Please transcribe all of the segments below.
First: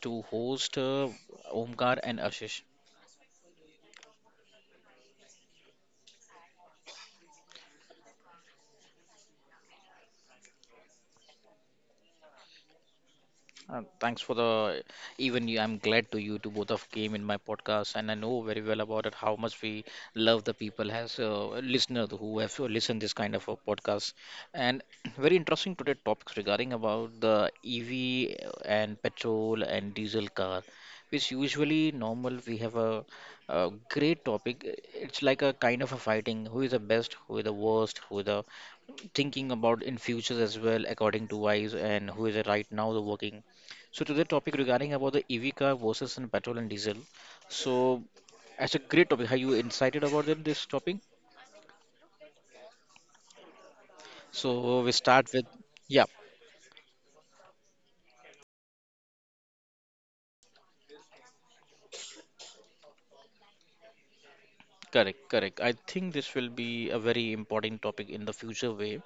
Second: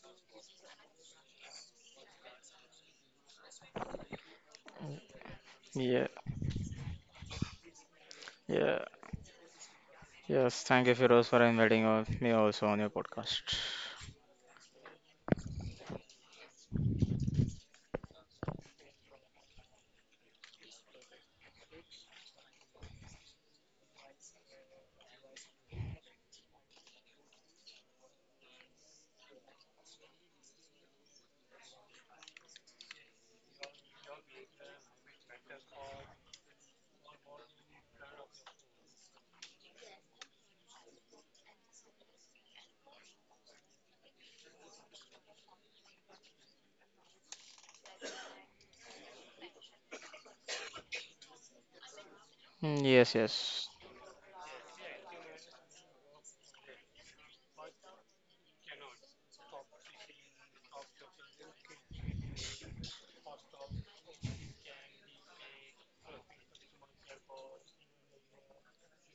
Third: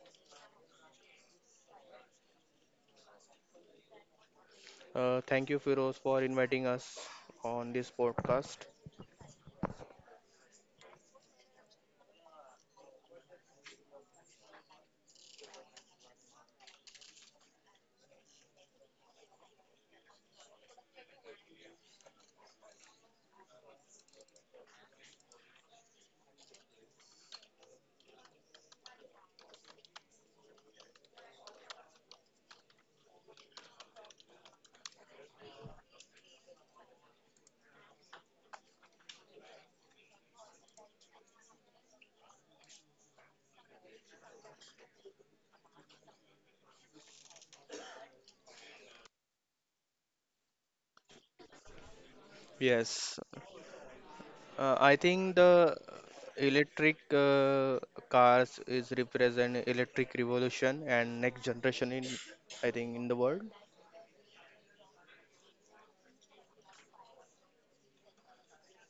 two hosts, Omkar and Ashish. Thank you, Firoz, Yeah, for inviting us on this podcast. yeah, yes. Thank you, Firoz, for inviting me also on your podcast. Thanks for the even you. I'm glad to you to both of came in my podcast, and I know very well about it how much we love the people as listener who have listened this kind of a podcast. And very interesting today topics regarding about the EV and petrol and diesel car, which usually normal we have a great topic. It's like a kind of a fighting: who is the best, who is the worst, who is the thinking about in futures as well according to wise and who is right now the working, so today topic regarding about the ev car versus in petrol and diesel. So that's a great topic, are you excited about them this topic? Mm, Yes, Yes. yes, So we I start with. think the Yeah. electric cars is represent electric revolution and next generation in I think in the world. Correct, correct. I think this will be a very important topic in the future way,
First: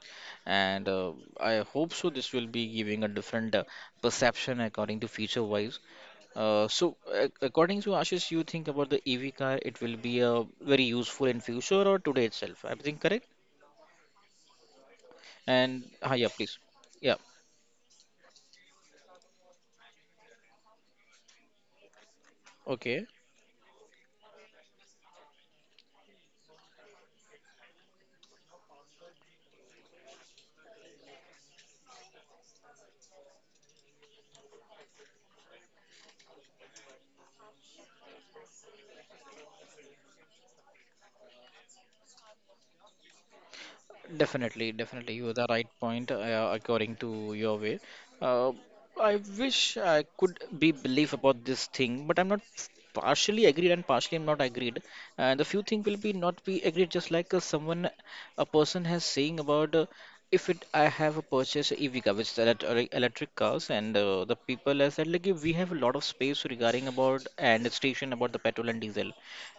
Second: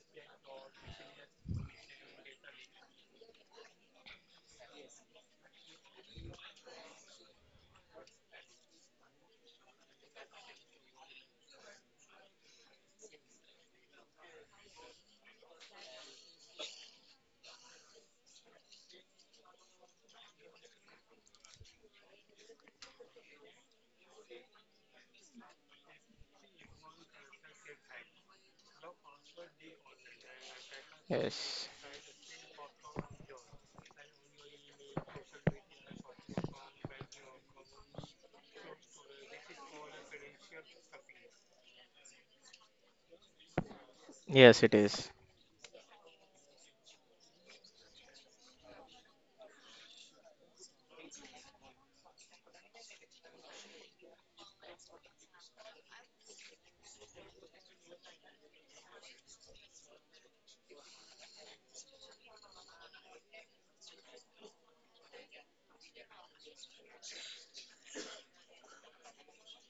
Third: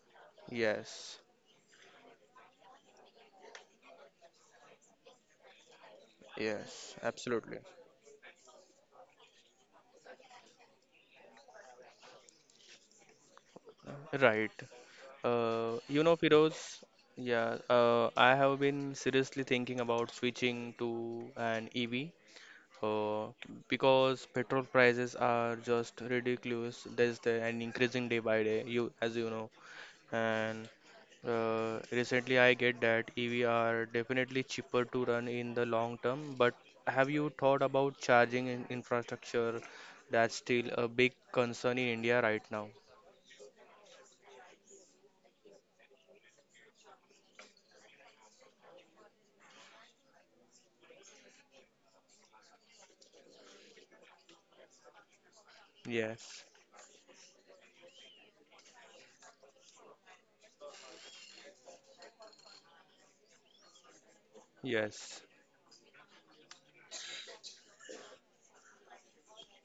and Yes, I hope so. This will be giving a different perception according to feature wise. Uh, yes, so, uh, absolutely. according to Ashish, you think about the EV car, it will be very useful in future or today itself. I think correct. Right. Uh, And you know, ah, yeah, Firoz, please. Yeah. yeah, I have been seriously thinking about switching to an EV Okay. uh, because petrol prices are just ridiculous, there's the and increasing day by day, you as you know. And yes, recently I get that EV are definitely cheaper to run in the long term, but have you thought about charging in infrastructure? That's still a big concern in India right now. yes, it Definitely, is. definitely. You the right point according to your way. Uh, I wish I could be belief about this thing, but I'm not partially agreed and partially I'm not agreed. And the few thing will be Yes, not be agreed, just like someone, a person has saying about if it I have a purchase EV car, which is electric cars, and the people has said yes, like we have a lot of space regarding about and station about the petrol and diesel,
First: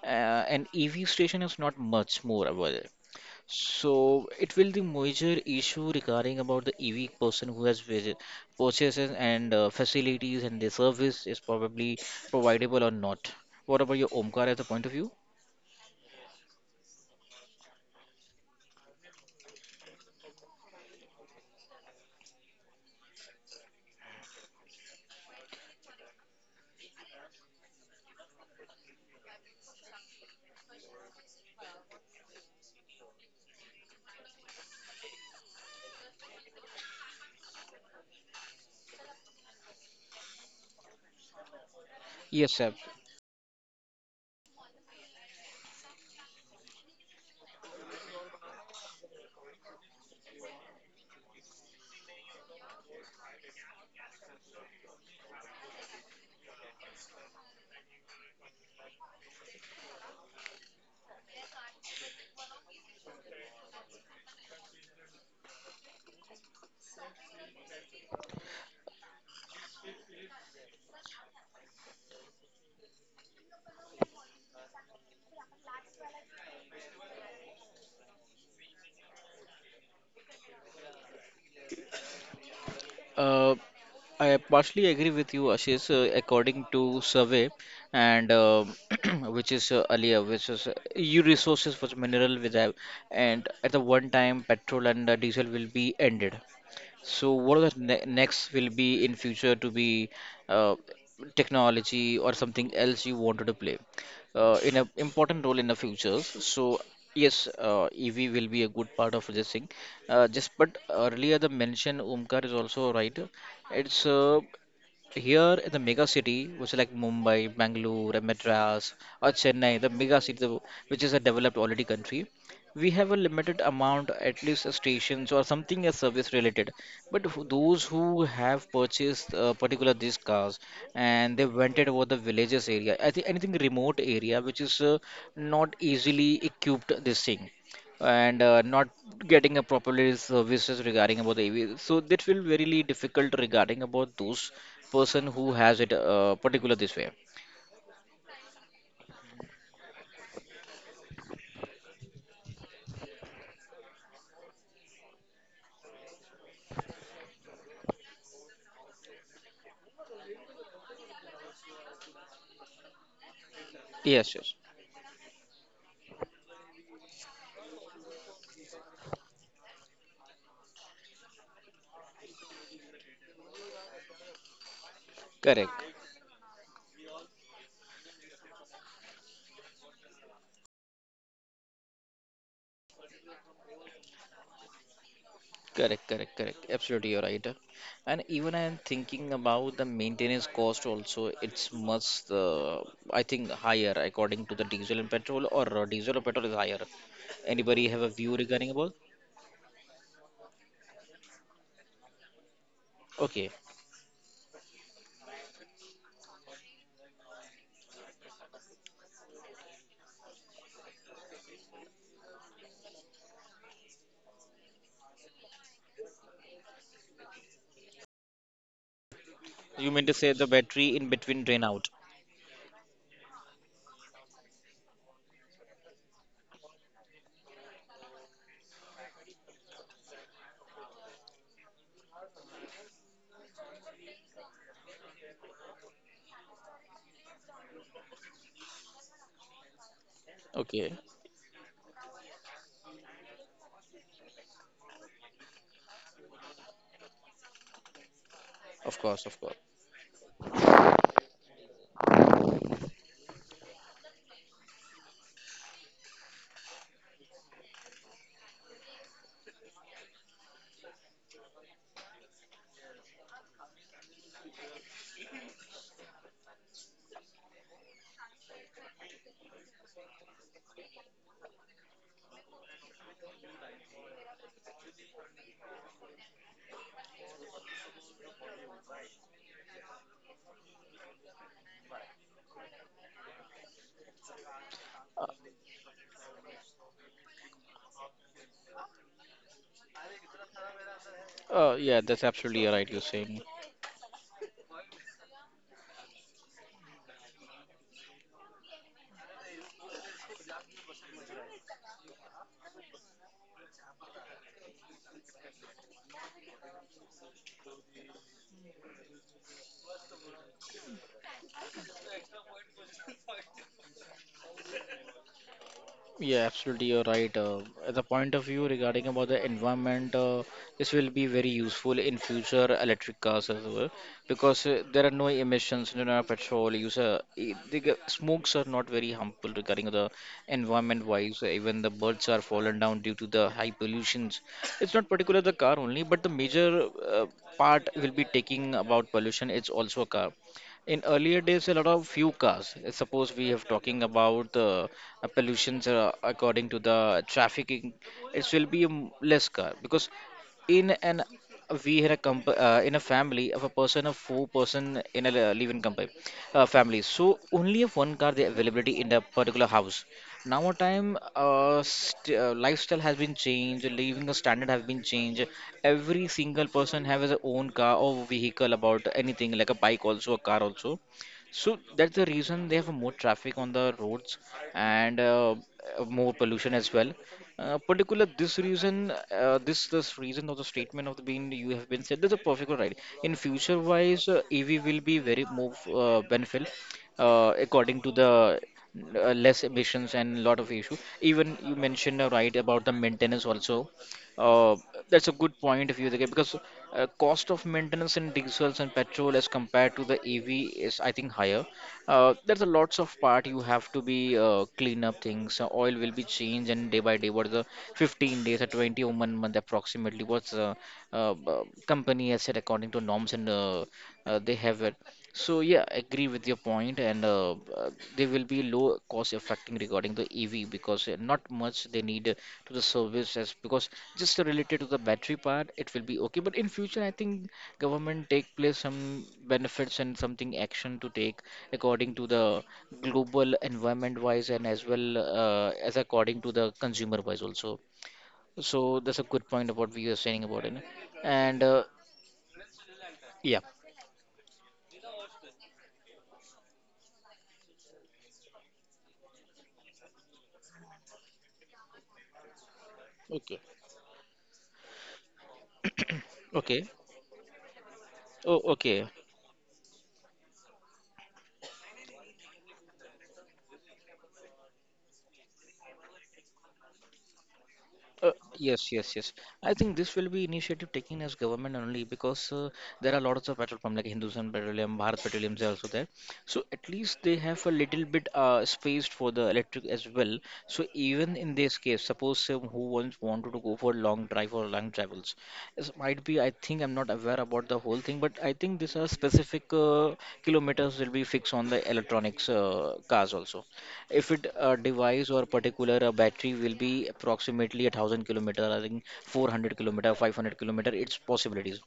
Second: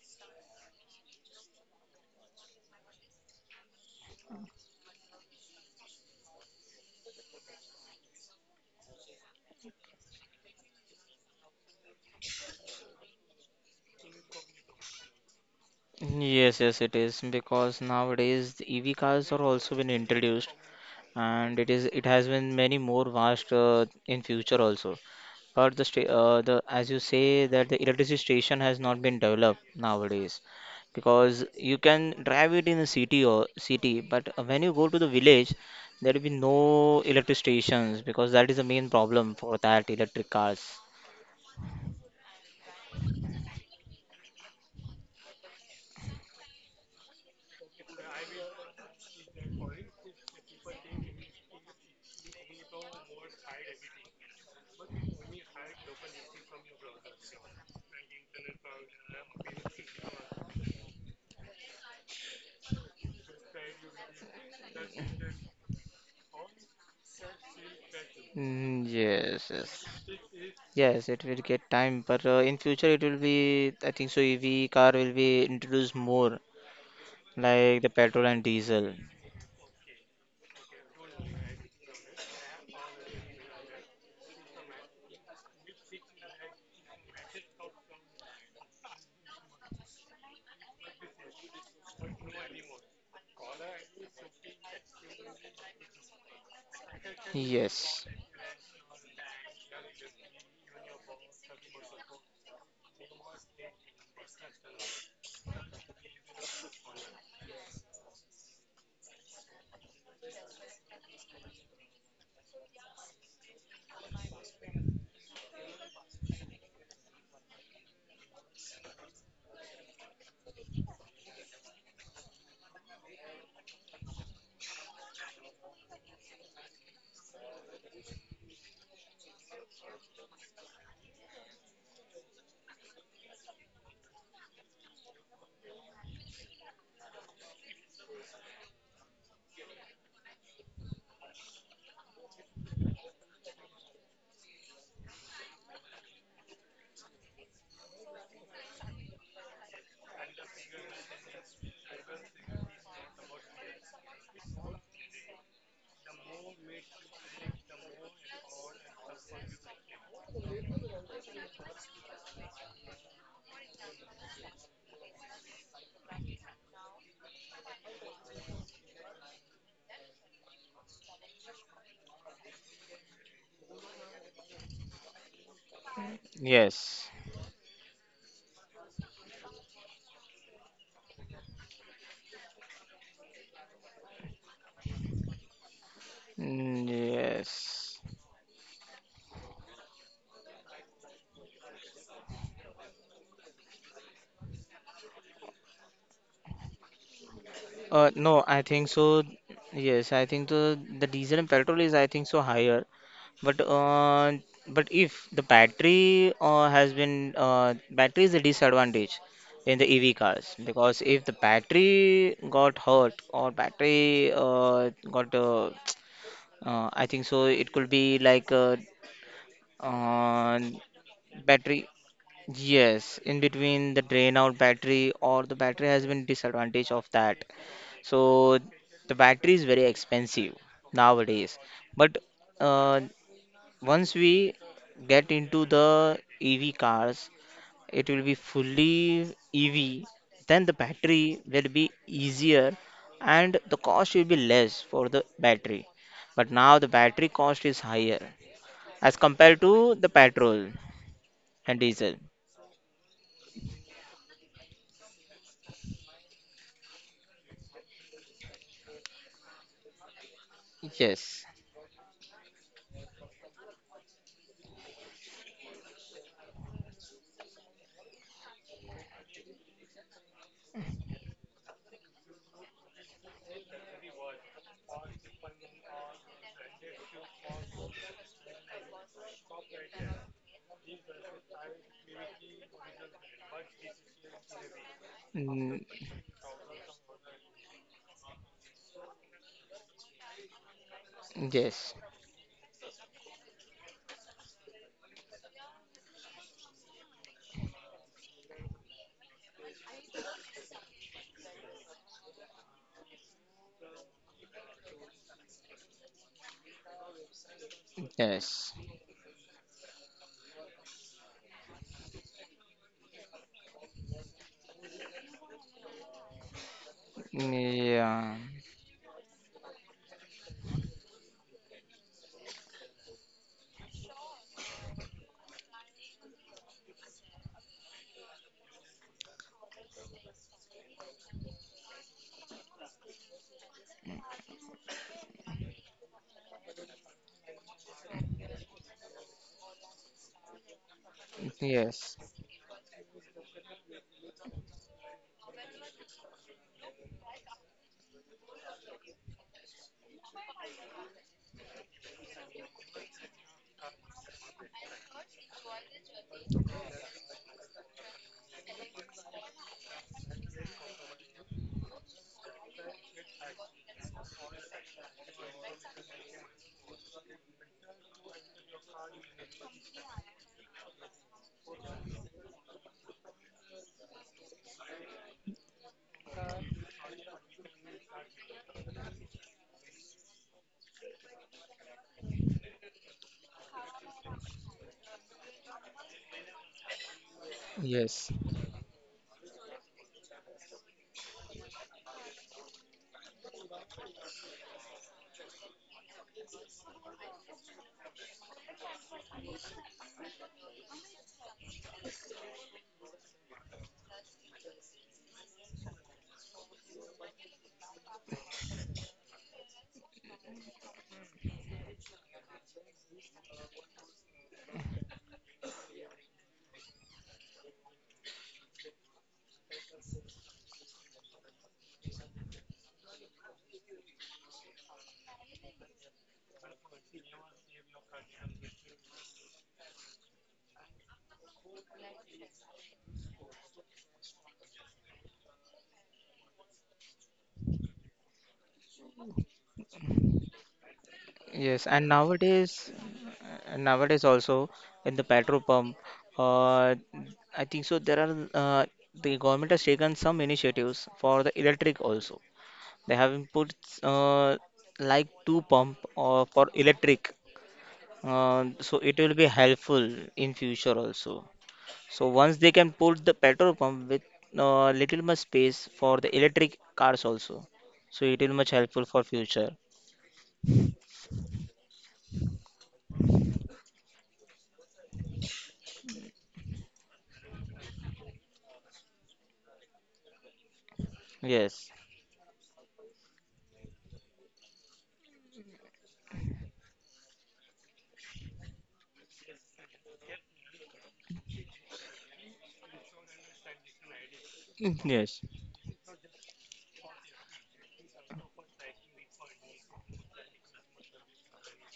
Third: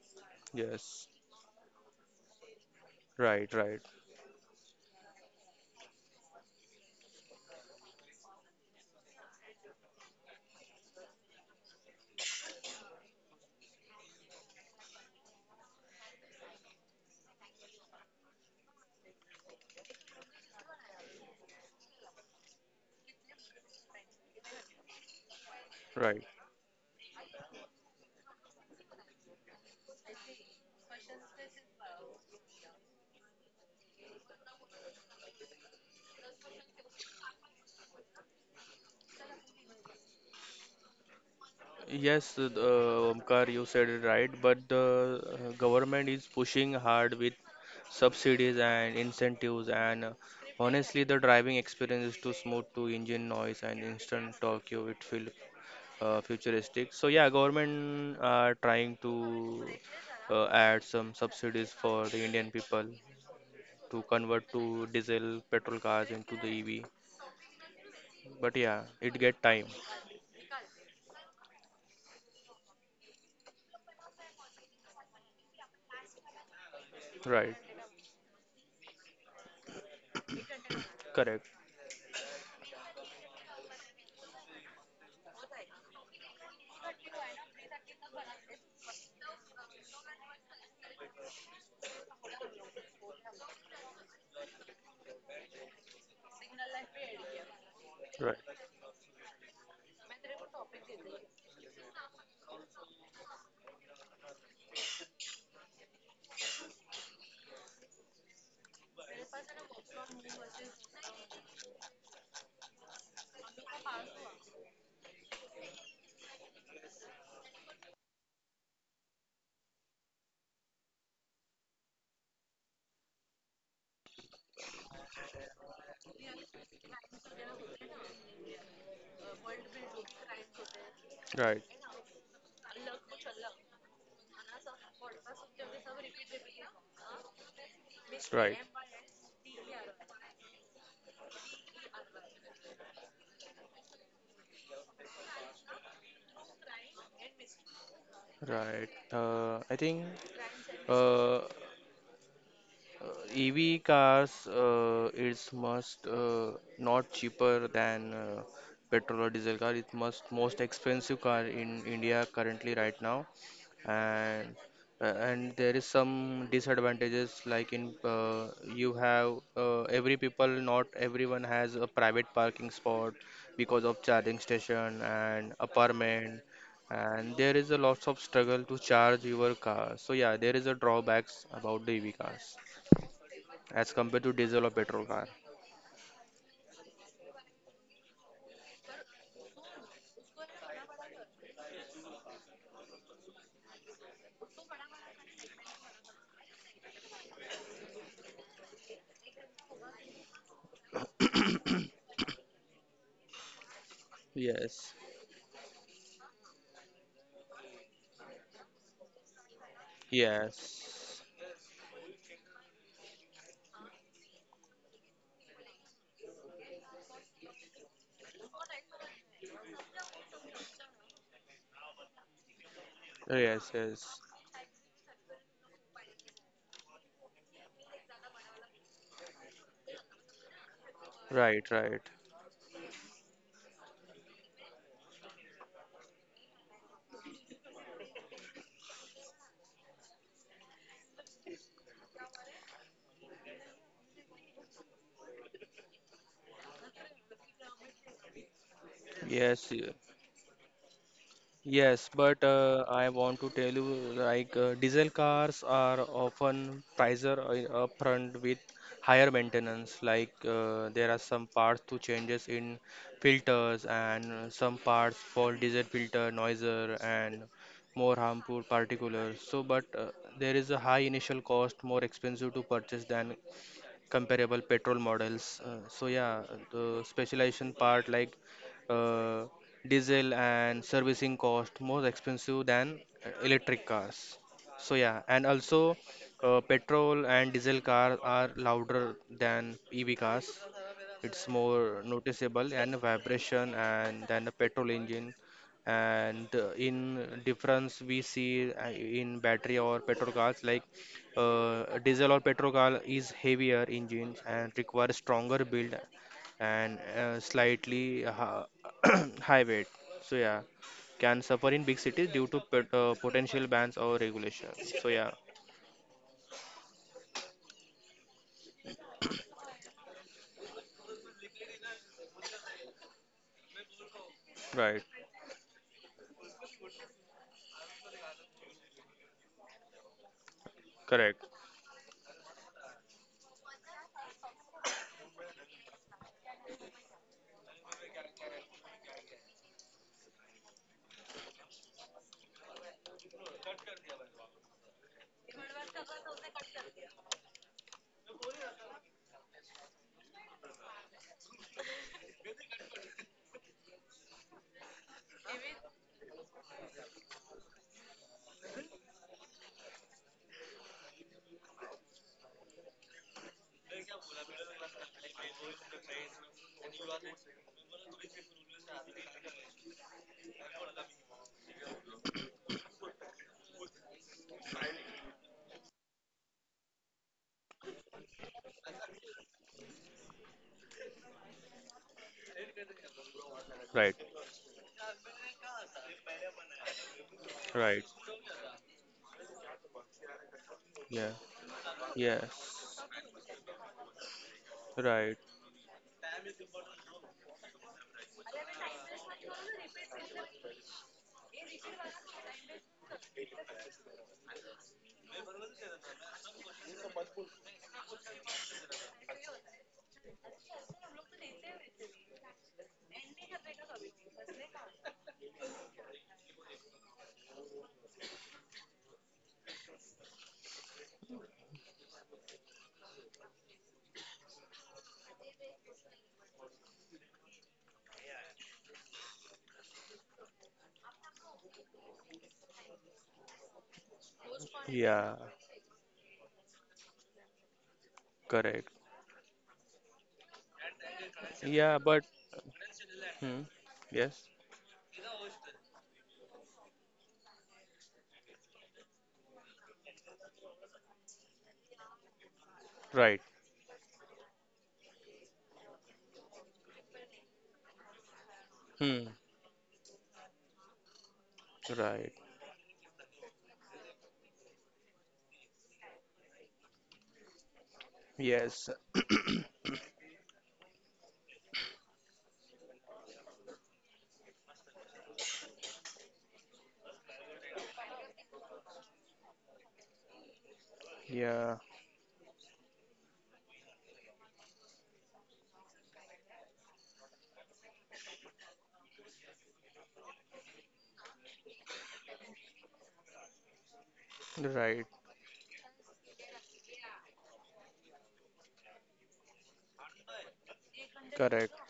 and EV yes. station is not much more about it. Right, right, So it will the major issue regarding about the EV person who has visit, purchases and facilities and the service is probably providable or not. What about your Omkar as a point of view? Yes, it is because nowadays the EV cars are also been introduced, and it has been many more vast in future also. But the sta- right. uh, the as you say that the electricity station has not been developed nowadays because you can drive it in a city or city, but when you go to the village, there will be no electric stations because that is the main problem for that electric cars. Yes, Yes, sir. Omkar, you said it right, but the government is pushing hard with subsidies and incentives, and honestly, the driving experience is too smooth to engine noise and instant torque. You it feel futuristic. So yeah, government are trying to add some subsidies for the Indian people to convert to diesel petrol cars into the EV. But yeah, it get yes, time. yes. Yes, it will get time, but in future it will be, I think so, EV car will be introduced more Right. like the petrol and diesel. Correct. Uh, I partially agree with you, Ashish, according to survey and which is earlier, which is EU resources for mineral with, and at the one time petrol and diesel will be ended. So what are the Yes, Right. next will be in future to be uh, technology or something else you wanted to play in a important role in the futures. So yes, EV will be a good part of this thing. Just but earlier the mention Omkar is also right. It's here in the mega city, which is like Mumbai, Bangalore, and Madras, or Chennai, the mega city, which is a developed already country, we have a limited amount, at least stations or something as service related. But those who have purchased particular these cars and they Right. went it over the villages area, I think anything remote area which is not easily equipped this thing and Right. Not getting a properly services regarding about the AV. So that will very difficult regarding about those person who has it particular this way. Right. I think uh, EV cars, it's must not cheaper than petrol or diesel car. It must most expensive car in India currently right now, Yes, yes. and and there is some disadvantages like in you have every people, not everyone has a private parking spot because of charging station and Correct, apartment, yes, and there is a lots of struggle to charge your car. So yeah, there is a drawbacks about the EV cars as compared to diesel or petrol car. correct, correct, correct. Absolutely, you're right. yes. And even I'm thinking about the maintenance cost also. It's much, I think, higher according to the diesel and petrol, or diesel or petrol is higher. Anybody Uh, have a no, view I regarding think about? so. Yes, I think the diesel and petrol is I think so higher. But Okay, uh, but Yes, if the battery has been battery is a disadvantage in the EV cars because if the yes, battery got hurt or battery got I think so it could be like you mean to say the uh, battery in between drain battery. out? Yes, in yes, between the yes. drain out battery or the battery has been disadvantage of that. So the battery is very expensive nowadays. Right, right. But uh, once we get into the EV cars, it will be fully EV. Then the Okay, battery will be easier and the cost will be less for the battery. But now the battery cost is higher of as course, of compared course. Yes, to the petrol and yes. diesel. But I want to tell you, like diesel cars are often pricier upfront with higher maintenance. Like there are Yes. some parts to changes in filters, and some parts for diesel filter noiser and more harmful particulars. So, but there is a high initial cost, more expensive to purchase than comparable petrol models. So yeah, the specialization part, like uh, diesel and servicing cost more expensive than electric cars. So yeah, Uh, and Mm, also petrol and diesel cars are louder than EV cars. It's Yes, more yeah, that's absolutely noticeable right. and You're saying. vibration and than a petrol engine. And in difference we see in battery or petrol cars, like diesel or petrol car is heavier engines and requires stronger build and yes, high weight. So yeah, can suffer in big cities due to potential bans or regulations. So yeah. Yeah, absolutely, you're right. At the yeah, point of view regarding about the environment, this will be very useful in future electric cars as well because Right. there are no emissions, no, no petrol use. Smokes are not very harmful regarding the environment Correct. wise. Even the birds are fallen down due to the high pollutions. It's not particular the car only, but the major part will be taking about pollution. It's also a car in earlier days a lot of yes, few cars. Suppose we have talking about pollutions according to the trafficking, it will be less car because in an we had a in a family of a person of four person in a live-in company family, so only of one car the availability in the particular house. Now a time lifestyle has been changed, living standard have been changed. Every single person have his own car or vehicle about anything like a bike also, a car also. So that's the reason they have more traffic on the roads, and more pollution as well. Particular this reason, this reason of the statement of the being you have been said, that's a perfect right. In future Right. wise, EV will be very more benefit Right. according to yes, the less emissions and lot of issue. Yeah, Even you mentioned right about the yes. maintenance also. Uh, that's a Right. good point of view Dhakir, because cost of maintenance in diesels and petrol as compared to the EV is, I think, higher. There's a lots of part you have to be clean up things. Oil will be changed and day by day. What is the 15 days or 20 or 1 month approximately? What's the company has said according to norms and they have it. So yeah, I agree with your point, and there will be low cost affecting regarding the EV because not much they need to the services, because just related to the battery part it will be okay. But in future I think government take place some benefits and something action to take according to the global environment wise and as well Yeah. As according to the consumer wise also. So Correct. that's a good point about what we are saying about it, and. Yes. Yeah, And but nowadays, hmm. Yeah. nowadays Yes. also in the petrol pump, uh, I think so. There are the government has taken some initiatives for the electric also. They have Right. Okay. put uh, like two pump for Okay. electric, Oh, so okay. it Hmm. will be helpful in future also. So Right. once they can put the petrol pump with little much space for the electric cars also. So it Uh, will much Yes. yes, helpful yes, for yes. future. I think this will be initiative taken as government only because there are lots of petrol pumps like Hindustan Petroleum, Bharat Petroleum is also there. So at least they have a little bit space for the electric as well. So even in Yeah. this Yes. case, suppose who wants wanted to go for long drive or long travels, it might be. I think I'm not aware about the whole thing, but I think these are specific kilometers will be fixed on the electronics cars also. If it a Right. device Yes. or particular a battery will be approximately 1,000 kilometer, I think 400 kilometer 500-kilometer its Correct. possibilities.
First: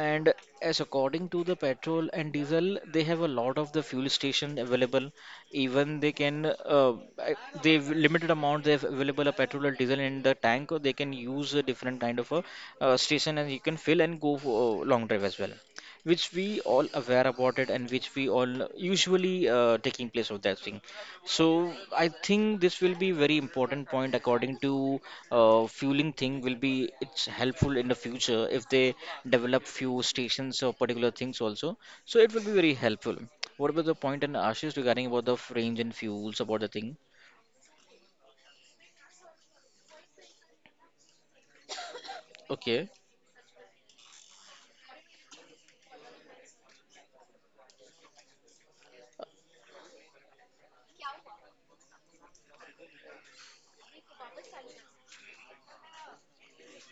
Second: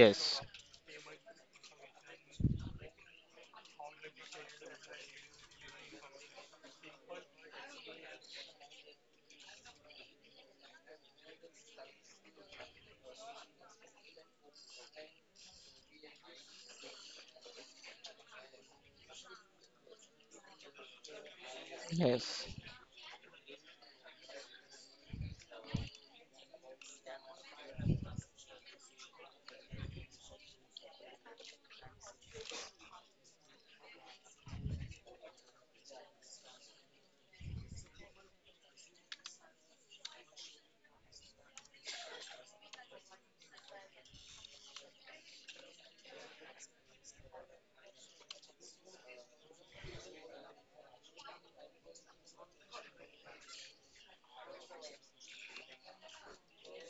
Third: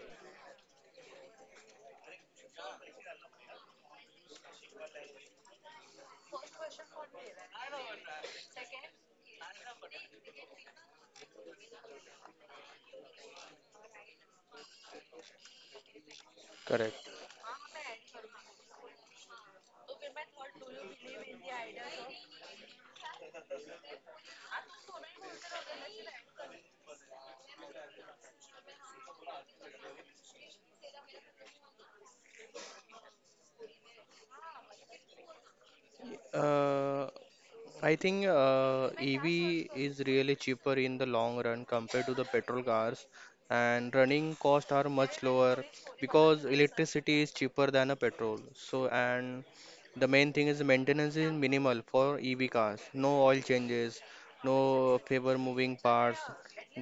And as according to the petrol and diesel, they have a lot of the fuel station available. Even they can I- they've limited amount they have available a petrol or diesel in the tank, or they can use a different kind of a station, and you can fill and go for a long drive as well, which we all Correct. aware about it, and which we all usually taking place of that thing. So I Yes. think this will be very important point according to fueling thing will be it's helpful in the future if they develop few stations or particular things also. So it will be very helpful. What about the point and Ashish regarding about the range and fuels about the thing? 呃，I think EV is really cheaper in the long run compared to the petrol Okay. cars, and running costs are much lower because electricity is cheaper than a petrol. So, and the main thing is maintenance is minimal for EV cars. No oil changes, no favor moving parts.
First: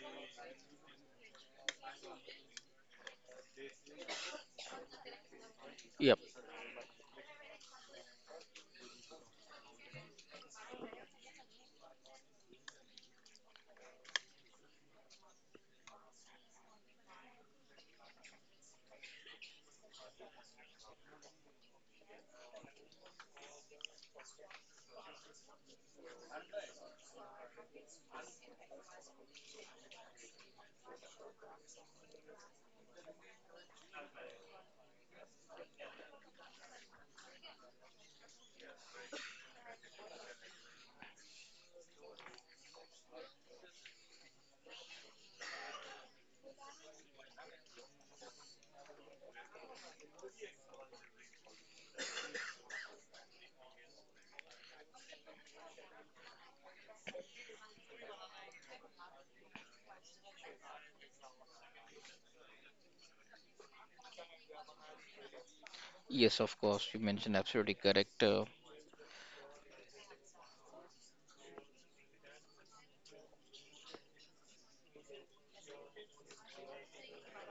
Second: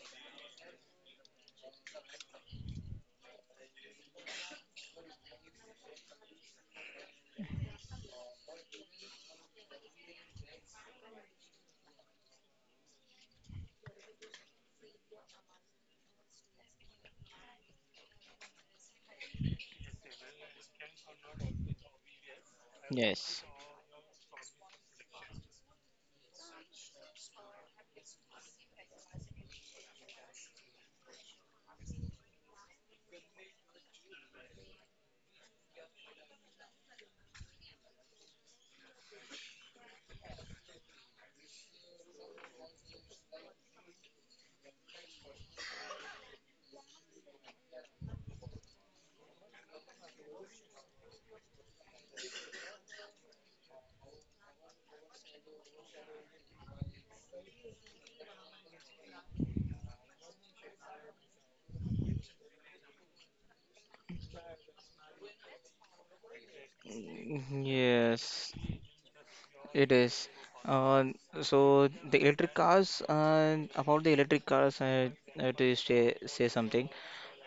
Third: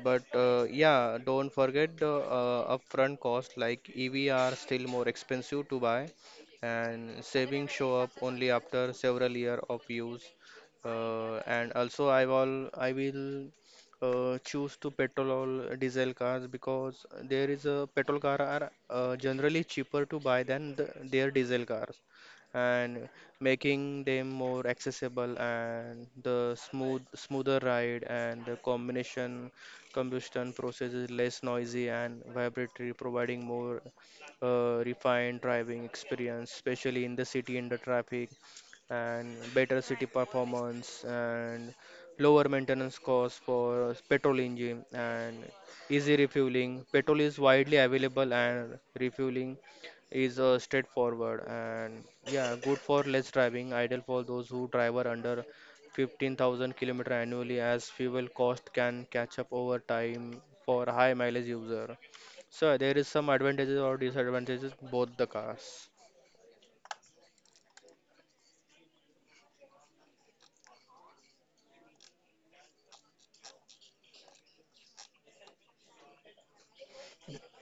But yeah, don't forget the upfront cost, like EV are still more expensive to buy, Yep. and savings show up only after several years of use. And also I will choose to petrol or diesel cars, because there is a petrol car are generally cheaper to buy than their diesel cars, and Yes. making them more accessible, and the smoother ride, and the combination combustion process is less noisy and vibratory, providing more refined driving experience, especially in the city and the traffic, and better city performance, and lower maintenance costs for petrol engine, and easy refueling. Petrol is widely available, and refueling is straightforward, and yeah, good for less driving, ideal for those who drive are under 15,000 kilometer annually, as fuel cost can catch up over time for high mileage user. So there is some advantages or disadvantages both the cars. Yes, of course. You mentioned absolutely correct. Yes, it is. Uh, so the electric cars, and about the electric cars, I have to say something.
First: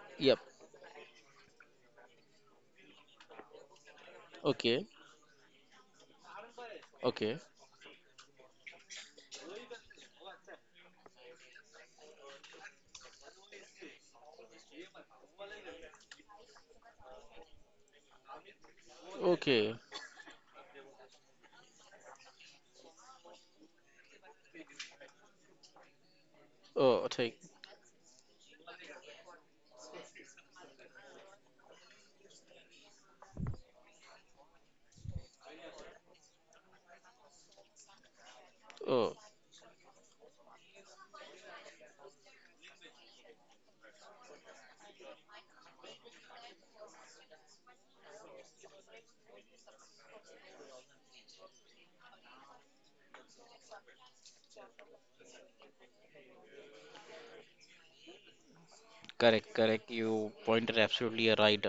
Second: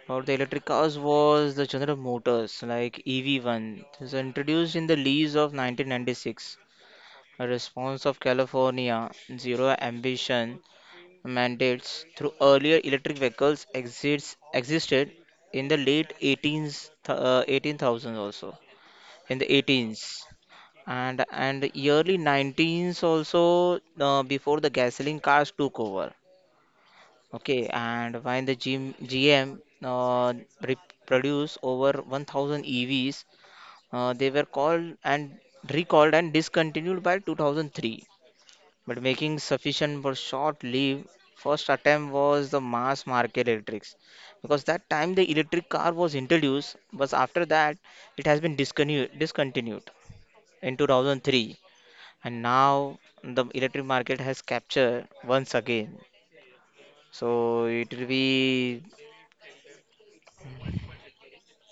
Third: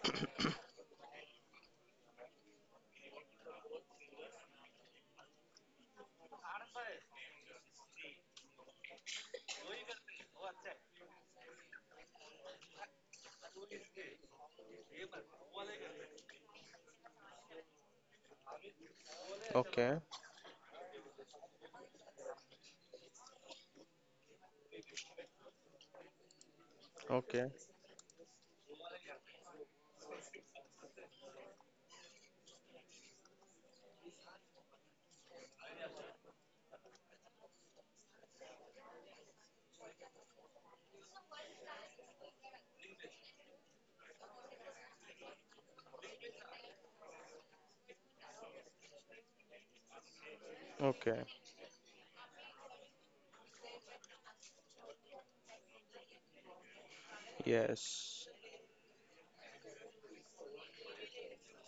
About the Yep. electric cars was the General Motors, like EV1. It was introduced Okay. in the lease of 1996, Okay. response of California zero ambition mandates. Through earlier electric vehicles exists existed in the late 18s, 18,000 also, in the Okay. Okay, 18s and early 19s also, before the gasoline cars took over. Oh, take. okay, Okay, and when the GM re- produced over 1,000 EVs, they were called and recalled and discontinued by 2003, but Oh. making sufficient for short leave, first attempt was the mass market electrics because that time the electric car was introduced, but after that it has been discontinued in okay. 2003. And now the electric market has captured once again, so it will Yes. be. Correct, correct. You pointed absolutely right.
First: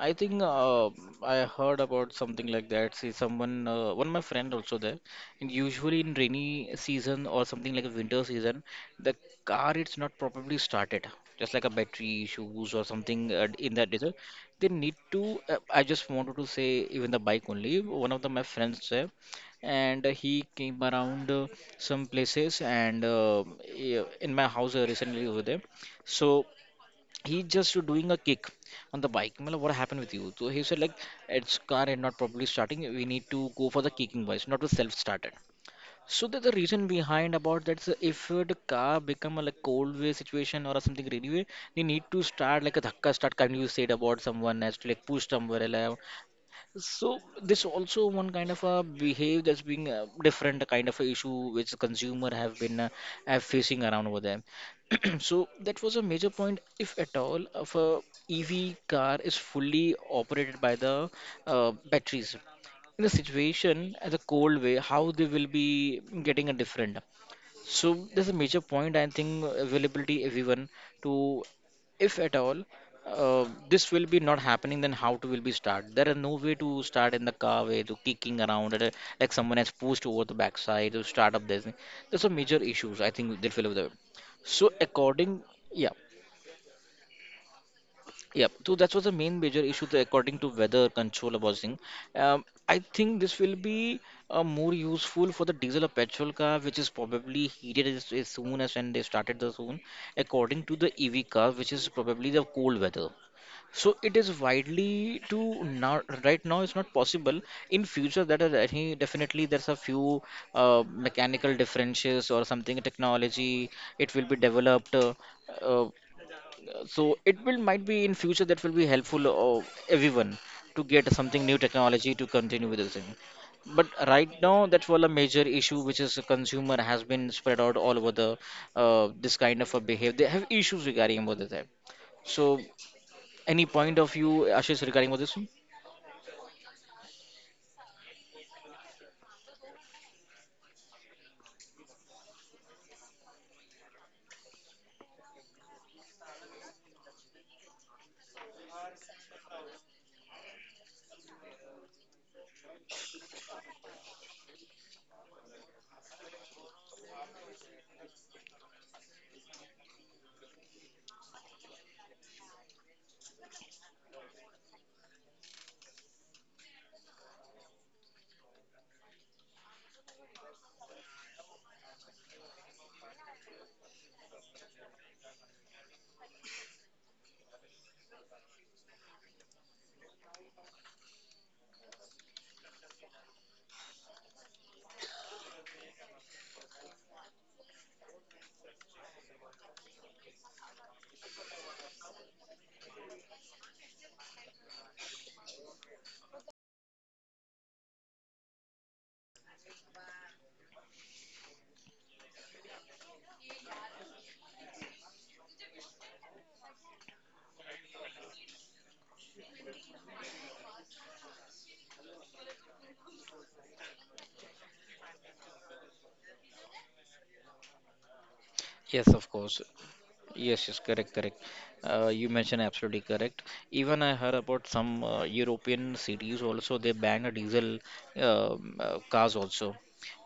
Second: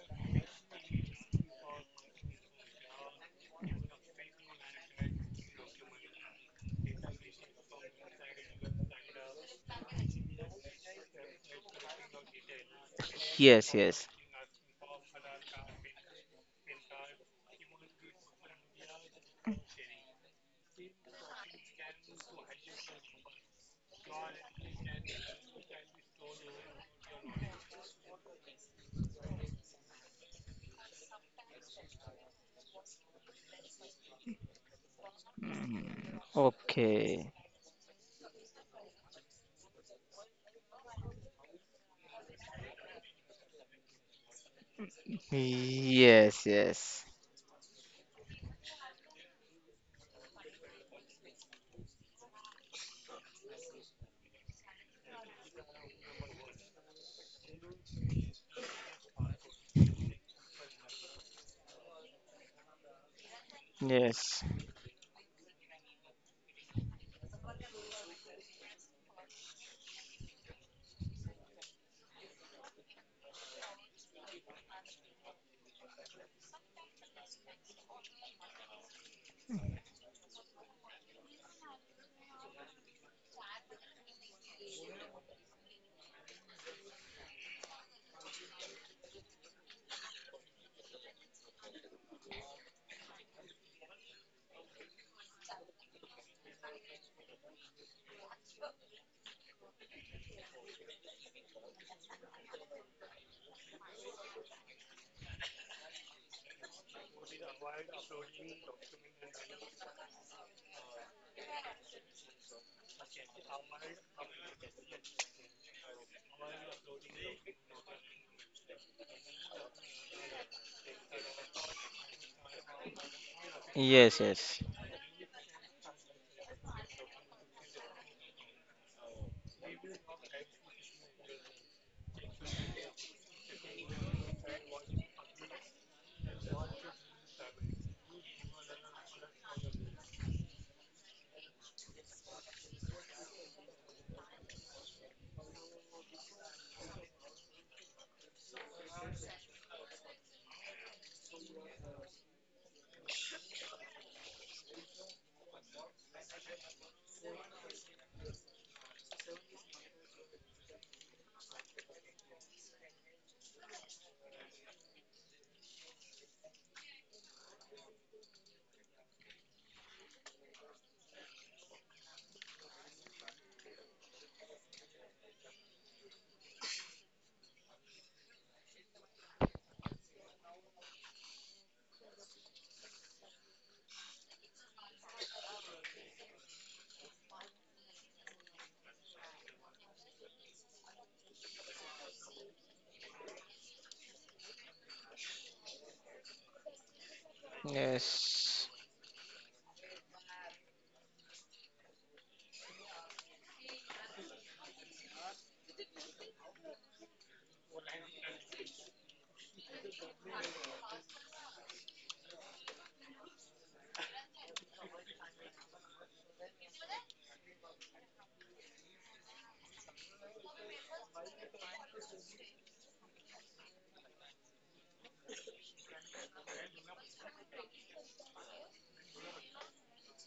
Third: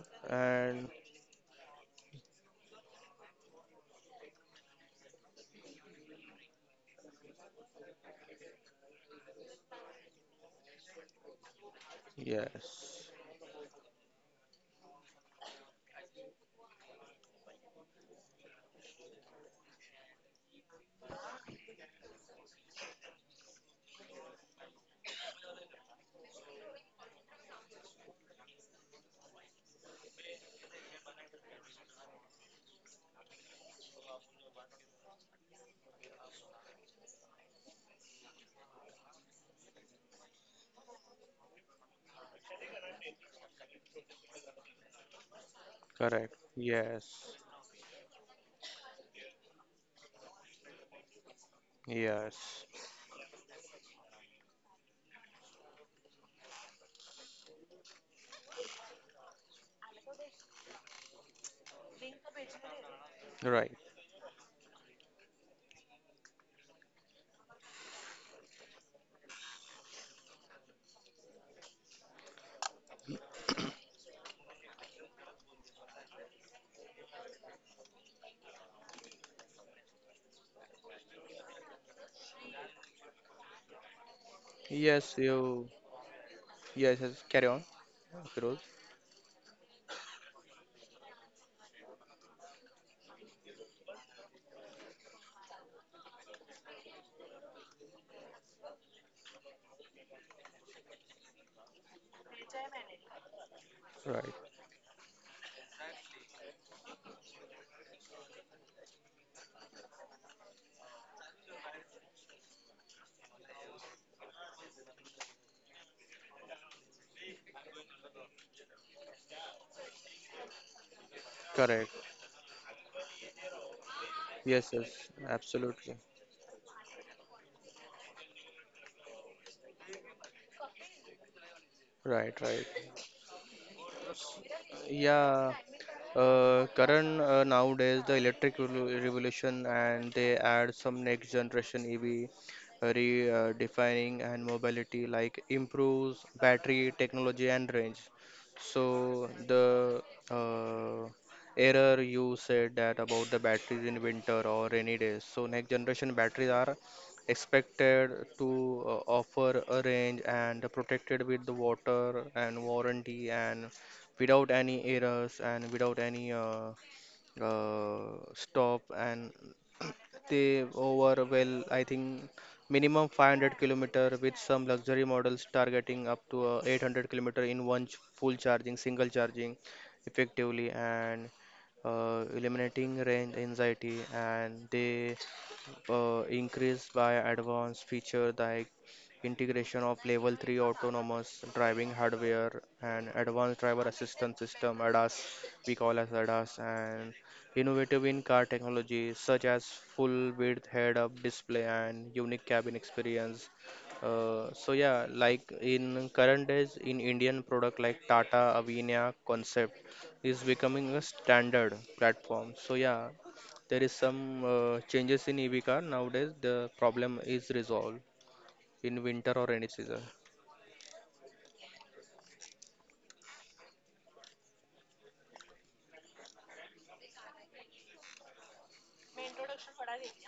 I think And I heard about something like that. See, someone, one of my friend also there. And usually in rainy season or something like a winter season, the car it's not properly started. Just like a battery issues or yes. something yes in that yes nature. They need to. I just wanted to say even the bike only. One of the my friends there, and he came around some places and yeah, in my house recently over there. So he just doing a kick on the bike. Matlab, what happened with you? So he said like it's car and not properly starting. We need to go for the kicking voice, not to self started. So there's a reason Okay behind about that. So if the car become a like cold way situation or something rainy way, they need to start like a dhakka start. Can you said about someone has to like push somewhere like, Correct. yes yes so Yes. this also one kind of a behaved that's being a different kind of a issue which consumer have Yes. been have facing around over there. So that was a major point, if at all, of a EV car is fully operated by the batteries. In a Right. situation as a yes cold way, how they will be getting a different. So there's a major point. I think availability everyone to if at all this will be not happening, then how to will be start, there are no way to start in the car way to kicking around at a, like someone has pushed over the backside to start up this, there's some major issues I think they'll fill up there so Yes, according, you. yeah. Yes, yes. Carry on, Yep. Firoz. So that was the main major issue that according to weather control housing. I think this will be more useful for the diesel or petrol car, which is probably heated as soon as when they started the zone, according to the EV car, which is probably the cold weather. So it Right. is widely to now right now it's not possible. In future, that is I think definitely there's a few mechanical differences or something technology. It will be developed. Uh, so it will might be in future that will be helpful of everyone to get something new Correct. technology to continue with the thing. But yes right yes now, Yes, that's all a yes. major issue which Absolutely. is a consumer has been spread out all over the this kind of a behavior. They have issues regarding about that. Right, So right. any point of view, Ashish, regarding about this one? Yeah, Karan, nowadays the electric revolution, and they add some next generation EV, redefining and mobility like improves battery technology and range. So the uh, error you said that about the batteries in winter or rainy days. So next generation batteries are expected to offer a range and protected with the water and warranty, and without any errors, and without any stop. And they over well, I think minimum 500 kilometer, with some luxury models targeting up to 800 kilometer in full charging, single charging effectively. And eliminating range anxiety, and they increased by advanced feature like integration of level 3 autonomous driving hardware and advanced driver assistance system ADAS, we call as ADAS, and innovative in car yes technology such as full width head up display and unique cabin experience. So yeah, like in current days in Indian product like Tata Avinya concept is becoming a standard platform. So yeah, there is some changes in EV car nowadays, the problem is resolved in Yes, of winter or course. any season. Yes, yes, correct, correct. You mentioned absolutely correct. Even I heard about some European cities also they ban a diesel cars also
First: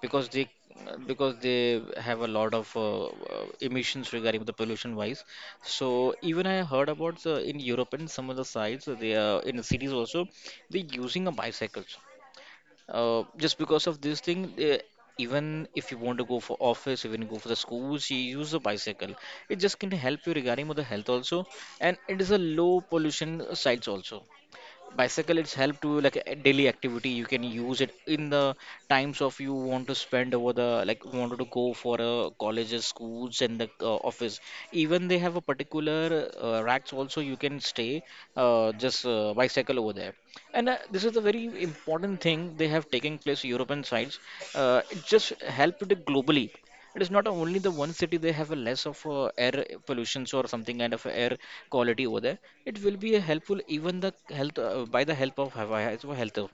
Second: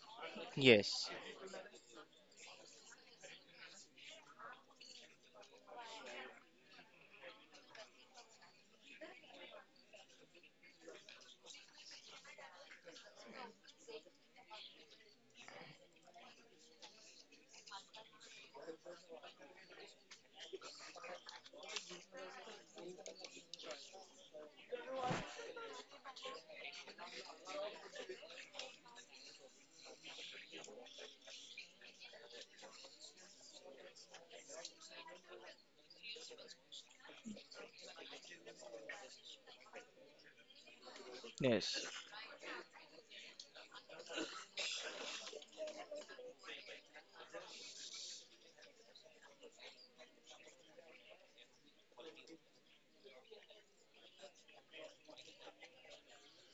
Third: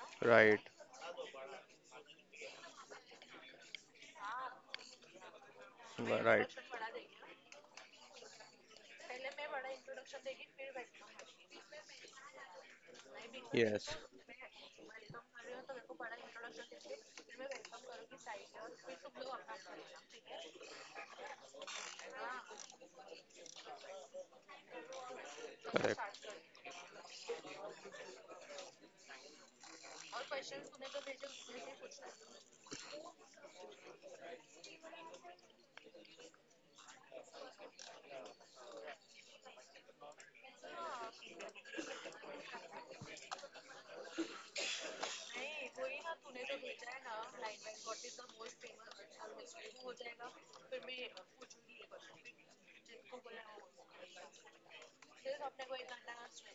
because they, Right. yes because they have a lot of emissions regarding the pollution wise. So Right. even Right. I heard about the in Europe and some of the sites they in the cities also they're using a bicycle, just because Yes, of this thing, even if you want to go for office, even go for the schools, you use a bicycle. It just can help you regarding with the health also, and it is a low pollution sites also. Bicycle it's help to correct, like a daily activity, you can use it in the times of you want to spend over the, like wanted to go for colleges, schools and the office. Even they have a particular racks also, you can stay just bicycle over there. And this is the very yes important thing they have taken place european sides. It just helped globally. It is not only the one city, they have a less of air pollutions or something kind of air quality over there. It will be a helpful even the health by the help of Hawaii as well health. Of-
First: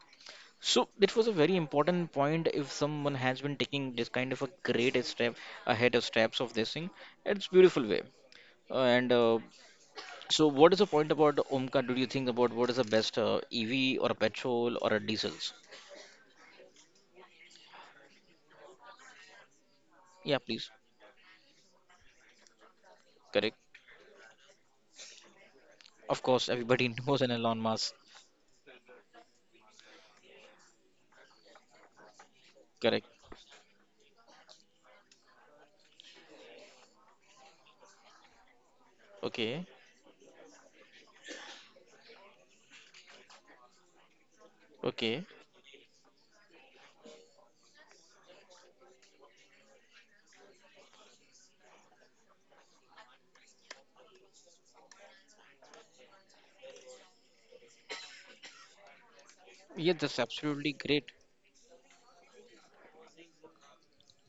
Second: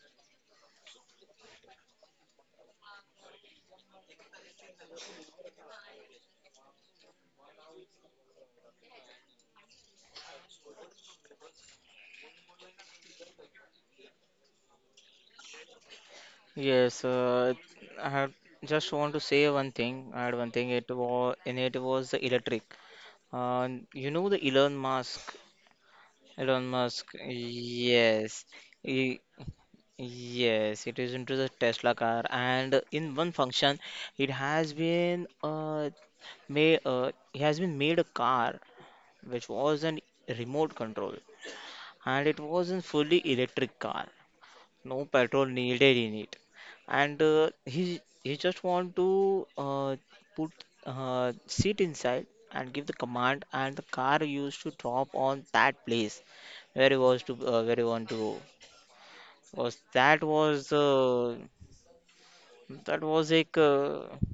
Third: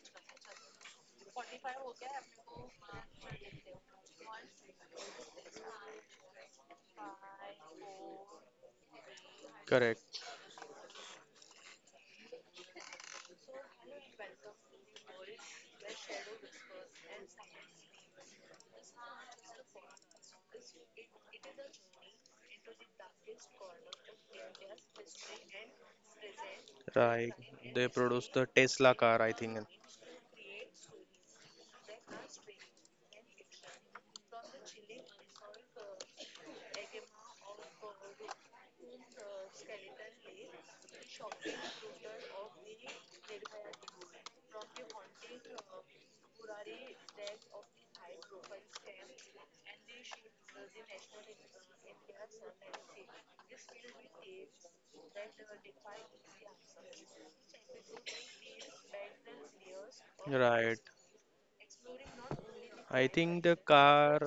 So it was a very important point. If someone has been taking this kind of a great step ahead of steps of this thing, it's beautiful way. And correct. So, what is the point about Omka? Do you think about what is the best EV or a petrol or a diesels? Yes, I had just want to say one thing. I had Yeah, one thing. please. It was the electric. Correct. Uh, you know the Elon Musk. Of course, Elon everybody Musk. knows Right, an Elon they Musk. produce the Yes. Tesla car, He- I think. yes. It is into the Tesla car, and Correct. in one function, it has been made. He has been made a car which Okay. was an remote control, and it was a fully electric car, no Okay. petrol needed in it. And he just want to put seat inside and give the command, and the car used to drop on that place where he want to go. was Yeah, that's that was absolutely Right. great. uh, that I was think like the uh, car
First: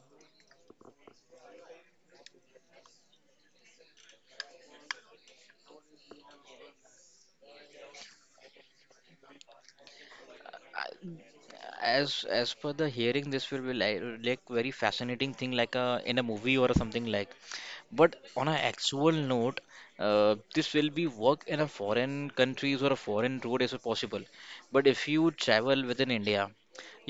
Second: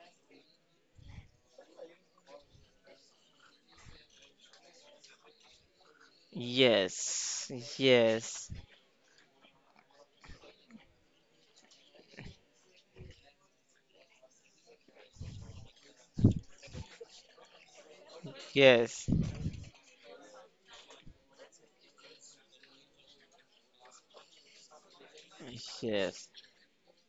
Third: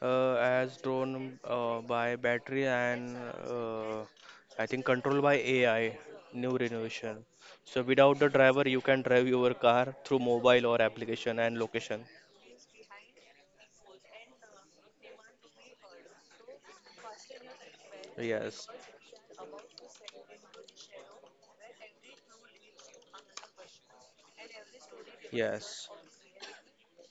has drawn by battery, and I think controlled by AI, new renovation. Yes So without the yes driver, you can drive your car through mobile or I- application and location. As per the hearing, this will be like very fascinating thing, like a in a movie or something like. But on an Yes. yes actual note, this will be work in a foreign countries or a foreign road is possible. But if you travel Yes, within yes India,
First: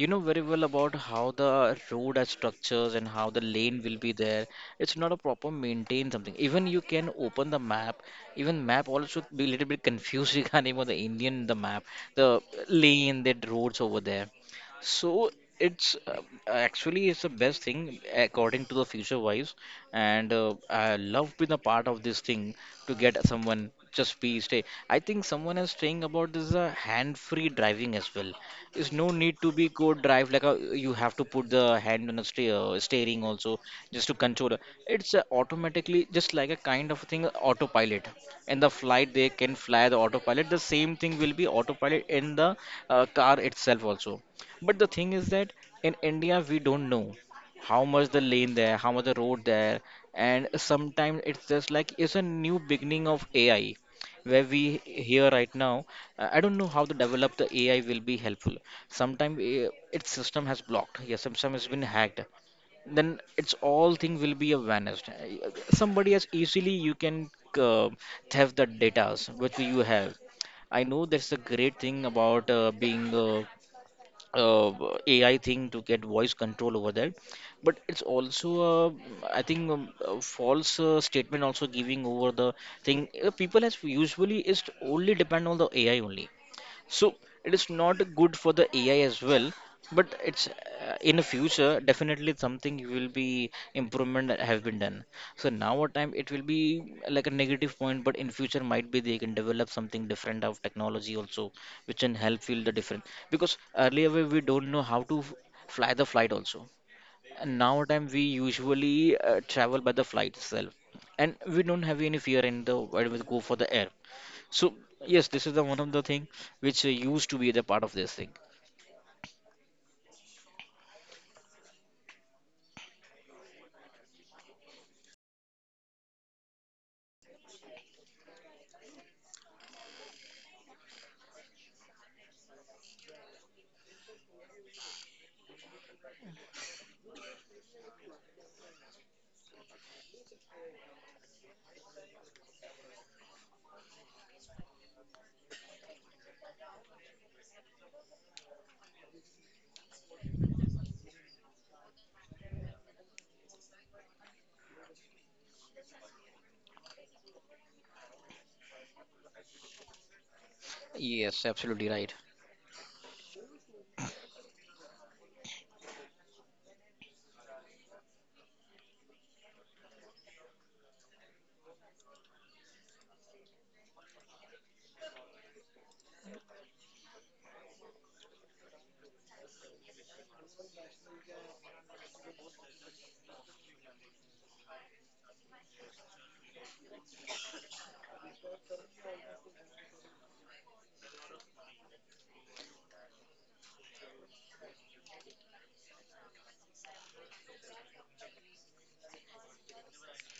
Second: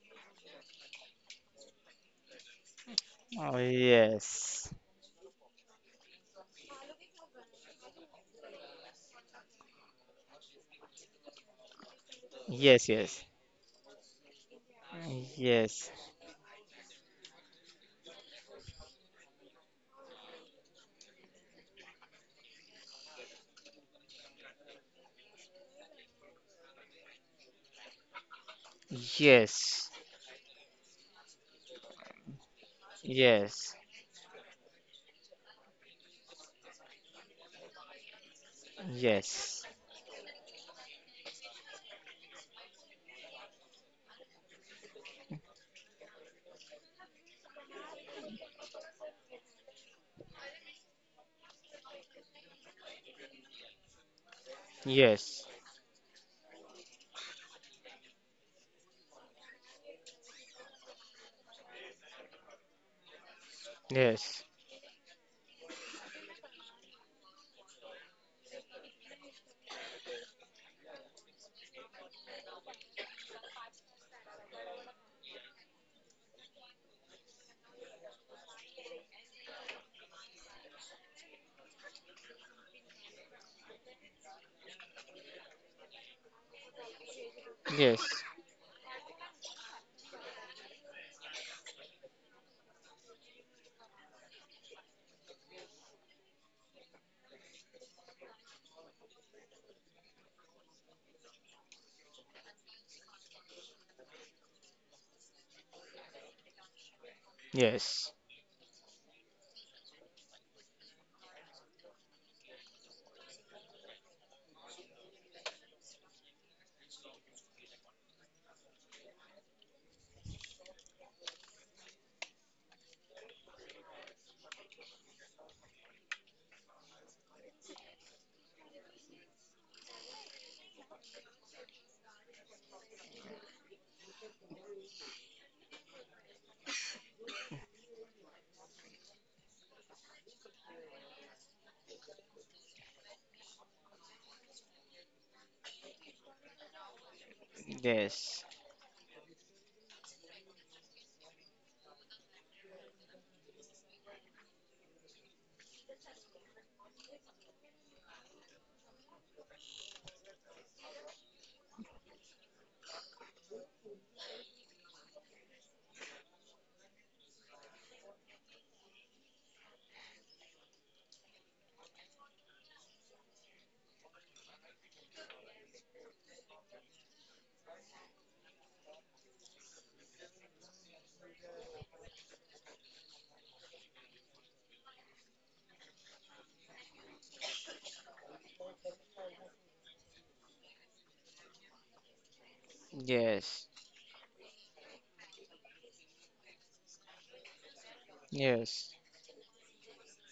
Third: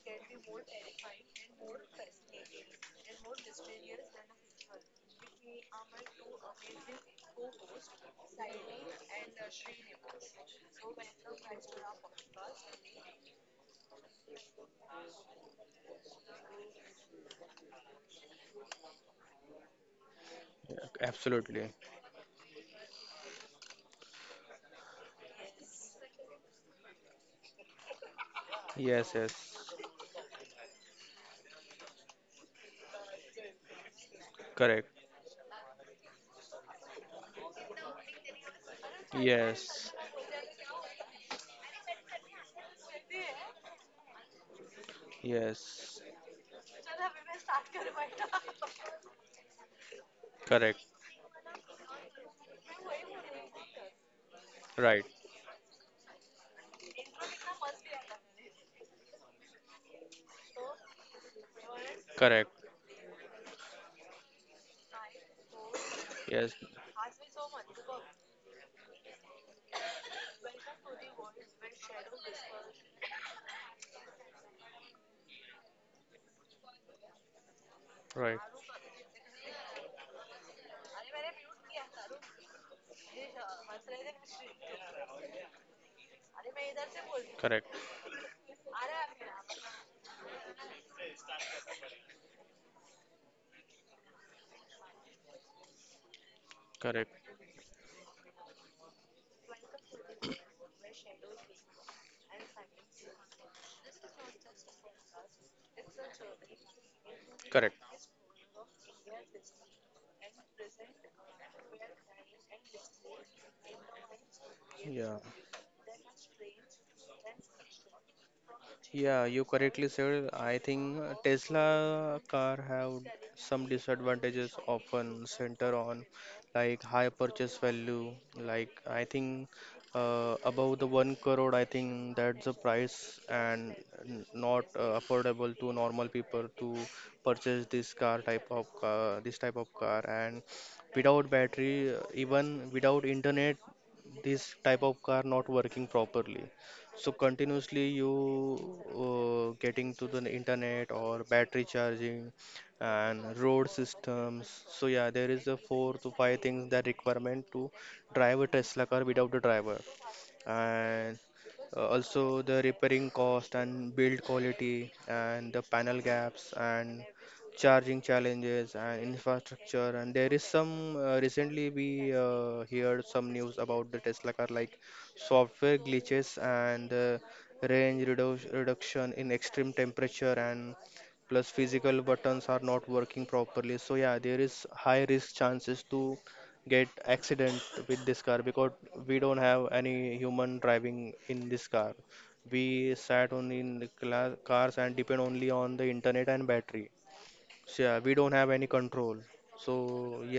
you know very well about how the road has structures and how the oh, lane will be there. yes It's not a proper maintain something. Even you can open the map. Even map also be a little bit confused regarding about the Indian the map, the yes lane, yes the roads over there. So yes it's actually it's the best thing according to the future wives, and I love being a absolutely. part of this thing to get someone just be stay. I think someone is saying about this hand-free driving as well. There's no Yes, yes yes, need to be go yes drive like a, you have to put the hand on the steer, steering also yes just to control. correct. It's automatically just like a kind of thing autopilot. In the flight they can yes. Yes, fly the autopilot. The same thing will be autopilot in the car itself also, but the thing is that in yes, India, we don't know how much the lane there, how much the road there, and correct. sometimes it's just like it's a new beginning of AI where we Right, here Yes, right now. I don't know how to develop the AI will be helpful. Sometimes its system has blocked, yes, system has been hacked. correct. Then it's all thing will yes, be vanished. Somebody has Yes, easily you can uh, theft the datas which you have. I know that's the great thing about being AI thing to get voice control over that. But it's right, also, I think, a false statement also giving over the thing. People as usually is only depend on the AI only. So correct, it correct, is yes, not good for the AI as well, but it's in the future definitely something will be improvement that have been done. So now what time it will be like a correct. negative point, but in future might be they can develop something different of technology also, which can help feel the different. Because earlier we don't know how to f- fly the flight also, and Correct. now time yes, we usually travel by the flight itself, and we don't have any fear in the when we go for the air. So Yeah. yes, this is the one of the thing which used to be the part of this thing. Yeah, you correctly said. I think Tesla car have some disadvantages, often center on like high purchase value. Like I think above the 1 crore, I think that's the price, and not affordable to normal people to purchase this car, type of car, this type of car. And without battery, even without internet, this type of car not working properly. So continuously you yes, getting to the internet or battery charging and road systems. So yeah, there is a four to five things that requirement to drive a Tesla car without a driver. And Yes, absolutely right. also the repairing cost and build quality and the panel gaps and charging challenges and infrastructure, and there is some recently we heard some news about the Tesla car, like software glitches and range reduction in extreme temperature, and plus physical buttons are not working properly. So yeah, there is high risk chances to get accident with this car, because we don't have any human driving in this car. We sat only in yes, the cars and depend only on the internet and battery. So yeah, we don't have any yes, control. So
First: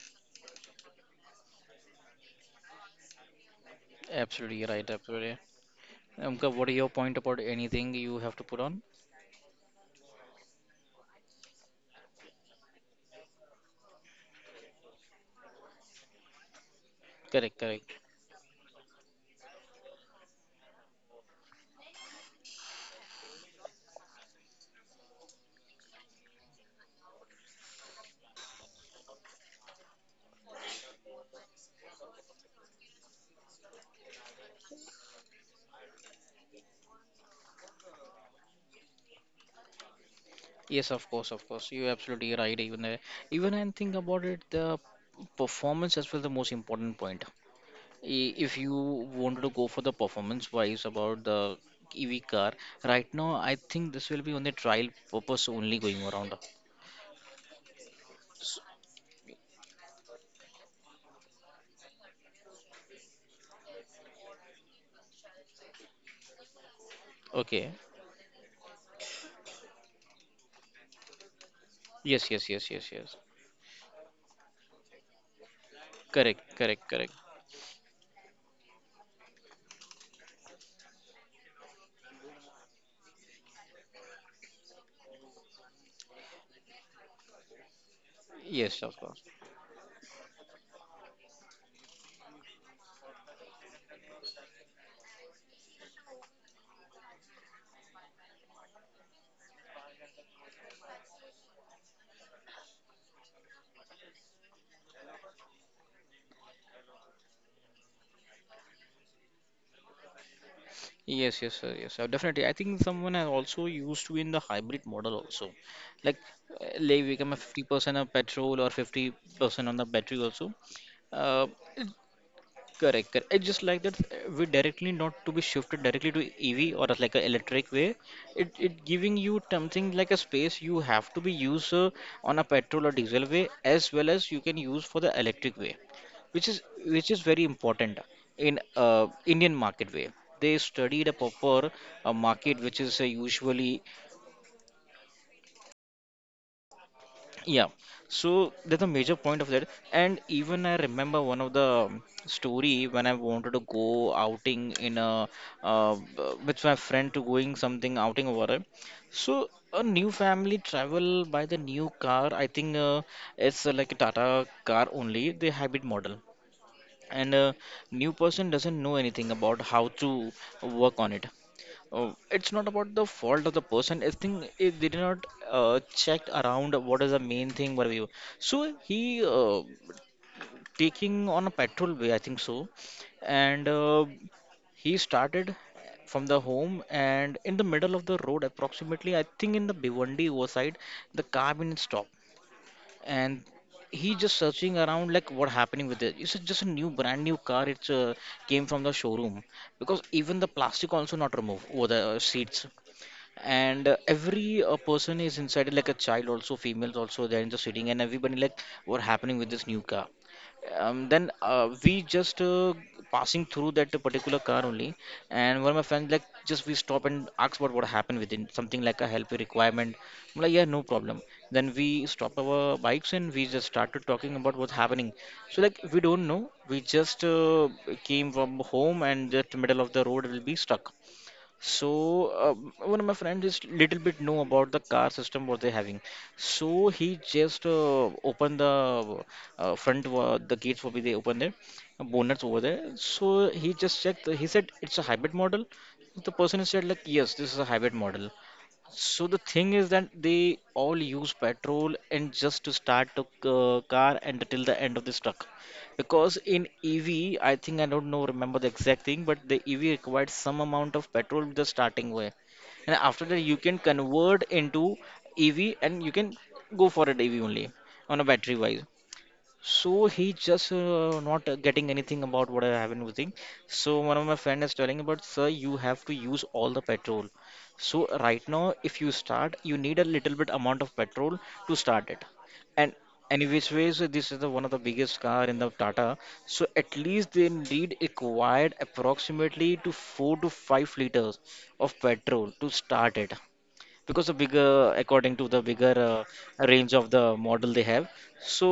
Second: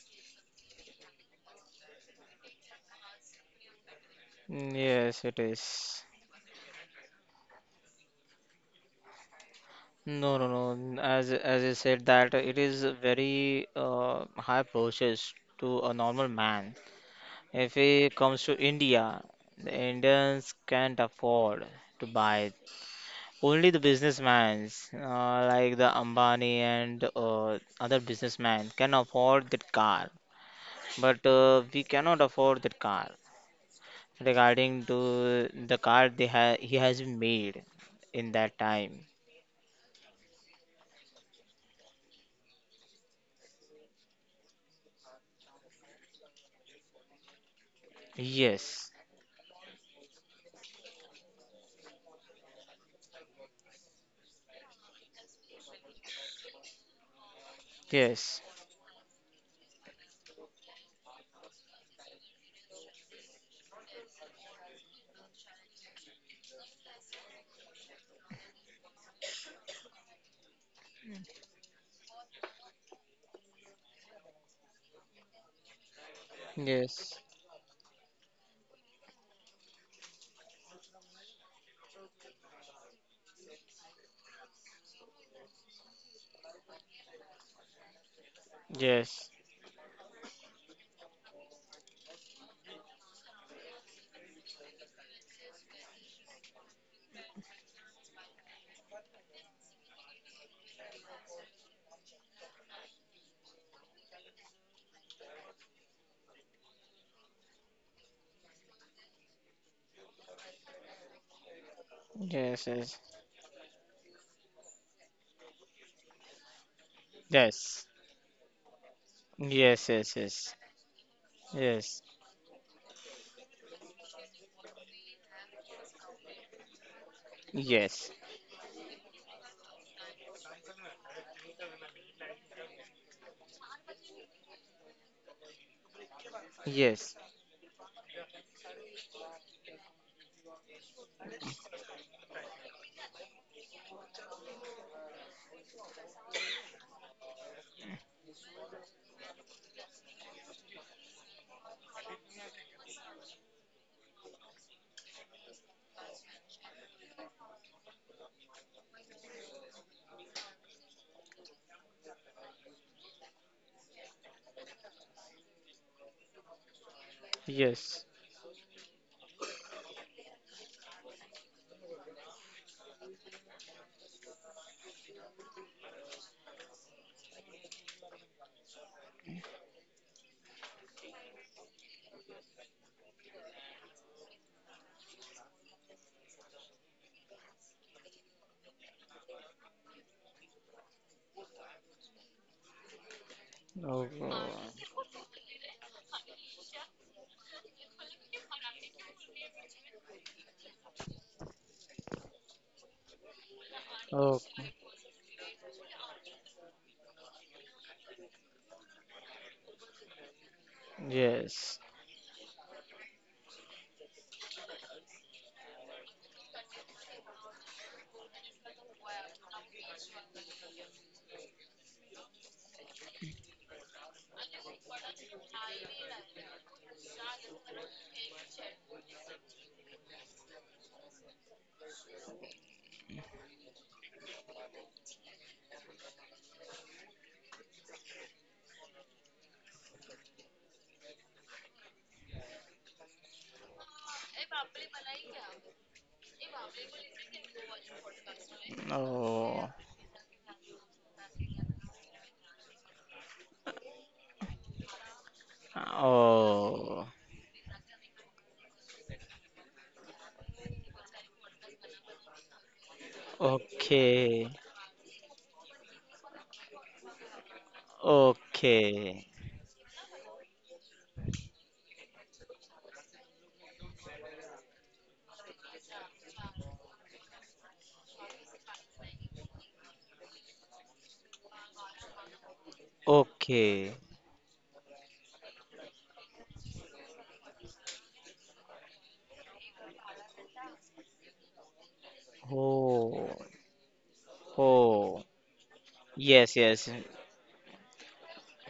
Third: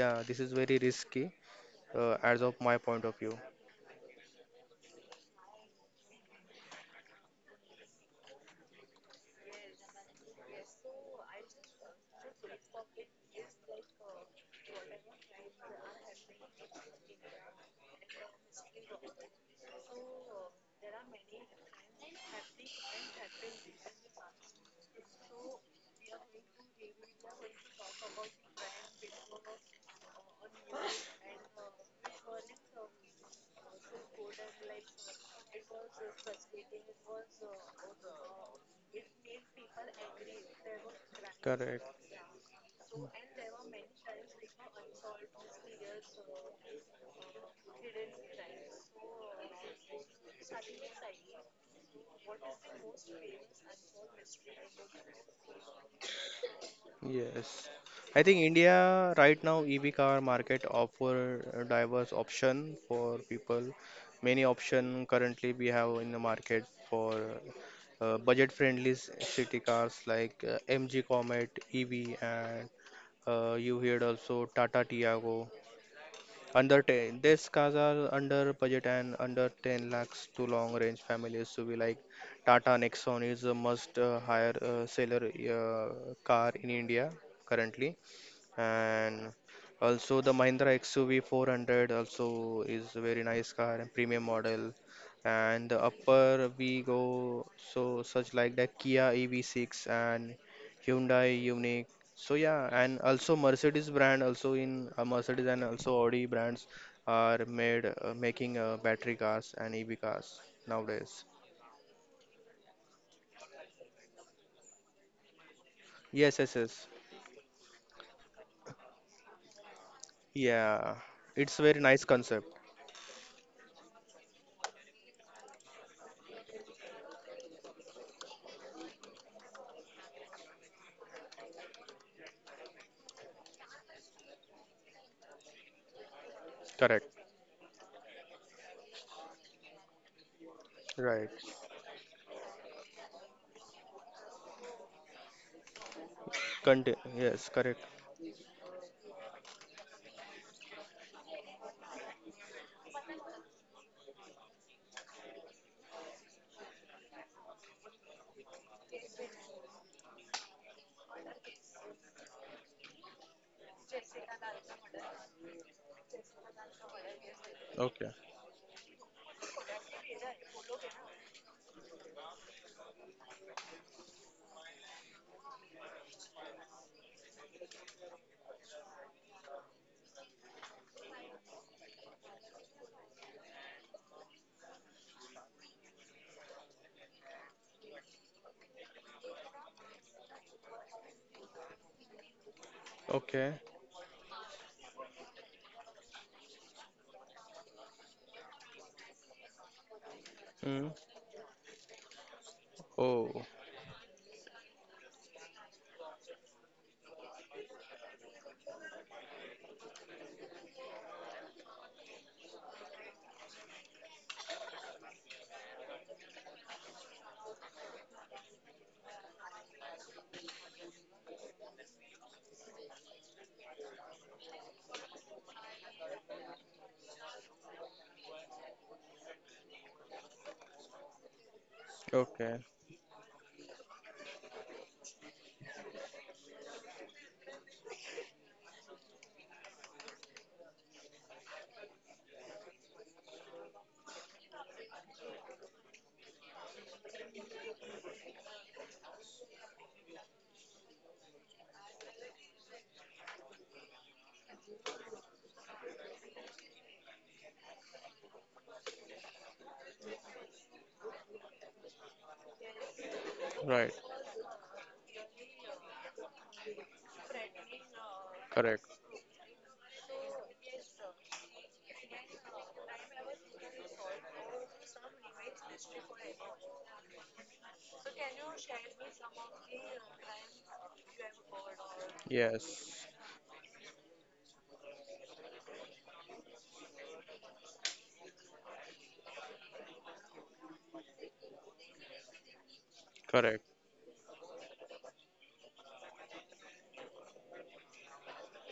yeah, this is very risky, as of my point of view. Absolutely right. yes, Absolutely. it is. Umka, what are your point about anything you have to put on? No, no, no. n- as I said that it is a very high process to a normal man. Correct, If correct. he comes to India, the Indians can't afford to buy it. Only the businessmen, like the Ambani and other businessmen, can afford that car. But we cannot afford that car, regarding to the card he has made in that time. Yes, of course, of course. You're Correct. absolutely right. Even and think about it, the performance as well the most important point. I- If you Yes, wanted to go for the performance wise about the EV car, right now I think this will be on the trial purpose only going around. Yes. I think yes, S- India right now EV car market offer a diverse option for people. Many option currently we have in the market for Okay. Budget friendly city cars like MG Comet EV, Yes, yes, and yes, yes, yes. You heard also Tata Tiago. Correct, Under correct, correct. 10, yes, these cars are under budget, and under 10 lakhs to long range families. So we like Tata Nexon is a must hire seller car in India currently, Yes, of course. and yes, also the Mahindra XUV 400 also is a very nice car and premium model, and the upper we go, so such like the Kia EV6 and Hyundai Unique. So yeah, and also Mercedes brand also in Mercedes and also Audi brands are made making battery cars and EV cars nowadays. Yes, yes, sir. Yes, sir. Definitely. I think yes, someone has also used to in the hybrid model also. Like, Yes, yes, yes. like yes, become a yes, 50% of petrol or 50% on the yes, yes, battery also. yes, Yeah, Uh, it's very it- nice concept. correct, correct. It's just like that. We directly not to be shifted directly to EV or as like a electric way. yes, It giving you something like a space you have to be used on a petrol or diesel way as well as you can use for the electric way which is which yes, Correct. is very important in Indian market way. They studied a Right. proper market, which is usually Yes, yeah. correct. So that's a major point of that. And even I remember one of the story when I wanted to go outing in a with my friend to going something outing over there. So a new family travel by the new car. I think it's like a Tata car only, the hybrid model. And yes, a yes. Okay. new person doesn't know anything about how to work on it. It's not about the fault of the person. I think it, they did not check around what is the main thing for you. So he taking on a petrol way I think so. And he started from the home, and in the middle of the road approximately I think in the Bhiwandi side the car been stopped. And Okay. Oh, he just searching around like what happening with it. It's just a new brand new car, it's came from the showroom, because even the Hmm. plastic also not removed over the seats. Oh, And oh, every person is inside it, like a child also, females also, they're just sitting and everybody like what happening with this new car. Then yes. we just passing through that particular car only, and one of my friends like just we stop and ask about what happened within something, like a help requirement. I'm like yeah, no problem. Then we stop our bikes and we just started talking about what's happening. So like we don't know, we just came from home and just middle of the road will be stuck. so uh, okay. one of my friends is little bit know about the car system what they're having. So he just opened the the gates will be they open there, bonnets over there. So he just checked. He said it's a hybrid model. The person said like yes, this is a hybrid model. So the Oh, thing is that they all use petrol and just to start the car and till the end of this truck. Because in oh. EV, I think I don't know remember the exact thing, but the EV requires some amount of petrol with the starting way, and after that you can Right. convert Okay, into EV and you can go for an EV only on a battery wise. Correct. okay, So he just not getting anything about what I have been using. So one of my friend is telling about, sir, you have to use all the petrol. So right now, if you start, you need a little bit amount of petrol to start it. And Yes. any which okay. ways, this is the one of the biggest car in the Tata. So at least they need required approximately to 4 to 5 liters of petrol to start Oh, it Correct. because of bigger oh. according to the bigger Yes, yes, range of the model they have, so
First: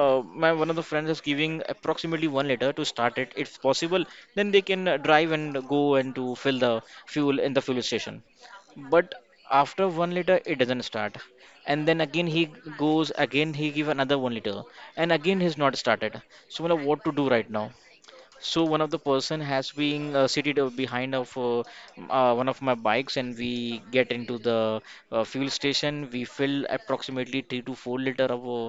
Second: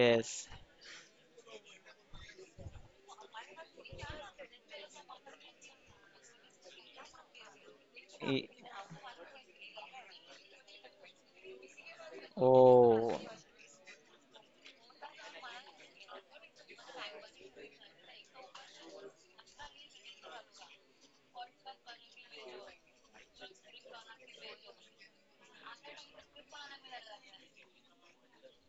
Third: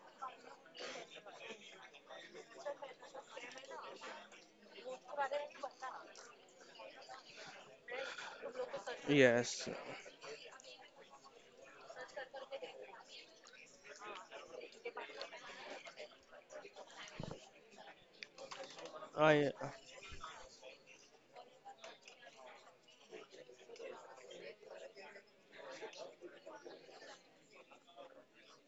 my one of the friends is giving approximately 1 liter to start it if possible, then they can drive and go and to fill the fuel in the fuel station. Y- But Yes. after 1 liter it doesn't start, and then again he goes, Oh, again he give another 1 liter, and again he's not started, so I what to do right now. So one of the person I, has been seated behind of one of my bikes, and we get into the fuel station. We fill approximately 3 to 4 liter of uh,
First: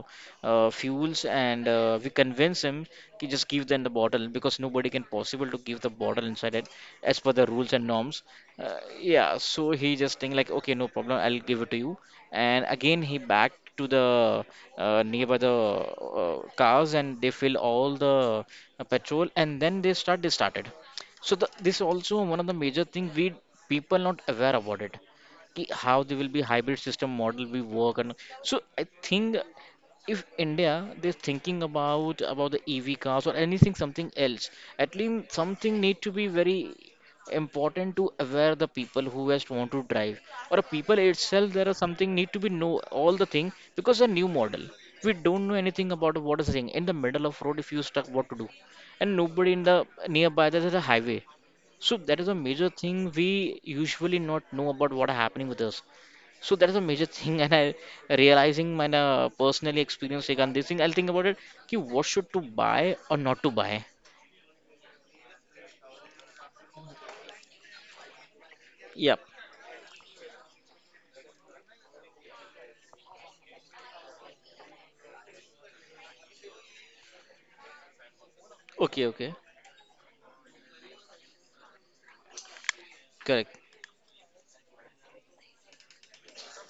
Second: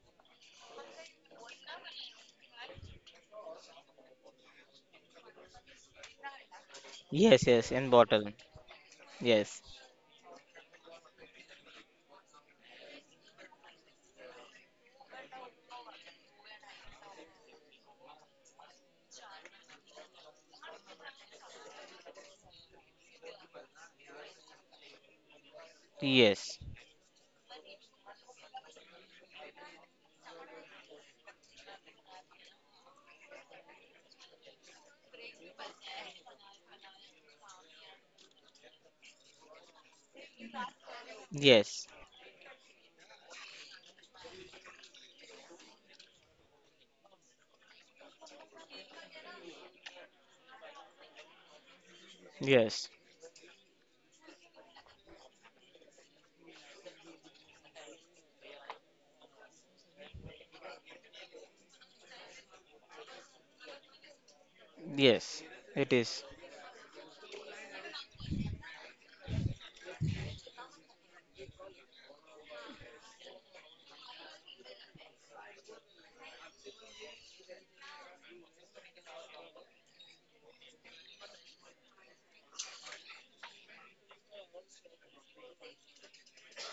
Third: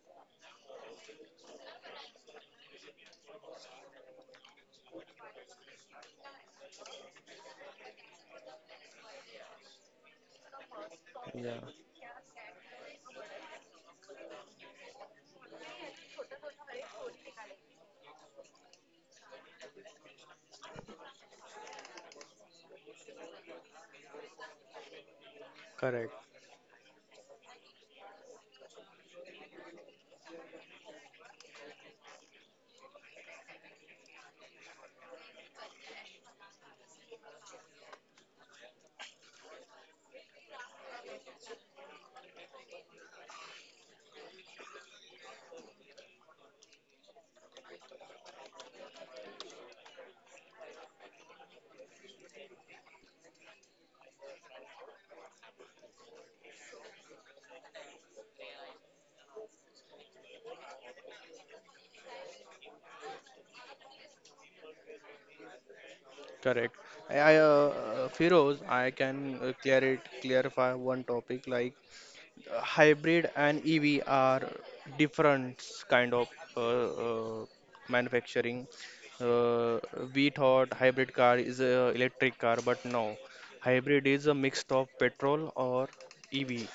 uh, fuels, and we convince him to just give them the bottle because nobody can possible to give the bottle inside it as per the yes, yes, rules and in norms. bottle. Yeah, Yes, so he just think like, okay, no problem, I'll give yeah. it to you. And again, he back to the nearby the cars, and they fill all the petrol, and then they started. So this is also one of the major thing we people not aware about it, कि how Correct. they will be yes, hybrid system model will work. And so I think if India they're thinking about the EV cars or anything something else, at least something need to be very important to aware the people who just want to drive, or people itself there are yes, something need to be know all the thing, because a new model, we don't know anything about what is the thing in the middle of road, if you stuck what to do, and nobody in the nearby there is a highway. So that is a major yes, thing we usually not know about what are happening with us. So that is a major thing, and I realizing my personally experience regarding this thing. I'll think about it. Ki what should to buy or not to buy? yes, it is. Correct. I Firoz, I can Yep. Clarify one topic, like hybrid and EV are different kind of uh, uh, manufacturing. Okay, okay. Uh, we thought hybrid car is a electric car, but no. Correct. Hybrid is a mix of petrol or EV.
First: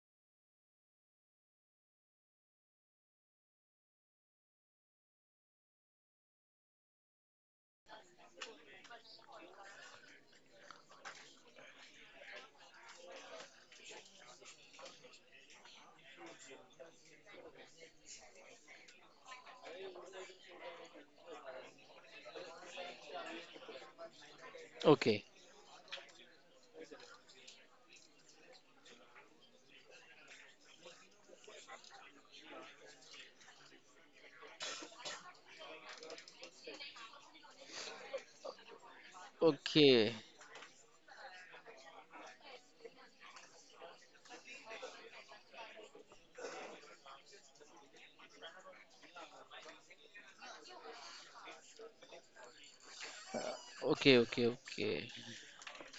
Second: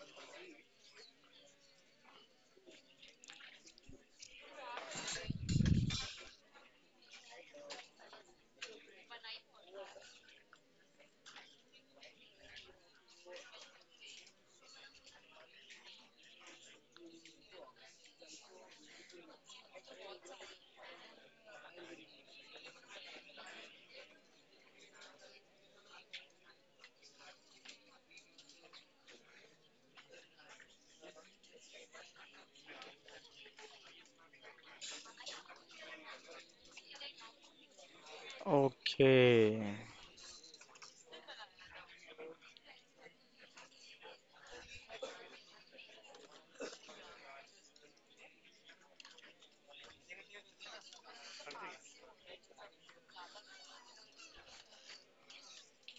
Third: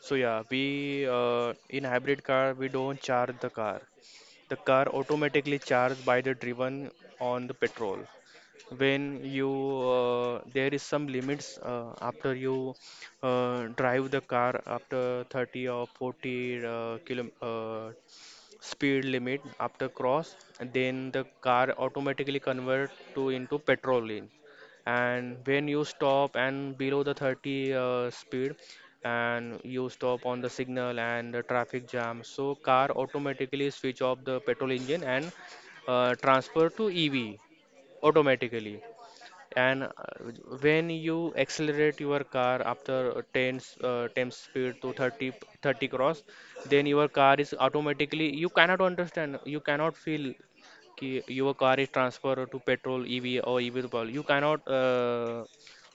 So yeah, we in hybrid car we don't charge the car. The car automatically charged by the driven on the petrol. When you There is some limits after you drive the car after 30 or 40 kilo, speed limit after cross, then the car automatically convert to into petrol lane. Okay. And when you stop and below the 30 speed, and you stop on the signal and the traffic jam, so car automatically switch off the petrol engine and transfer to ev automatically. Okay. And Okay. when you accelerate your car after 10 speed to 30 cross, then your car is automatically, you cannot understand, you cannot feel ki your car is transfer to petrol ev or ev power. Okay, You okay, cannot okay.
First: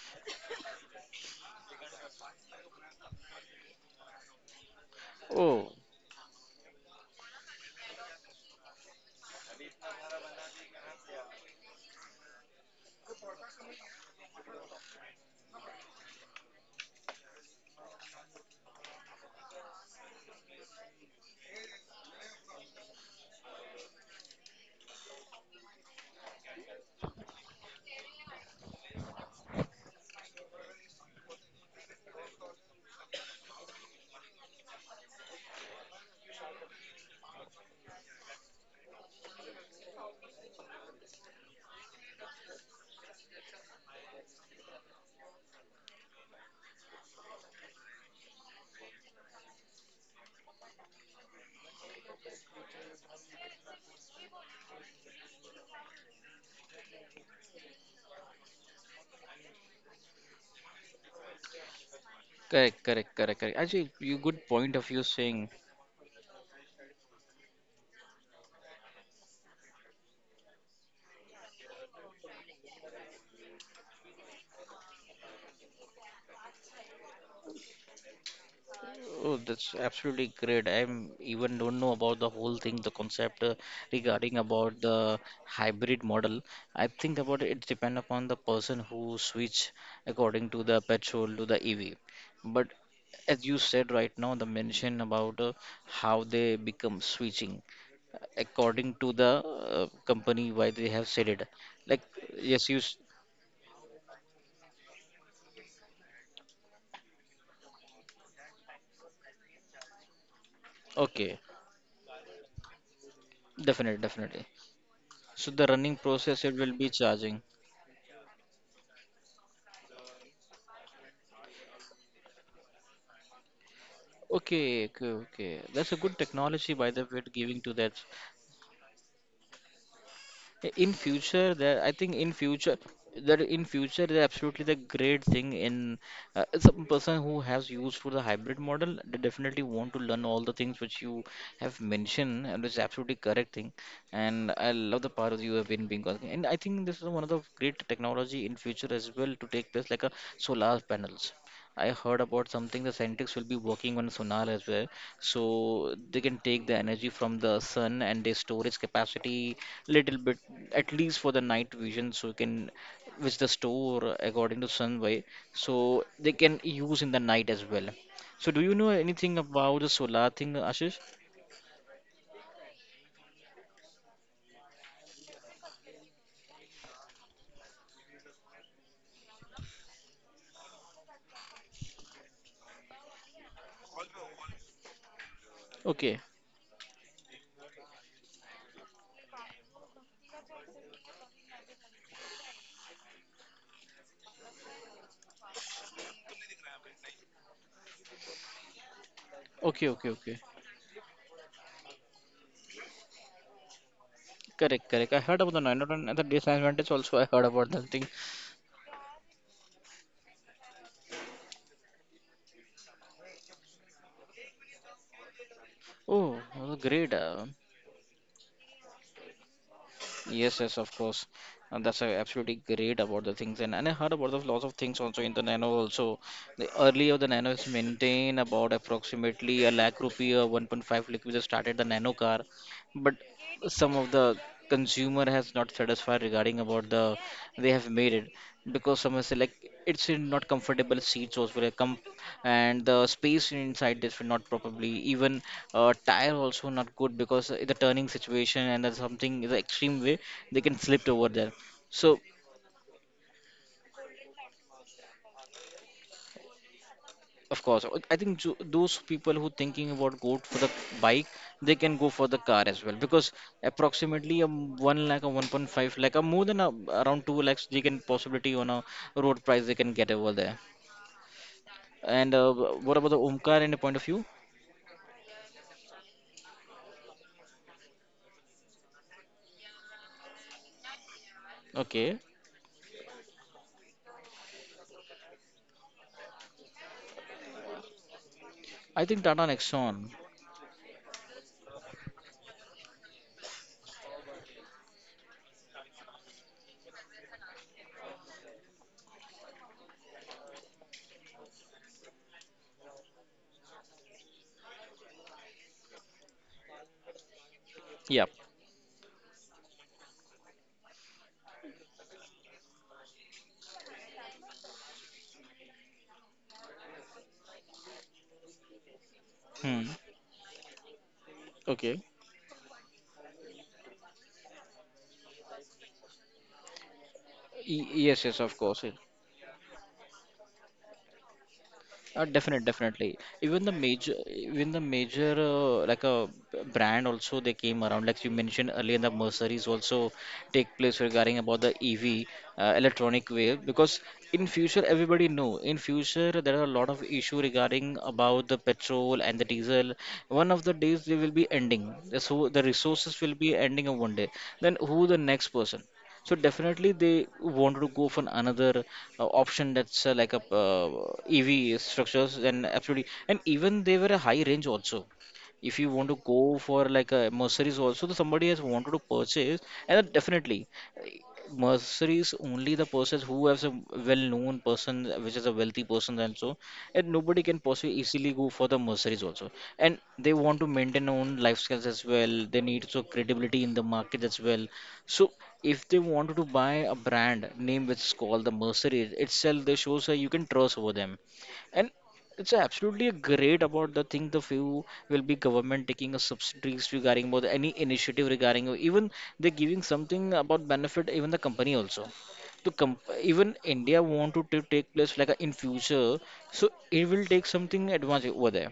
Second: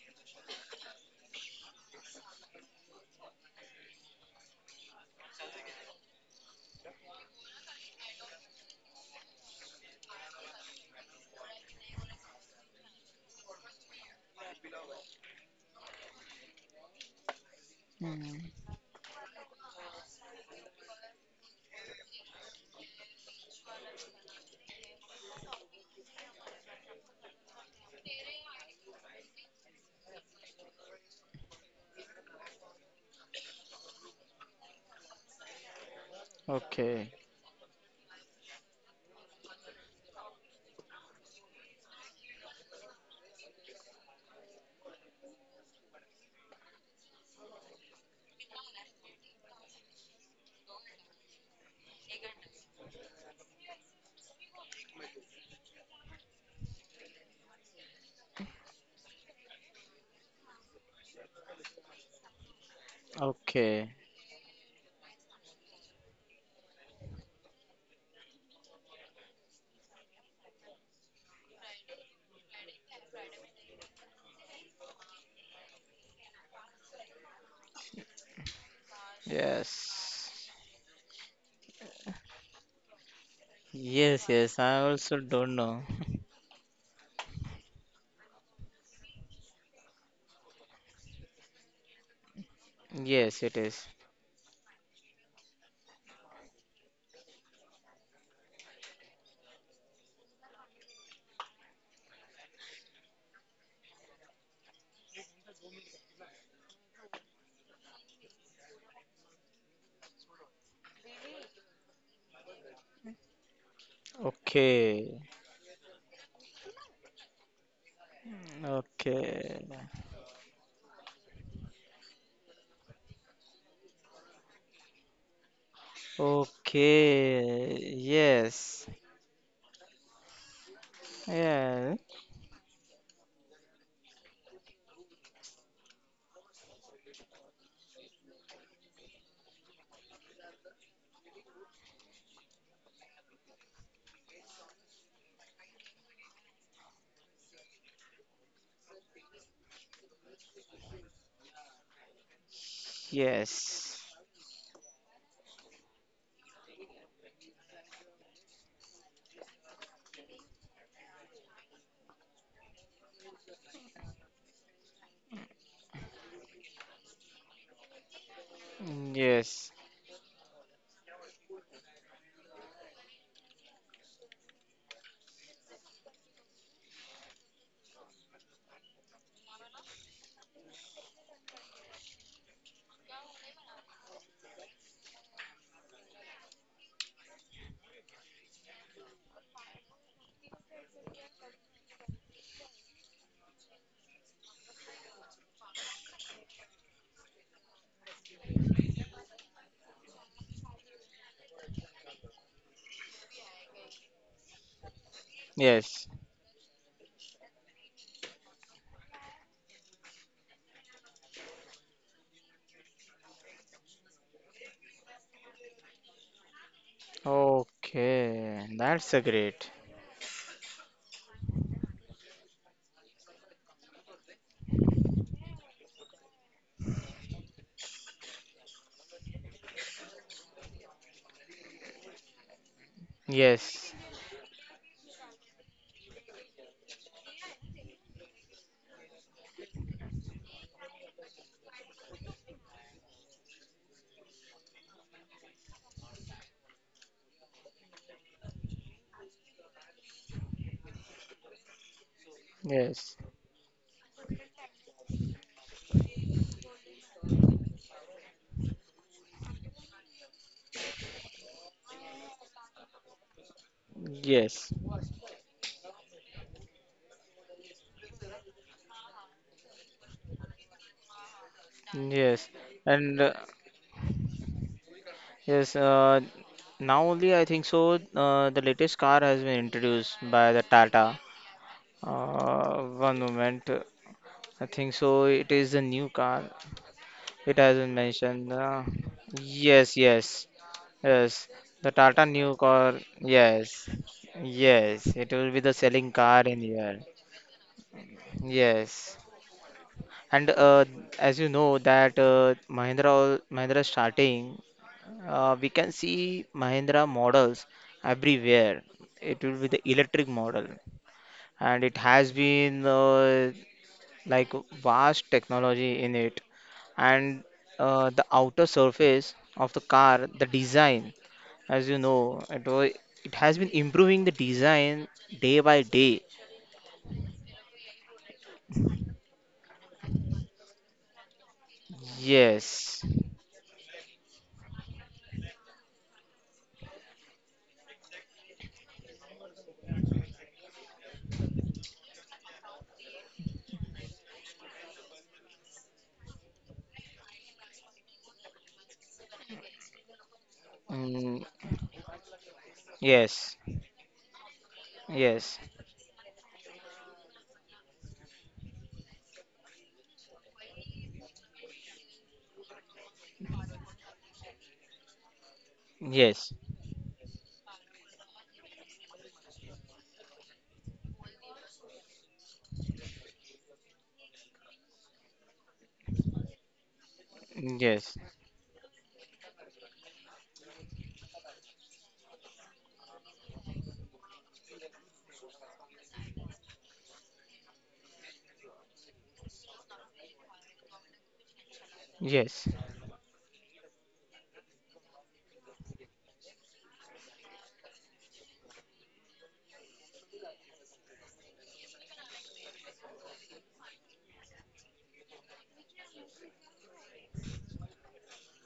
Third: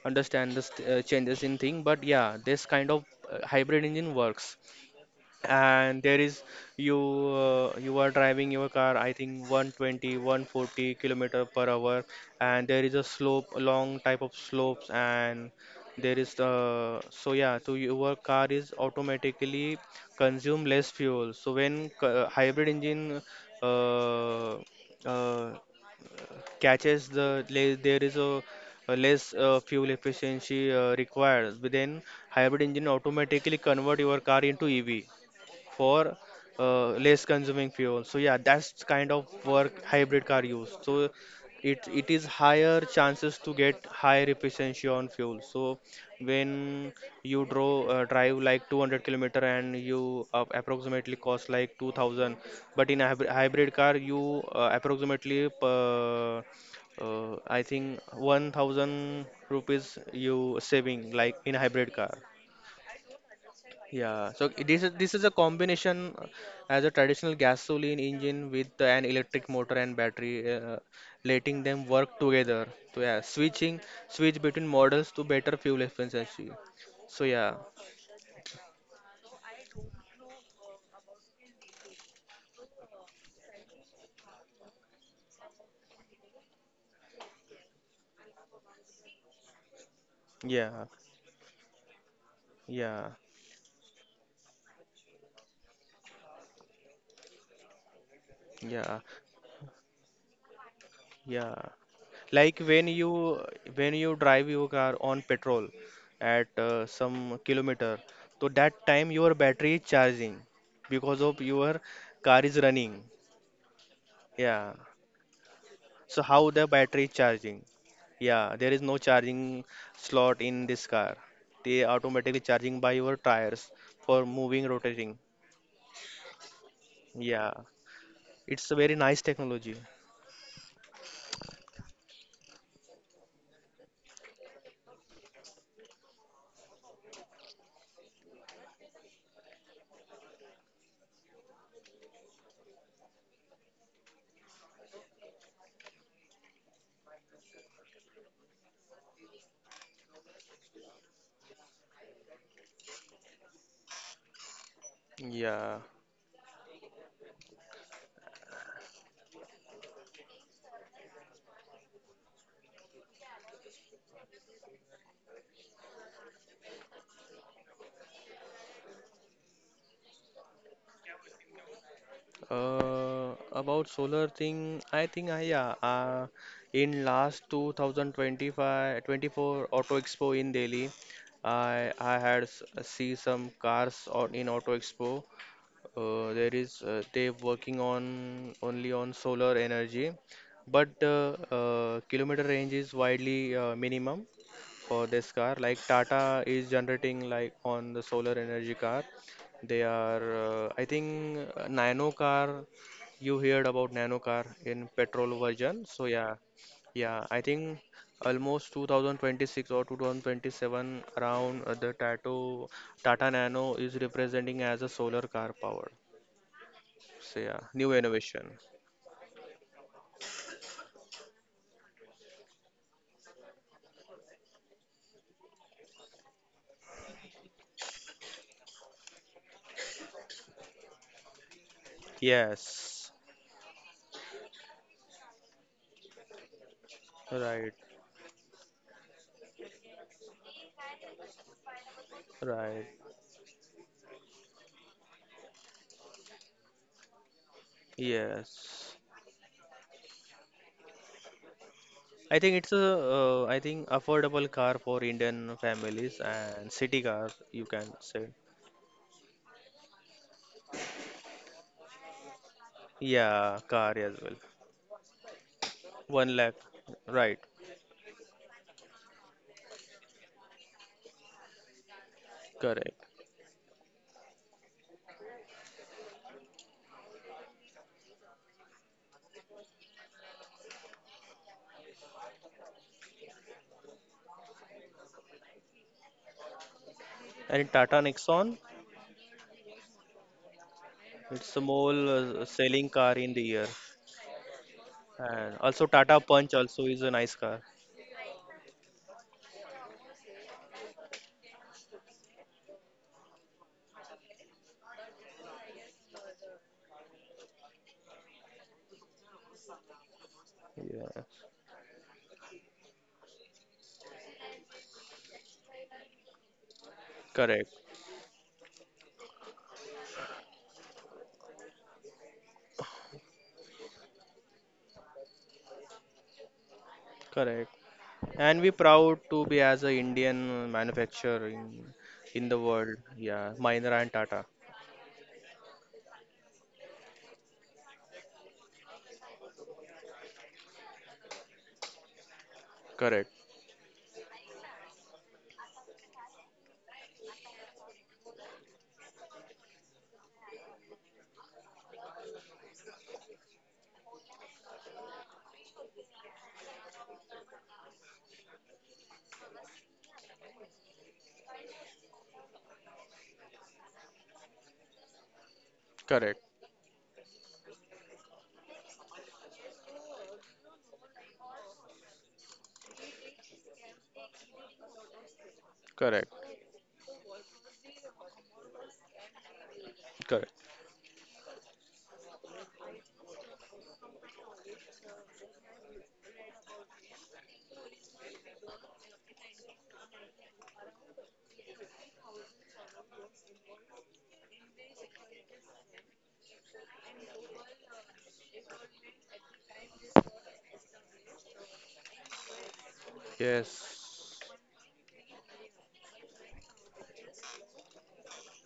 understand the changes in thing, but yeah, this kind of hybrid engine works. Oh, And there is you are driving your car, I think 120 140 kilometer per hour, and there is a slope, a long type of slopes, and there is the, so yeah, so your car Mm. is automatically consume less fuel. So when hybrid engine uh, uh, catches the there is a less fuel efficiency required, but then hybrid engine automatically convert your car into ev for okay, less consuming fuel. So yeah, that's kind of work hybrid car use. So it is higher chances to get higher efficiency on fuel. So when you draw drive like 200 kilometer and you approximately cost like 2000, but in a hybrid car, you approximately I think 1000 rupees you saving, like, in hybrid car. correct, correct, correct, correct. okay. Actually, you Yeah, good so point this of is you this is a saying. combination as a traditional gasoline engine with an electric motor and battery, letting them work together. So yeah, switch between models to better fuel efficiency. So yeah, Oh, that's Yes, absolutely great. I'm even don't know about the whole thing, the concept, yes, regarding yes, I about the also don't know. hybrid model. I think about it, it depend upon the person who switch according to yeah, the petrol to the EV. But yeah, Yes, as it you is. said right now, the mention about how they become switching yeah, according to the company why they have said it. yeah. Like Like yes, you when s- you when you drive your car on petrol at some kilometer, so that time your battery is charging because of okay, your car is running. definitely, definitely. Yeah. Okay, So the running So how process it the will be battery charging. charging? Yeah, there is no charging okay, slot in this car. They automatically charging by your tires for moving, Okay, okay, rotating. okay. That's a good technology, by the way, Yeah, giving to okay. that. it's a Yes, very nice technology. In future, there, yeah, I think in future, that in future, they're absolutely the great thing. In some person who has used for the hybrid model, they definitely want to learn all the things which you have mentioned, and it's absolutely correct thing. And I love the part of you have been being talking. And I think this is one of the great technology in future as well to take place, like a solar panels. I heard about something the scientists will be working yes, on sonar as well, Yeah. so they can take the energy from the sun and they store its capacity little bit, at least for the night vision, so you can which the store according to sun way, so they can use in the night as well. So do you know anything yes, about the solar thing, Ashish? About solar thing, I think I yeah. In last 2025, 24 Auto Expo in Delhi, I had see some cars on in Auto Expo. Okay, There is they working on only on solar energy, but kilometer range is widely minimum for this car. Like Tata is generating, like, on the solar energy car. They okay, okay, are okay. I think nano car. You heard about nano car Correct, in correct, I petrol heard about the version. yes. So 901 and the yeah, disadvantage also yeah. I I heard about think that thing. almost 2026 or 2027 around, the Tato Tata Nano is representing as a solar car power. Oh well, great, So yeah, new innovation. Okay, that's a great. yes, yes, of course. And that's absolutely great about the things. And I heard about the lots of things also in the Nano also. The earlier the Nano is maintained about approximately a lakh rupee or 1.5 lakh. We just started the Nano car, Yes, but Yes, some of the consumer has not satisfied regarding about the they right, have made it, because some has like it's in not comfortable seats also like com and right. the space inside this will not probably even tire also not good because the turning situation and Yes, that's something is extreme way they can slip over there. So I think it's a yes, I think affordable car for Indian families and city car of you course can I say. think those people who thinking about go for the bike, they can go for the car as well because Yeah, car as well. approximately yes, 1 lakh or 1.5 lakh or One more lakh, than a, around right? 2 lakhs they can possibility on a road price they can get over there. And yes, what about the and Correct. uh, Omkar in a point of view? yes. Now only I think so. The latest car has been introduced by the Tata. Okay, One moment. I think so. It is a new car. It And has been Tata mentioned. Nexon, I think Tata yes, Nexon. yes, yes. it's a more The Tata new selling car. car in the year. Yes, yes. It will And be the also selling Tata car Punch in also is here. a nice car. Yes. And as you know that Mahindra starting, we can see Mahindra models Yeah. everywhere. It will be the electric model, Yeah, and it has been like vast technology in it. And correct, uh, the outer surface of the Hmm. car, the design, as you Okay. know, it was. It has been improving the design day by day. correct. Y- Yes, yes, of And we course. Yeah. proud to be as a Indian manufacturer Uh, in the definite, Yes, world. definitely. Yeah, Mahindra and Tata. Even the major like a brand also they came around. Like you mentioned earlier, the merceries also take place regarding about the EV, electronic Correct, way, because in future everybody know in future there are a lot of issue regarding about the petrol and the diesel. One of the days they will Mm, be ending. So the resources will be yes, ending on one day. Then who the next yes, person? So definitely they want to go for another option, that's like a EV structures, and absolutely and even they were a high range also, if you want to correct, yes. go for like a Mercedes also, the somebody has wanted to purchase, and then definitely uh, Mercedes only the person who has a well-known person which is a wealthy person. correct, And so and nobody can possibly Yes, easily go for the Mercedes also, and they correct. want to maintain own lifestyles as well, they need so credibility in the market as well. So if they wanted to buy a brand name which is called the Mercedes itself, they shows that you can trust over them, and it's yes, absolutely great about the thing. The few will be government taking a subsidies regarding about any initiative regarding, or even they're giving something about benefit even the company also. To comp even India want to Yes, ta- take place like a, in future, so it will take something advantage over there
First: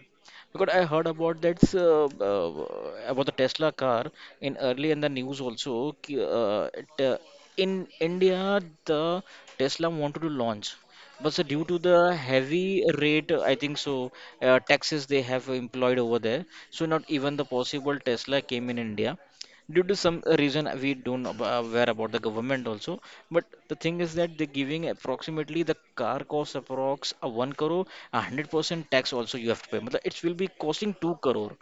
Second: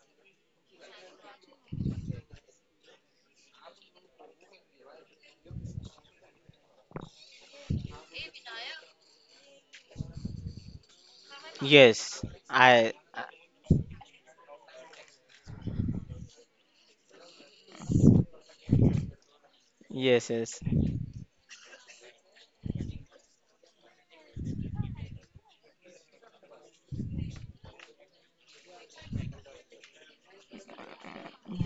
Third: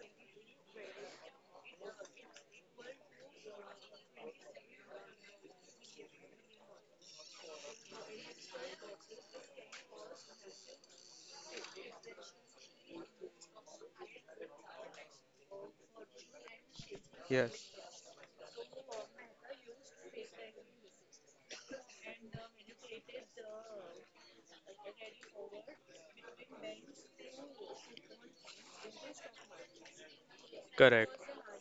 because I heard about that about the Tesla car in early in the news also. Ki- uh, it, in India, the Tesla wanted to launch, but so due to the yes. heavy I- rate, I think so, taxes they have employed over there, so not even the yes, possible Tesla came in India due to some yes, yes, reason we don't ab- aware about the government also. But the thing is that they're giving approximately the car cost approx a 1 crore, a 100% tax also you have to pay, Matlab, it will be costing 2 correct. crore.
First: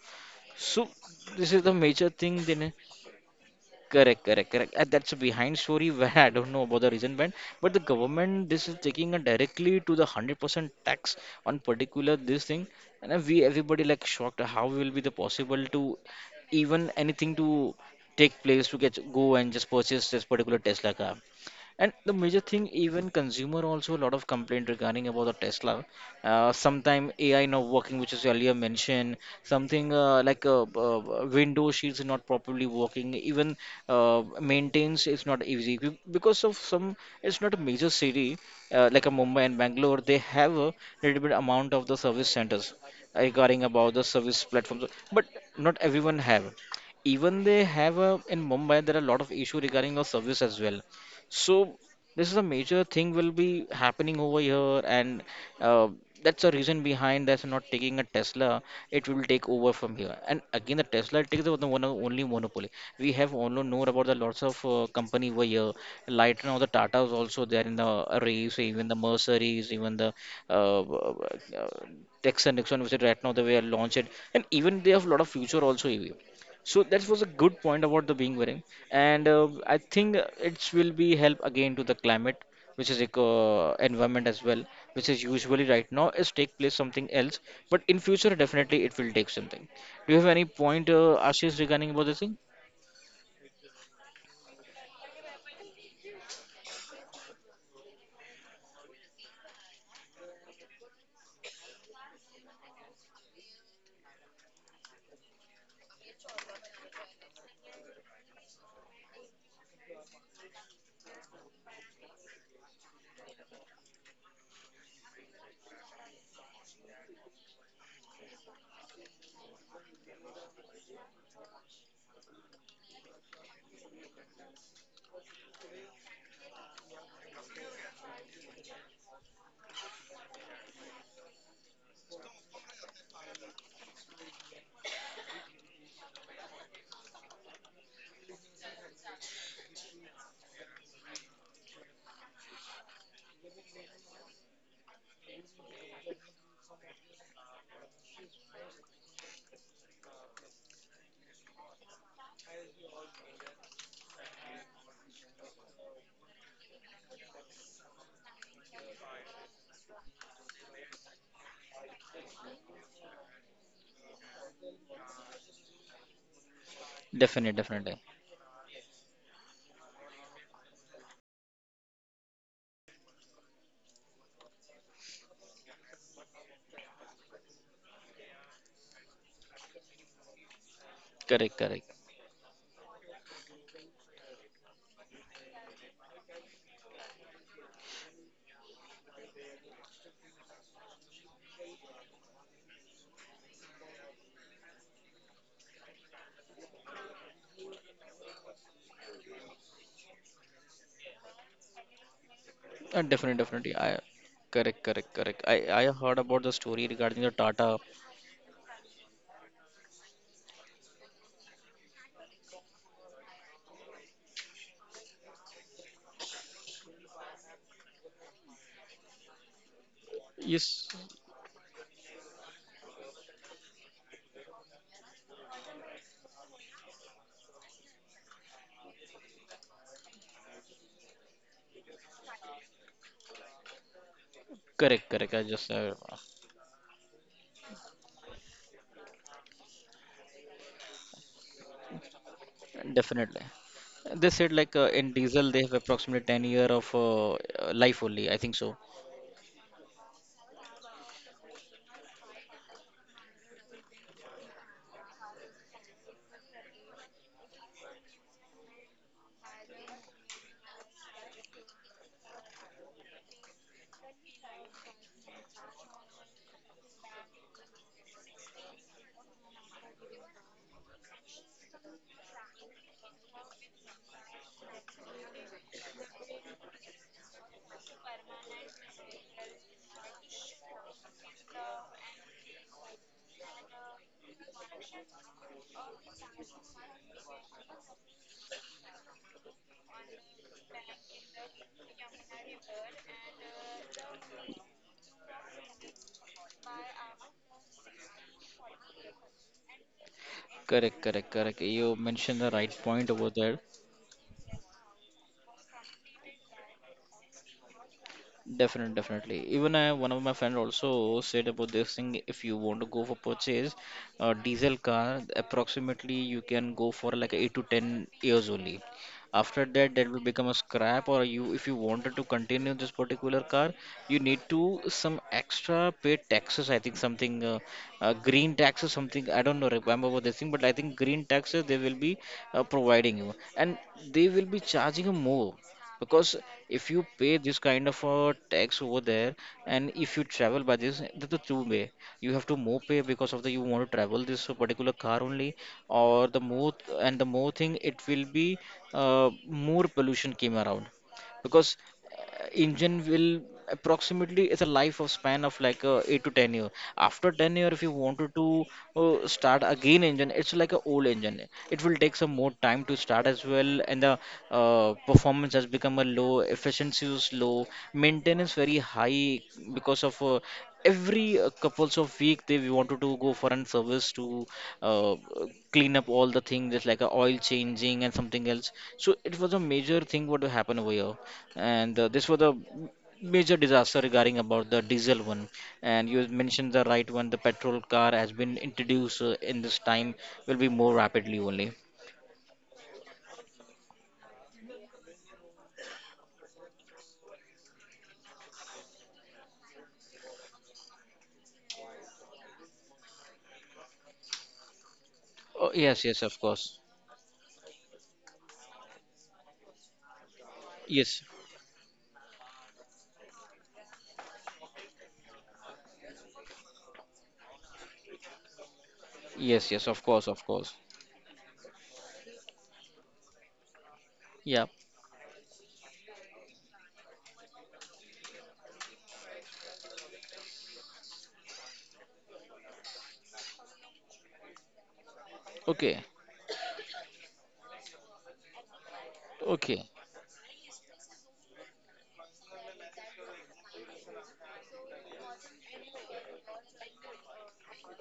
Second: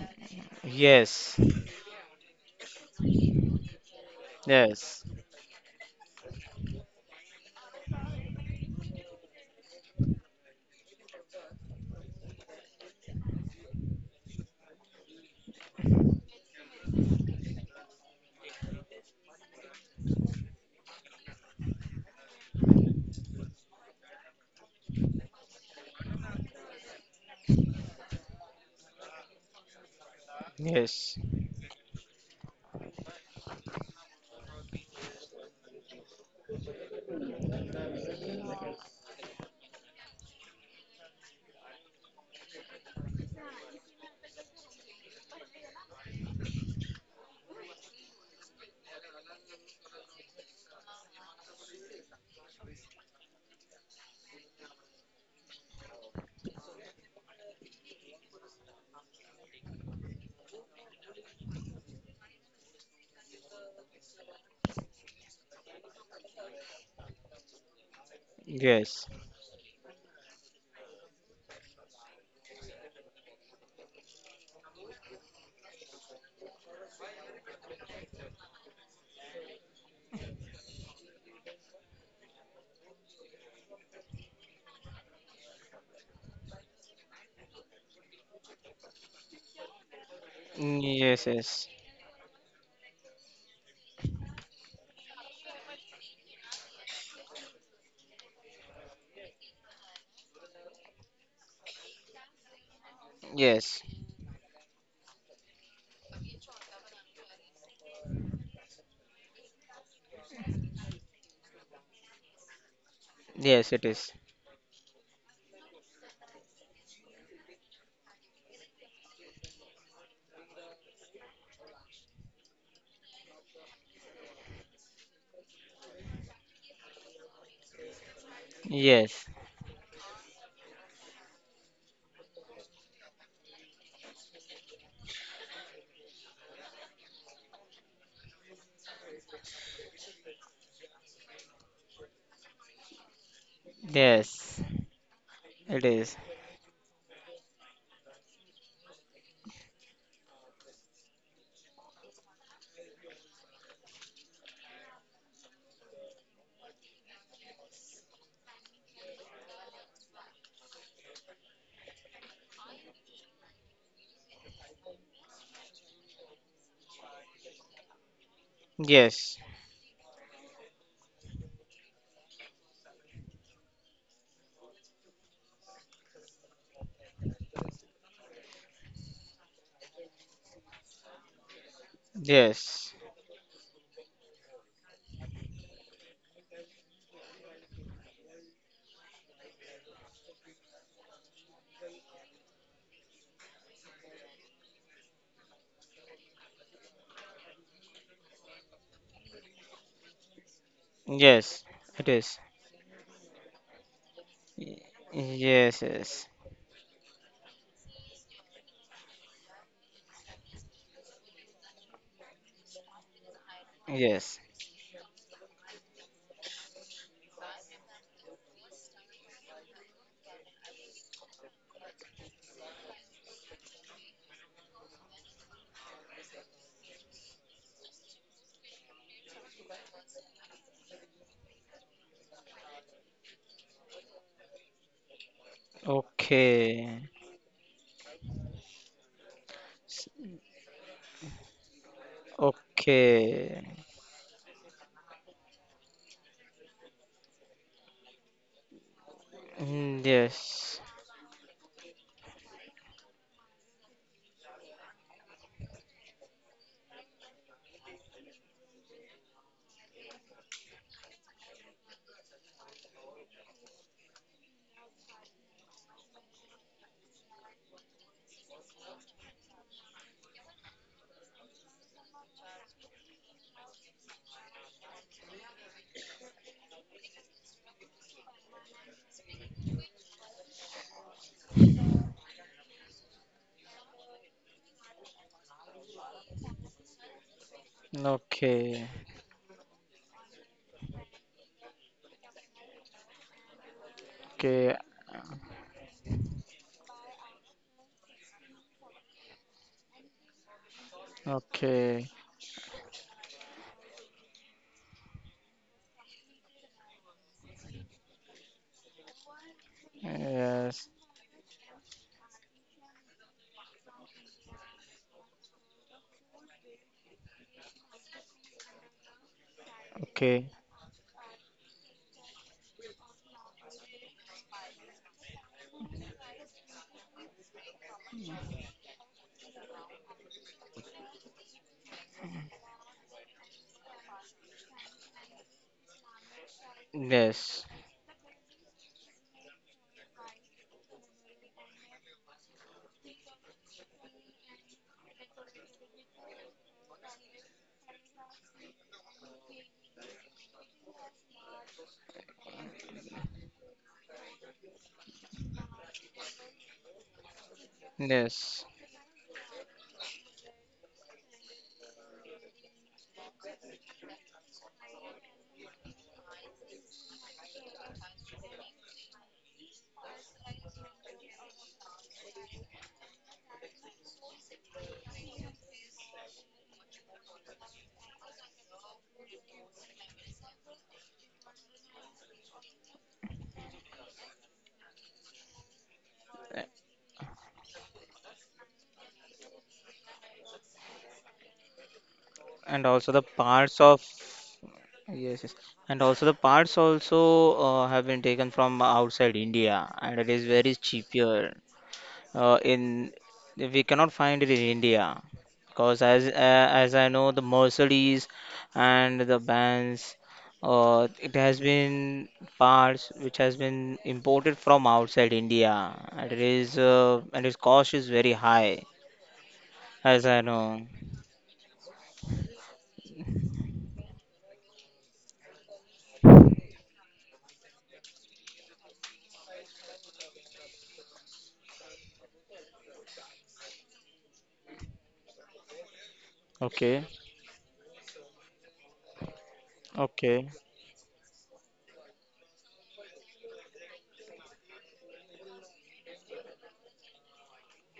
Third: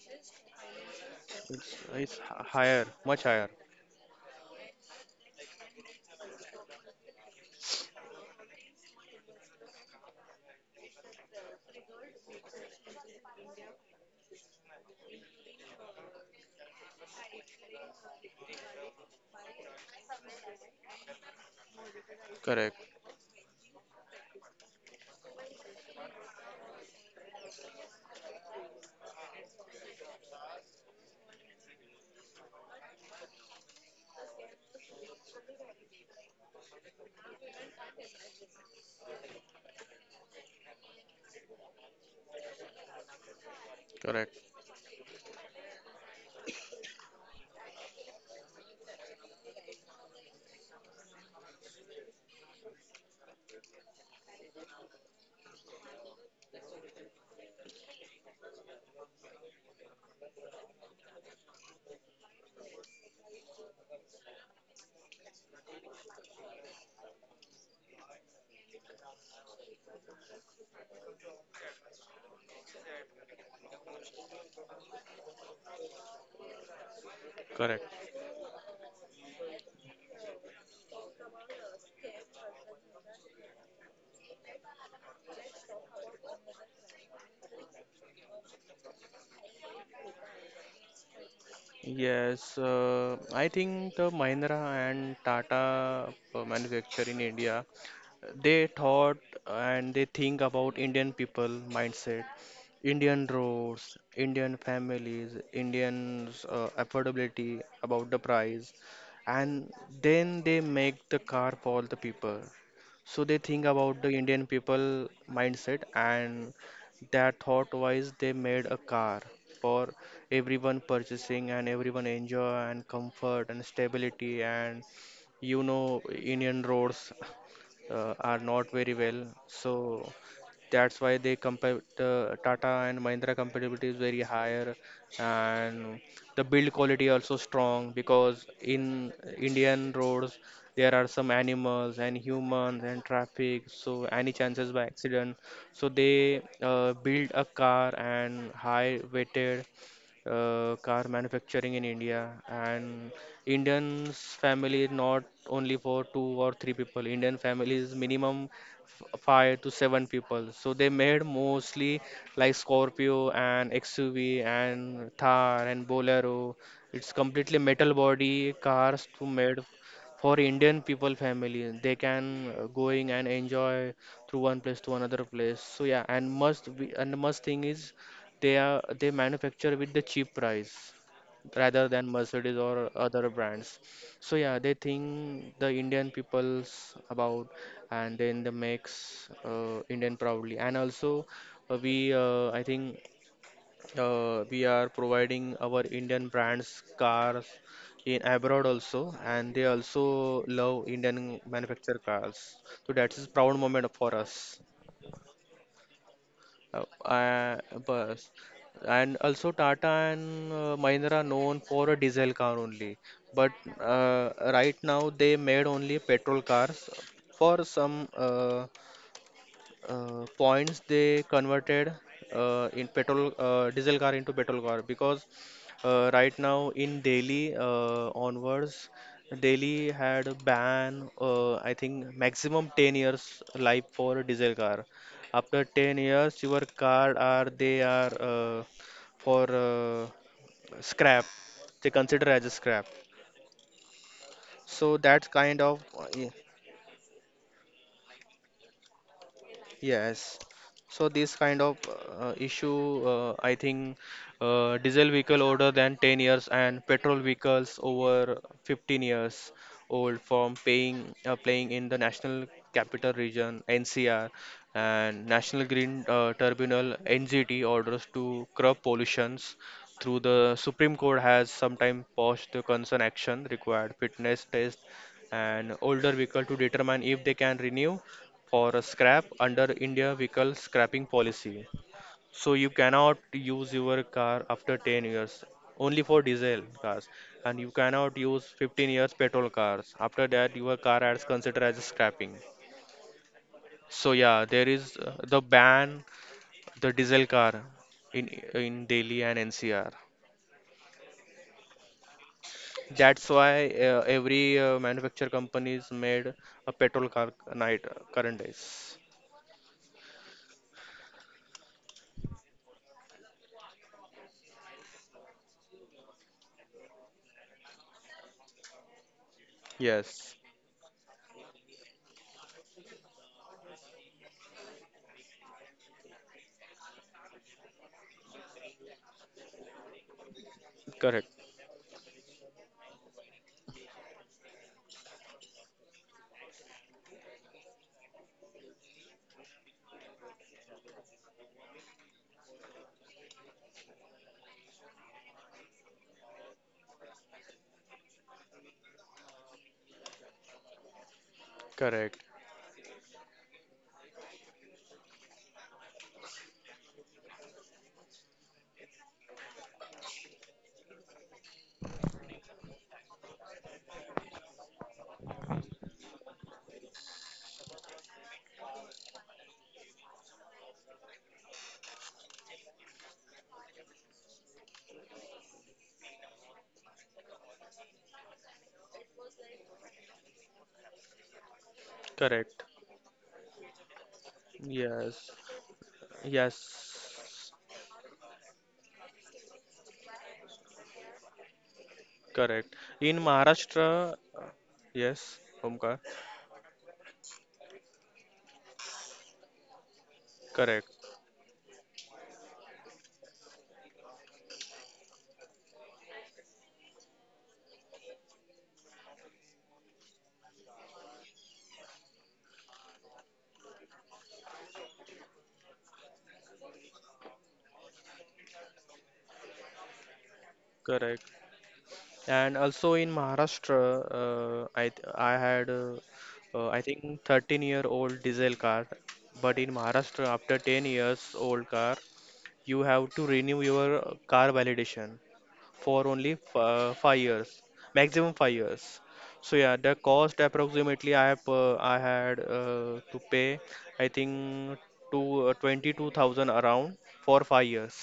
So yes, this is the It's, major it's thing then. higher, much higher. Correct, correct, correct. And yes, that's a behind story where I don't know about the reason when, but the government this is taking it directly to the 100% tax on particular this thing, and then we everybody like shocked how will be the possible to even anything to take place to get go and just purchase this particular Tesla car. And the major thing, Correct, even consumer also a lot of complaint regarding about the Tesla, sometime AI not working which is earlier mentioned, something like yes, window shields not properly working, even maintains is not easy. Because of some, it's not a major city, like a Mumbai and Bangalore, they have a little bit amount of the service centers regarding about the correct, service platforms. But not everyone have, even they have a, in Mumbai there are a lot of issue regarding the service as well. So this is a major thing will be happening over here, and uh, that's the reason behind that's not taking a Tesla. It will take over from here. And again, the Tesla takes the one only monopoly. We have only known about the lots of company over here. Like now, the Tatas also they are in the race, even the yes, Mercedes, even the uh, uh, Texan Nixon, which is right now they were launched, and even they have a lot of future also. EV. So that was a good correct. point about the being wearing, and I think it will be help again to the climate, which is eco environment as well, which is usually right now is take place something else, but in future definitely it will take something. Do you have any point, yes, Ashish, yes, regarding about this thing? Yes, I think the Mahindra and Tata manufacture in India, they thought and they think about Indian people mindset, Indian yes, roads, Indian families, Indians affordability about the price, and then they make the car for the people. So they think yes, it about the is. Indian people mindset, and that thought wise they made a car for everyone purchasing and everyone enjoy and comfort and stability. And you know Indian roads are not very Yes, well. So that's why they compare the Tata and Mahindra compatibility is very higher, and the build quality also strong, because in Indian roads there are some animals and humans and traffic, so any yes, chances by accident. it So is. they build a car and high weighted car manufacturing in India. And Indians family is not only for two or three people. Indian family is minimum five to seven people. So they made mostly like Scorpio and XUV and Thar and Bolero. It's completely Definitely, metal definitely. body cars to Yes, made for Indian people family. They can going and enjoy through one place to another place. So yeah, and must be and the must thing is they manufacture with the cheap price Correct, rather correct. than Mercedes or yes, other brands. So yeah, they think the Indian peoples about, and then they makes Indian proudly. And also we I think, we are providing our Indian brands cars in abroad also, and they also love Indian yes, manufactured it is. cars. So that is Definitely, proud definitely. moment I for us. Correct, Y- correct, correct. I Yes, heard yes, about the story Uh, regarding the uh, Tata. Bus. And also Tata and Mahindra known for a diesel car only. But yes. right now they made only petrol cars for some points Yes, they converted in petrol diesel car into petrol car, because right now in Delhi onwards Delhi had a ban, I think maximum 10 years life for diesel car. correct, correct. I After just 10 years your car Okay, are they are for s- scrap, they consider as a scrap. definitely. okay. They said like So in that's diesel kind they have of approximately 10 year of life only, I think so. Mm, yes. Yes, So this kind of issue, I think, diesel vehicle older than 10 years and petrol vehicles over 15 years old from paying playing in the National Capital Region (NCR) and National Green Tribunal (NGT) orders to curb pollutions through the Supreme Court has sometimes paused the concern action required fitness test and older vehicle to determine if they can renew for a scrap under India vehicle scrapping policy. So you cannot use your car after 10 years only for diesel cars, and you cannot use okay, 15 years petrol cars. After that your car is considered as scrapping. So yeah, there okay, is the ban the diesel car in in Delhi and NCR. Correct, correct, correct. You okay. mentioned the right point over That's there. why every manufacturer companies made a petrol car night current Definitely, days. definitely. Even I, one of my friend Yes. also said about this thing. If you want to go for purchase a diesel car, approximately you can go for like 8 to 10 years only. After that, that will Yes, Okay. become a scrap. Or you, if you wanted to continue this particular car, you need to some extra pay taxes. I think something green taxes, something I don't know. Remember about this thing, but I think green correct, taxes they will be providing you, and they will be charging you more because if you pay this Yes. kind of a tax over there and if you travel by this that's the two way, you have to more pay because of the you want to travel this particular car only or the more, and the more thing it will be more pollution came around because correct, engine will approximately it's a life of span of like 8 to 10 year. After 10-year if you wanted to Yes. Start again engine it's like a old engine, it will take some more time to start as well, and the performance has become a low, efficiency is low, maintenance very high because of every couples of week they wanted to go for an service to uh, clean up all the things just like a oil changing and something else. So it was a major thing what happened over here, and this was a correct. major disaster regarding about the diesel Yes, one. And you A- mentioned the right yes, one, the petrol car has been introduced in this time will be more rapidly only. correct. And In also the parts of. Maharashtra, yes, Yes, yes. Omkar, And also the parts also have been taken from outside India, and it is very correct, cheaper. In We cannot find it in India Oh because yes, yes, as of uh, course. as I know the Mercedes and the bands, Yes, it has been parts which has been imported from outside India, and it is and its cost is very high, yes, yes, of course, as I of course. know. correct. And also in Maharashtra, Yeah. I had I think 13-year-old diesel car, but in Maharashtra after 10 years old car, you have to renew your car validation. For Okay. only okay 5 years, maximum 5 years. So yeah, Okay. the cost okay approximately I had to pay, I think, to 22,000 around for 5 years.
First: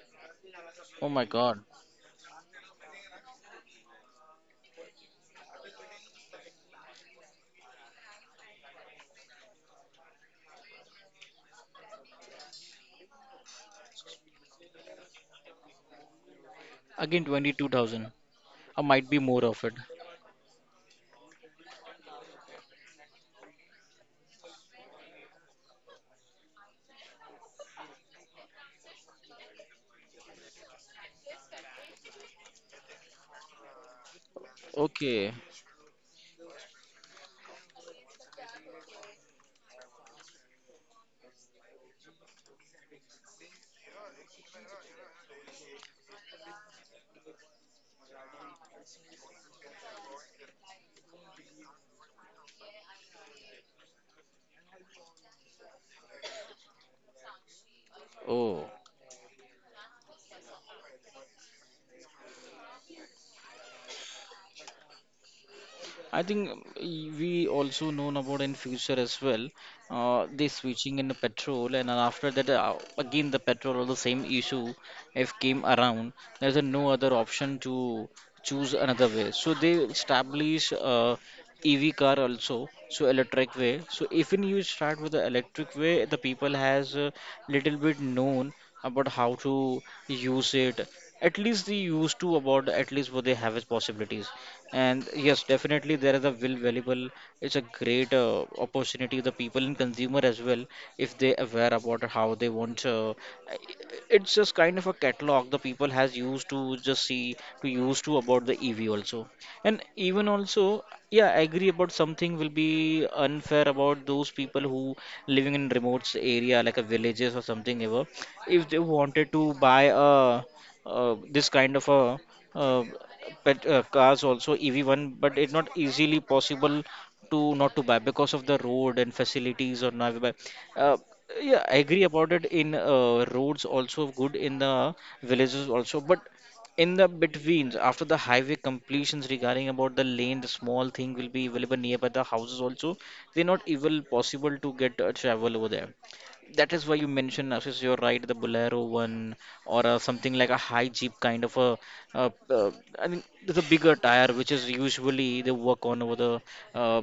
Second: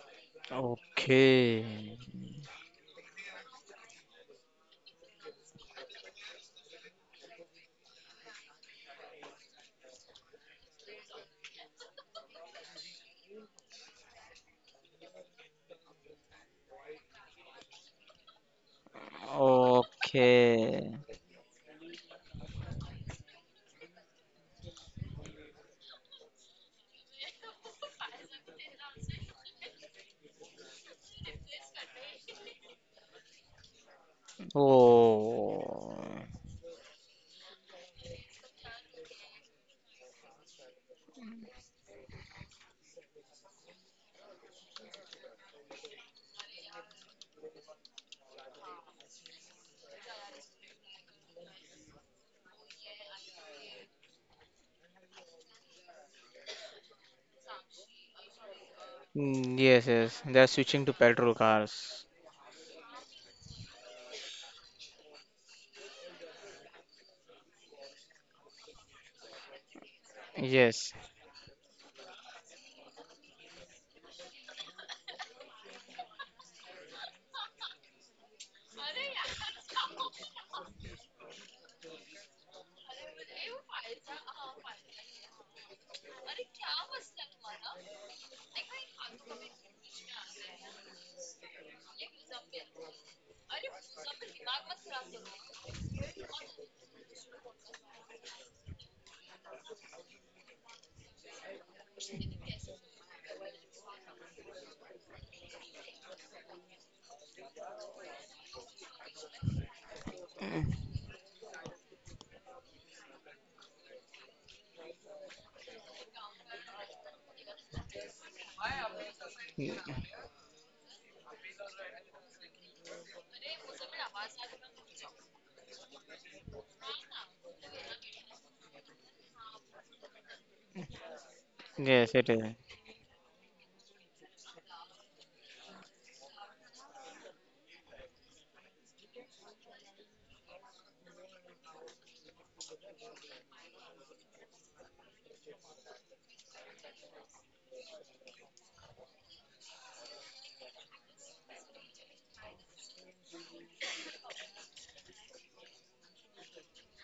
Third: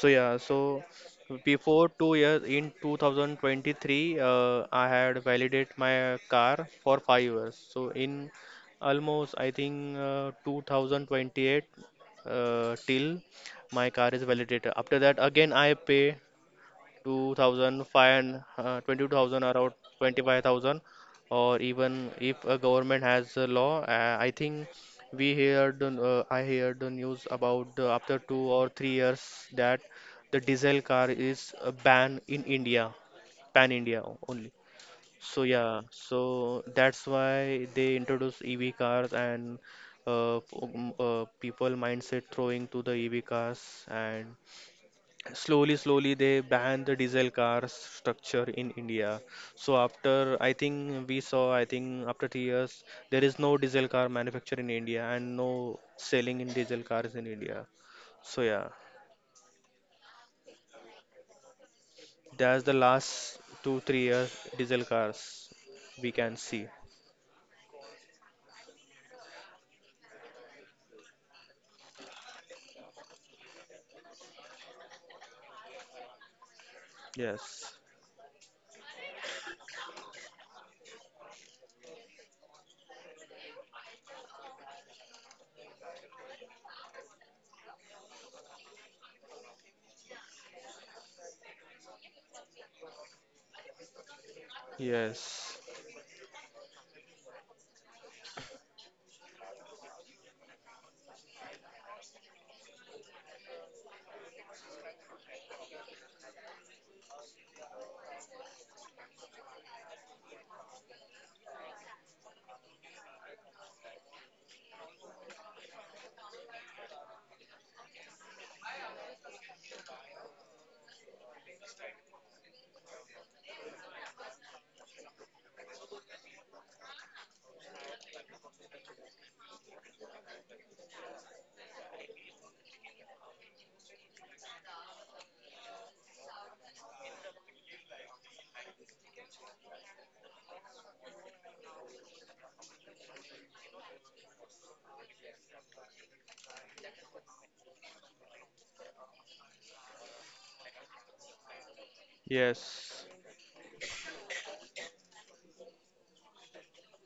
So yeah, so Oh my god. okay before 2 years in 2023, I had validate my car for 5 years. So in almost I think, 2028 till my car is validated. After that, again I pay Again 22,000 2,500, and or might be 22,000 more of around it. 25,000. okay Or even if a government has a law, I think I heard the news about, after 2 or 3 years, that the diesel car is banned in India, pan India only. Okay. So yeah, oh so that's why they introduce EV cars, and people mindset throwing to the EV cars, and slowly slowly they banned the diesel cars structure in India. So after, I think, we saw, I think, after 3 years there is no diesel car manufacture in India and no selling in diesel cars in India. Oh, So yeah. Yes, yes, they are switching to petrol cars. That's the last 2 3 years diesel cars I we can think see. We also known about in future as well, they yes switching in the petrol and then after that again the petrol or the same issue if came around, there's a no other option Yes, to choose another way. So they establish EV car also, so electric way. So even you start with the electric way, the people has a little bit known about how to use it. At least they used to about at least what they have as possibilities, and yes yes, definitely there is a will valuable, it's a great opportunity the people in consumer as well if they aware about how they want i- it's just kind of a catalog, the people has used to just see to use to about the ev also. And even also, yeah I agree about something will be unfair about those people who living in remote area like a villages or something ever, if they wanted to Y- buy a this kind of a uh, pet cars also EV1, but it's not easily possible to not to buy because of the road and facilities or not buy. Uh, yeah, I agree Yes, it about it. is. In roads also good in the villages also, but in the betweens after the highway completions regarding about the lane, the small thing will be available nearby the houses also. They're not even possible to get travel over there. That is why you mentioned Ashish, you're right, the Bolero one or something like a high jeep kind of a uh, uh, yes, I mean, the bigger tire, which is usually they work on over the uh,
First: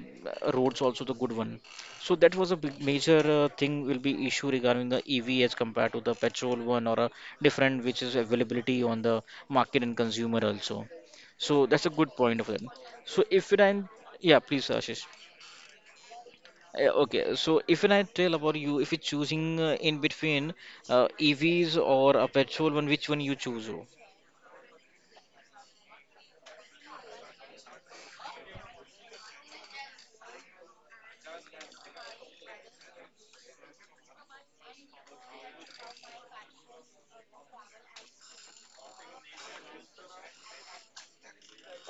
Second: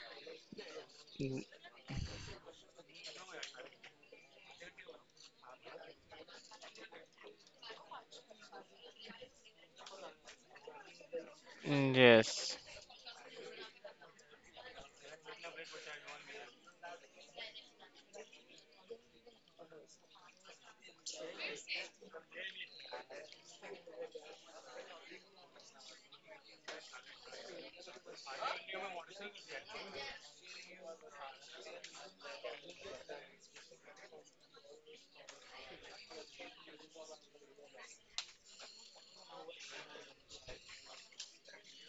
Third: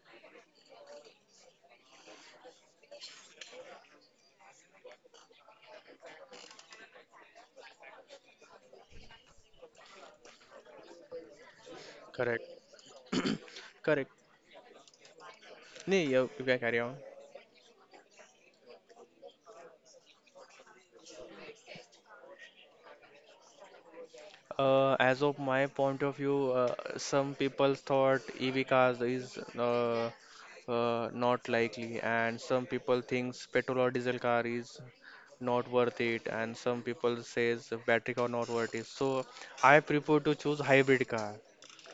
roads, also the good y- one. So that was a big major thing will be issue regarding the EV as compared to the petrol one or a different which is availability on the market and consumer also. So that's a good point correct. of Yes. it. So if it, and Correct. yeah, please, Ashish. Nee, you can carry on. Okay, so if when I tell about you, if you're choosing in between EVs or a petrol one, which one you choose? Oh? As of my point of view, some people thought EV cars is not likely, and some people thinks petrol or diesel car is not worth it, and some people says battery car not worth it. So I prefer to choose hybrid car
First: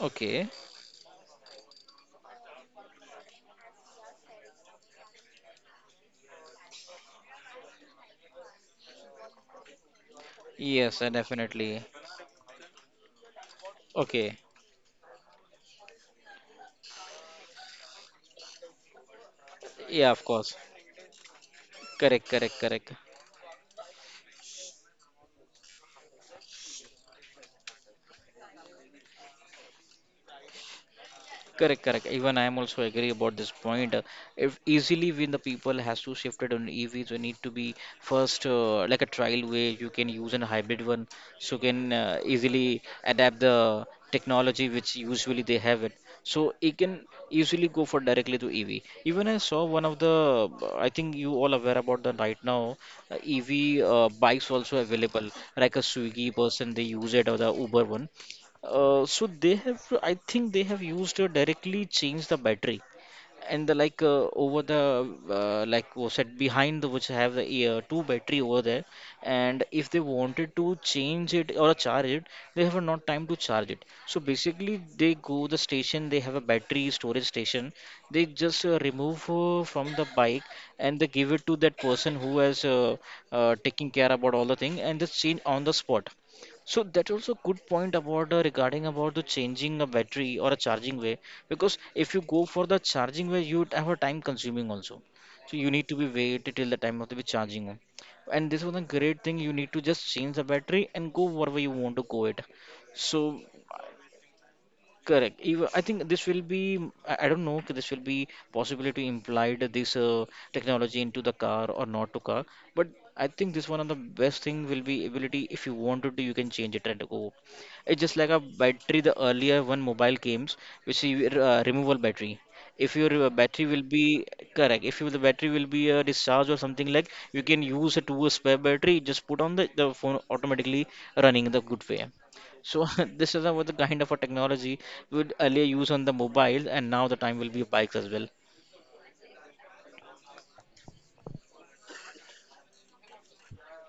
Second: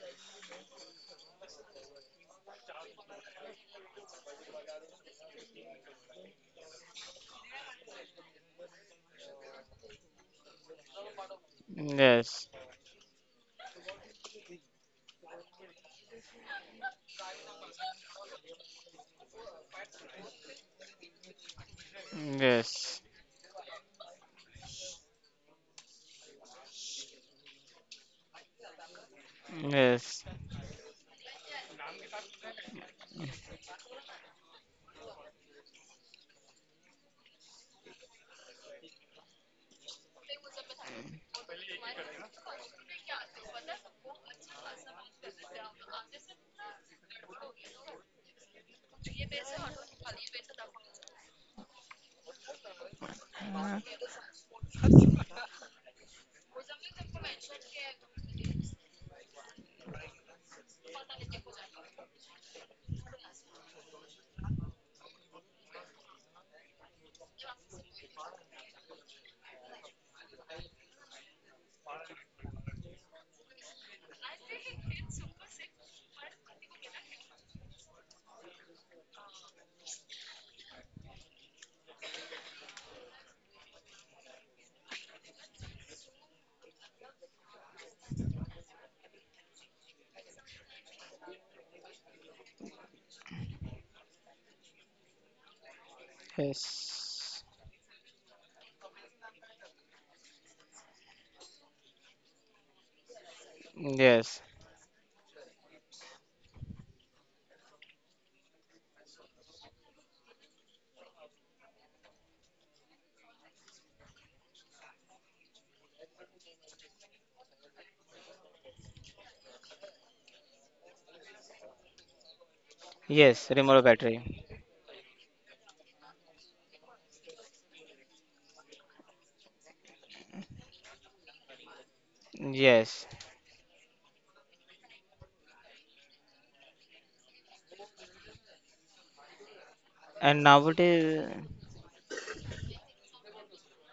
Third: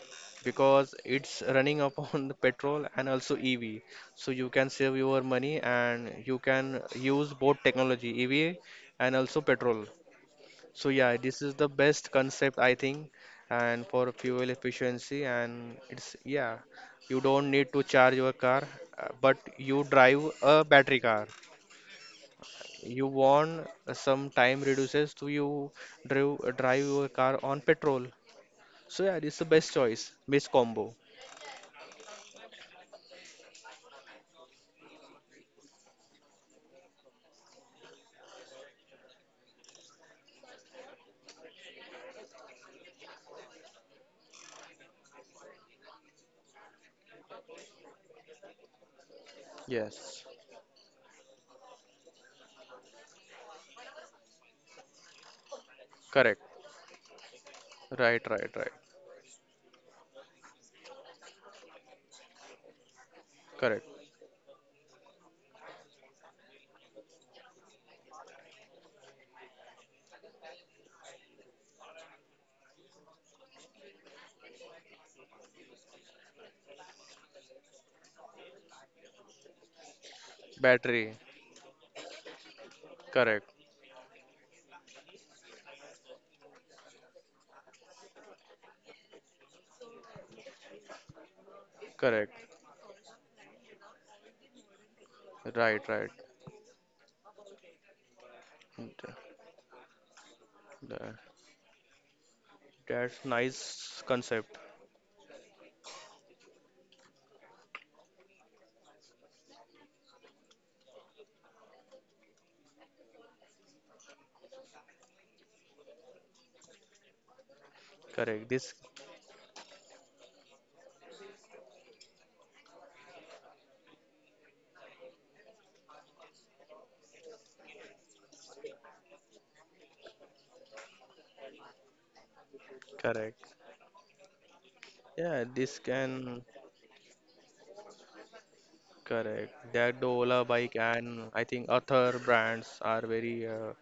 Okay. because it's running upon the petrol and also EV. So you can save your money and you can use both technology, EV and also petrol. So Yes, yeah, this is the definitely. best Yes. concept I think, and for Okay. fuel efficiency, and it's yeah, you don't need to charge your car, but you Yeah, of drive course. a battery car. Correct, correct, correct. Yes. You want some time reduces to you drive your car on petrol. So yeah, this is the best choice, Yes. best combo. Correct, correct. Even I am also agree about this point. If easily when the people has to shift it on EVs, we need to be first like a trial way you can use an hybrid one, so can easily adapt the technology which usually they have it. So it can easily go for directly to EV. Even I saw one of the, Yes, I think you all aware about the right now EV Uh, bikes also available, like a Swiggy correct. person they use it or the Uber one. Right, right, right. So they have, I think they have used directly changed the battery and the like Correct. Over the like was said behind the, which have the two battery over there, and if they wanted to change it or charge it, they have not time to charge it, so basically they go the station, they have a battery storage station, they just remove from the bike and they Battery. give it to that person who has Correct. taking care about all the thing and just change on the spot. So that also good point about regarding about the changing a battery or a charging way, because if you go Correct. for the charging way you would have a time consuming also. So you Right, need to be right. wait till the time of the be Yes. charging on. And this was a Th- great thing, you need to just change the battery and th- go wherever you want to go it. That's So nice Yes. concept. correct. Even I think this will be, I don't know, if this will be possibly to implied this technology into the car or not to car. But I think this one of the best thing will be ability. If you wanted to, do, you can change it and go. It's just like a Correct. This battery. The earlier one mobile games, which is removable battery. If your Yes. battery will Remote be battery. correct, if you, the battery will be discharged or something like, you can use it to spare battery. Just put on the phone automatically running the good way. So Yes. this is correct. about the kind of a technology we would Yeah, earlier this use on the can mobile, and now the time will be bikes as well. correct. That the And Ola bike nowadays, and I think other brands are very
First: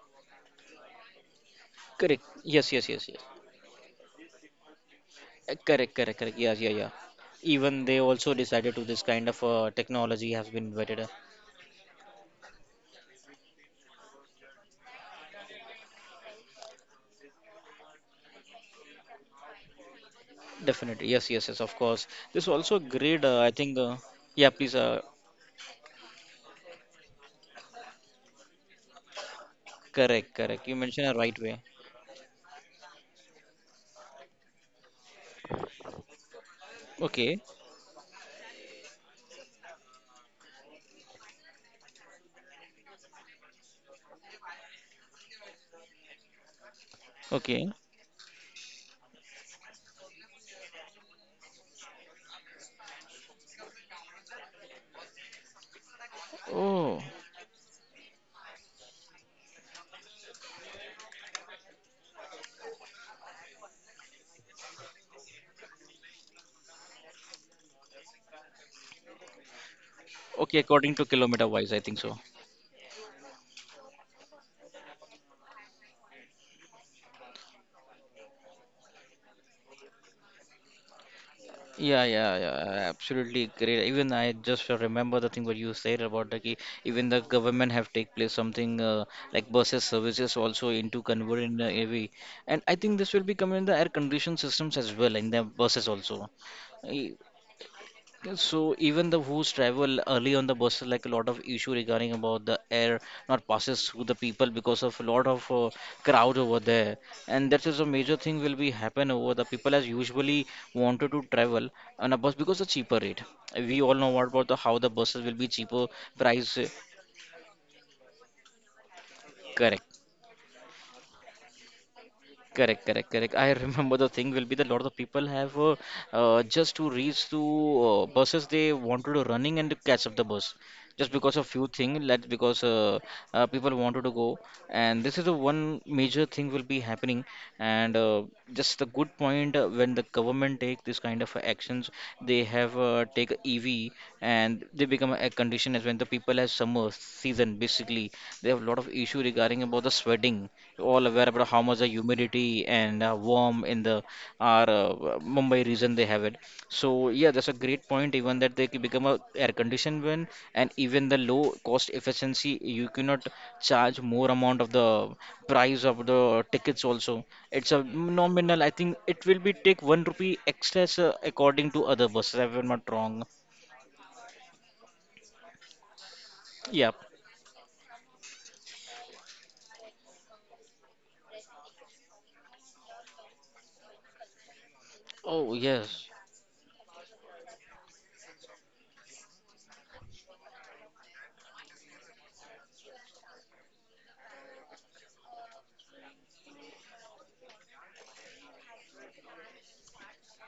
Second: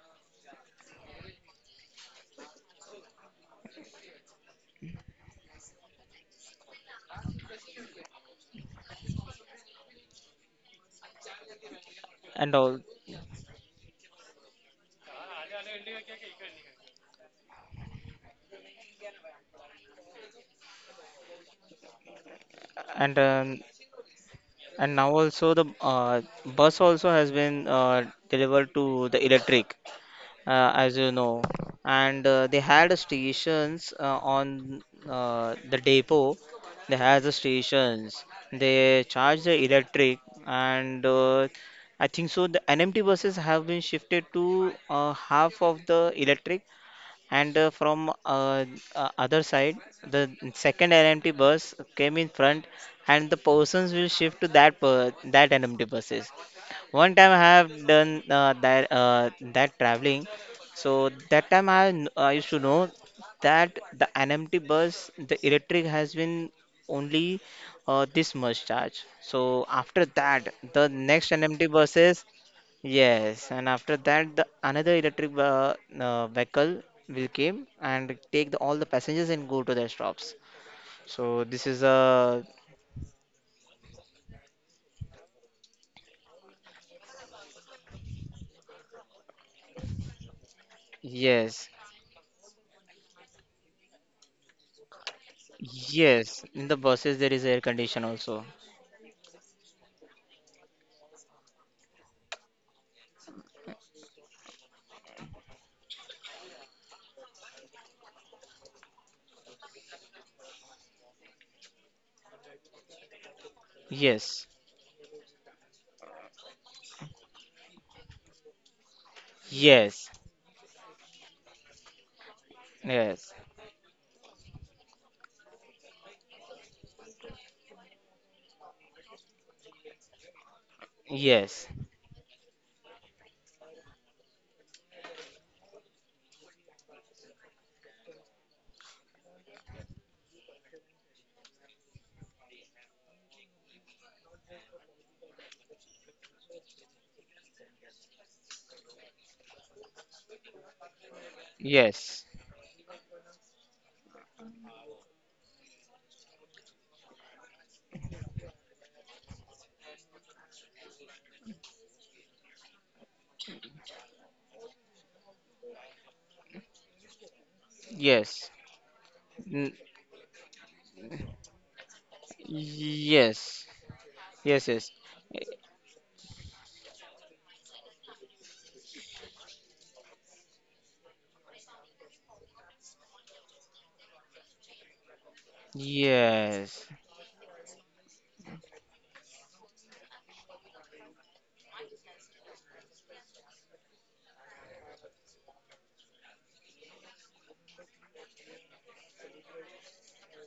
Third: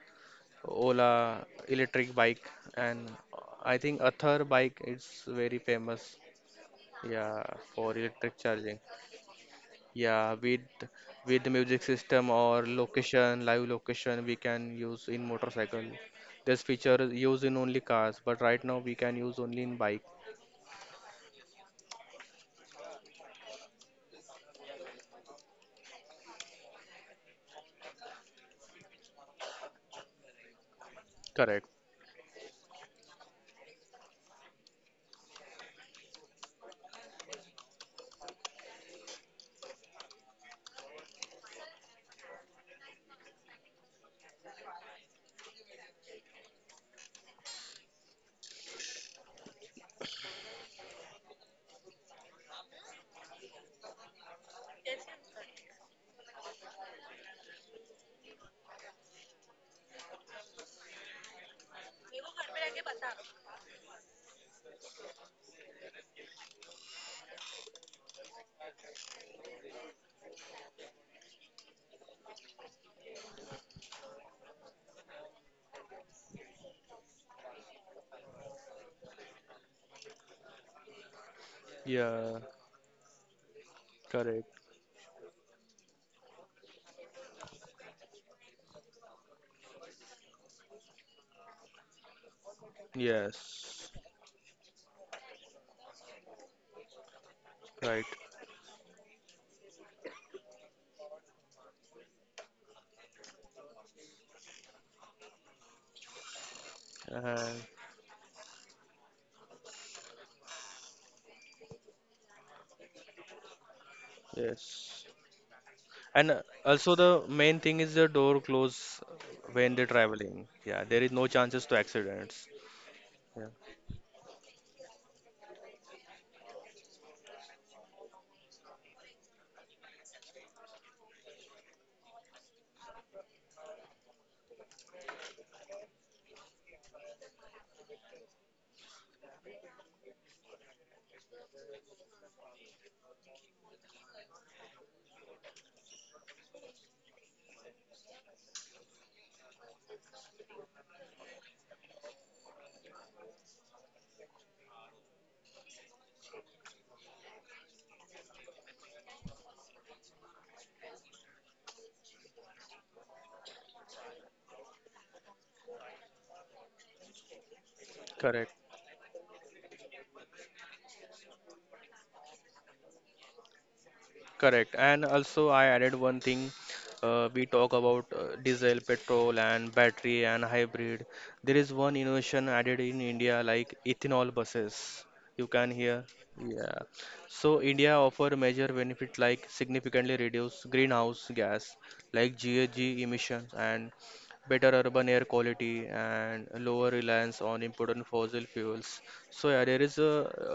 Ola electric Correct. bike Yes, yes, yes, and yes. I think other bike is very Correct, famous. correct, correct. Yes, yeah, yeah. Yeah, Even for they also electric decided charging. to this kind of technology Yeah, has with been invented. The music system and or all, location, live location we can use in motorcycle. This feature is used in only cars, but right now we can use only in bike. Definitely. Yes, yes, yes. Of course. This also and great. I um, think. Yeah, please. Now also the bus also has been delivered to the electric, Correct, correct. You as mentioned you a right know. Correct. way. And they had stations on the depot. They had the Okay, stations. They charge the electric, and I think so. The NMT buses have been shifted to half of the electric, and uh, okay. from uh, uh, other side, the second NMT bus came in front, and the persons will shift to that NMT buses. Oh, One time I have done that traveling. So that time I used to know that the NMT bus, the electric has been only this much charge. So after that, okay. the According to next kilometer NMT wise, I think so. buses, yes, and after that the another electric vehicle will came and take the all the passengers and go to their stops. So this is Yeah, Yeah, yeah, a. yeah, absolutely great. Even I correct. just remember the thing what you said about the key. Even the government have take place something like buses services also into convert in Yes, the AV, and I think this will be coming in the Yes, air condition systems as well in the buses also. yes. In the buses there is air right. condition Yeah, also. so even the who's travel early on the bus, like a lot of issue regarding about the air not passes through the people because of a lot of crowd over there, Uh, and that is a major thing will be happen over the people as usually wanted to travel on a bus because the cheaper rate. We all know what Yes, about the how the Yes. buses will be cheaper And price, also the main thing is the door close when they're correct? Yes, traveling. Yeah, there is no chances to accidents. Correct, correct, yes, correct. Yeah, I remember the thing will be that a lot of people have just to reach to buses they wanted to running and to catch up the bus just because of yes, few thing that because people wanted to go, and this is the one major thing will be happening, and just the good point when the government take this kind of actions they have take EV, and they become a condition as when the people has summer season basically, they have a lot of issue regarding about the sweating. You all aware about how much the yes, humidity and warm in the our Mumbai region they have it. So yeah, that's a great point. Even that they can become a air conditioned one, and even the low cost efficiency, you cannot charge more amount of the price of the tickets also. It's a correct. yes, nominal. I think it will be n- take one rupee extra according to other buses, if I'm not wrong. yes, yes, Correct. yes, And also, I added one thing. Yeah. We talk about diesel, petrol, and battery and hybrid. There is one innovation added in India, like ethanol buses. You Oh can hear. yes. Yeah. yes. So India offer major benefit like significantly reduce greenhouse gas, like GHG emissions, and better urban air quality and lower reliance on imported fossil fuels. So yeah, there is a,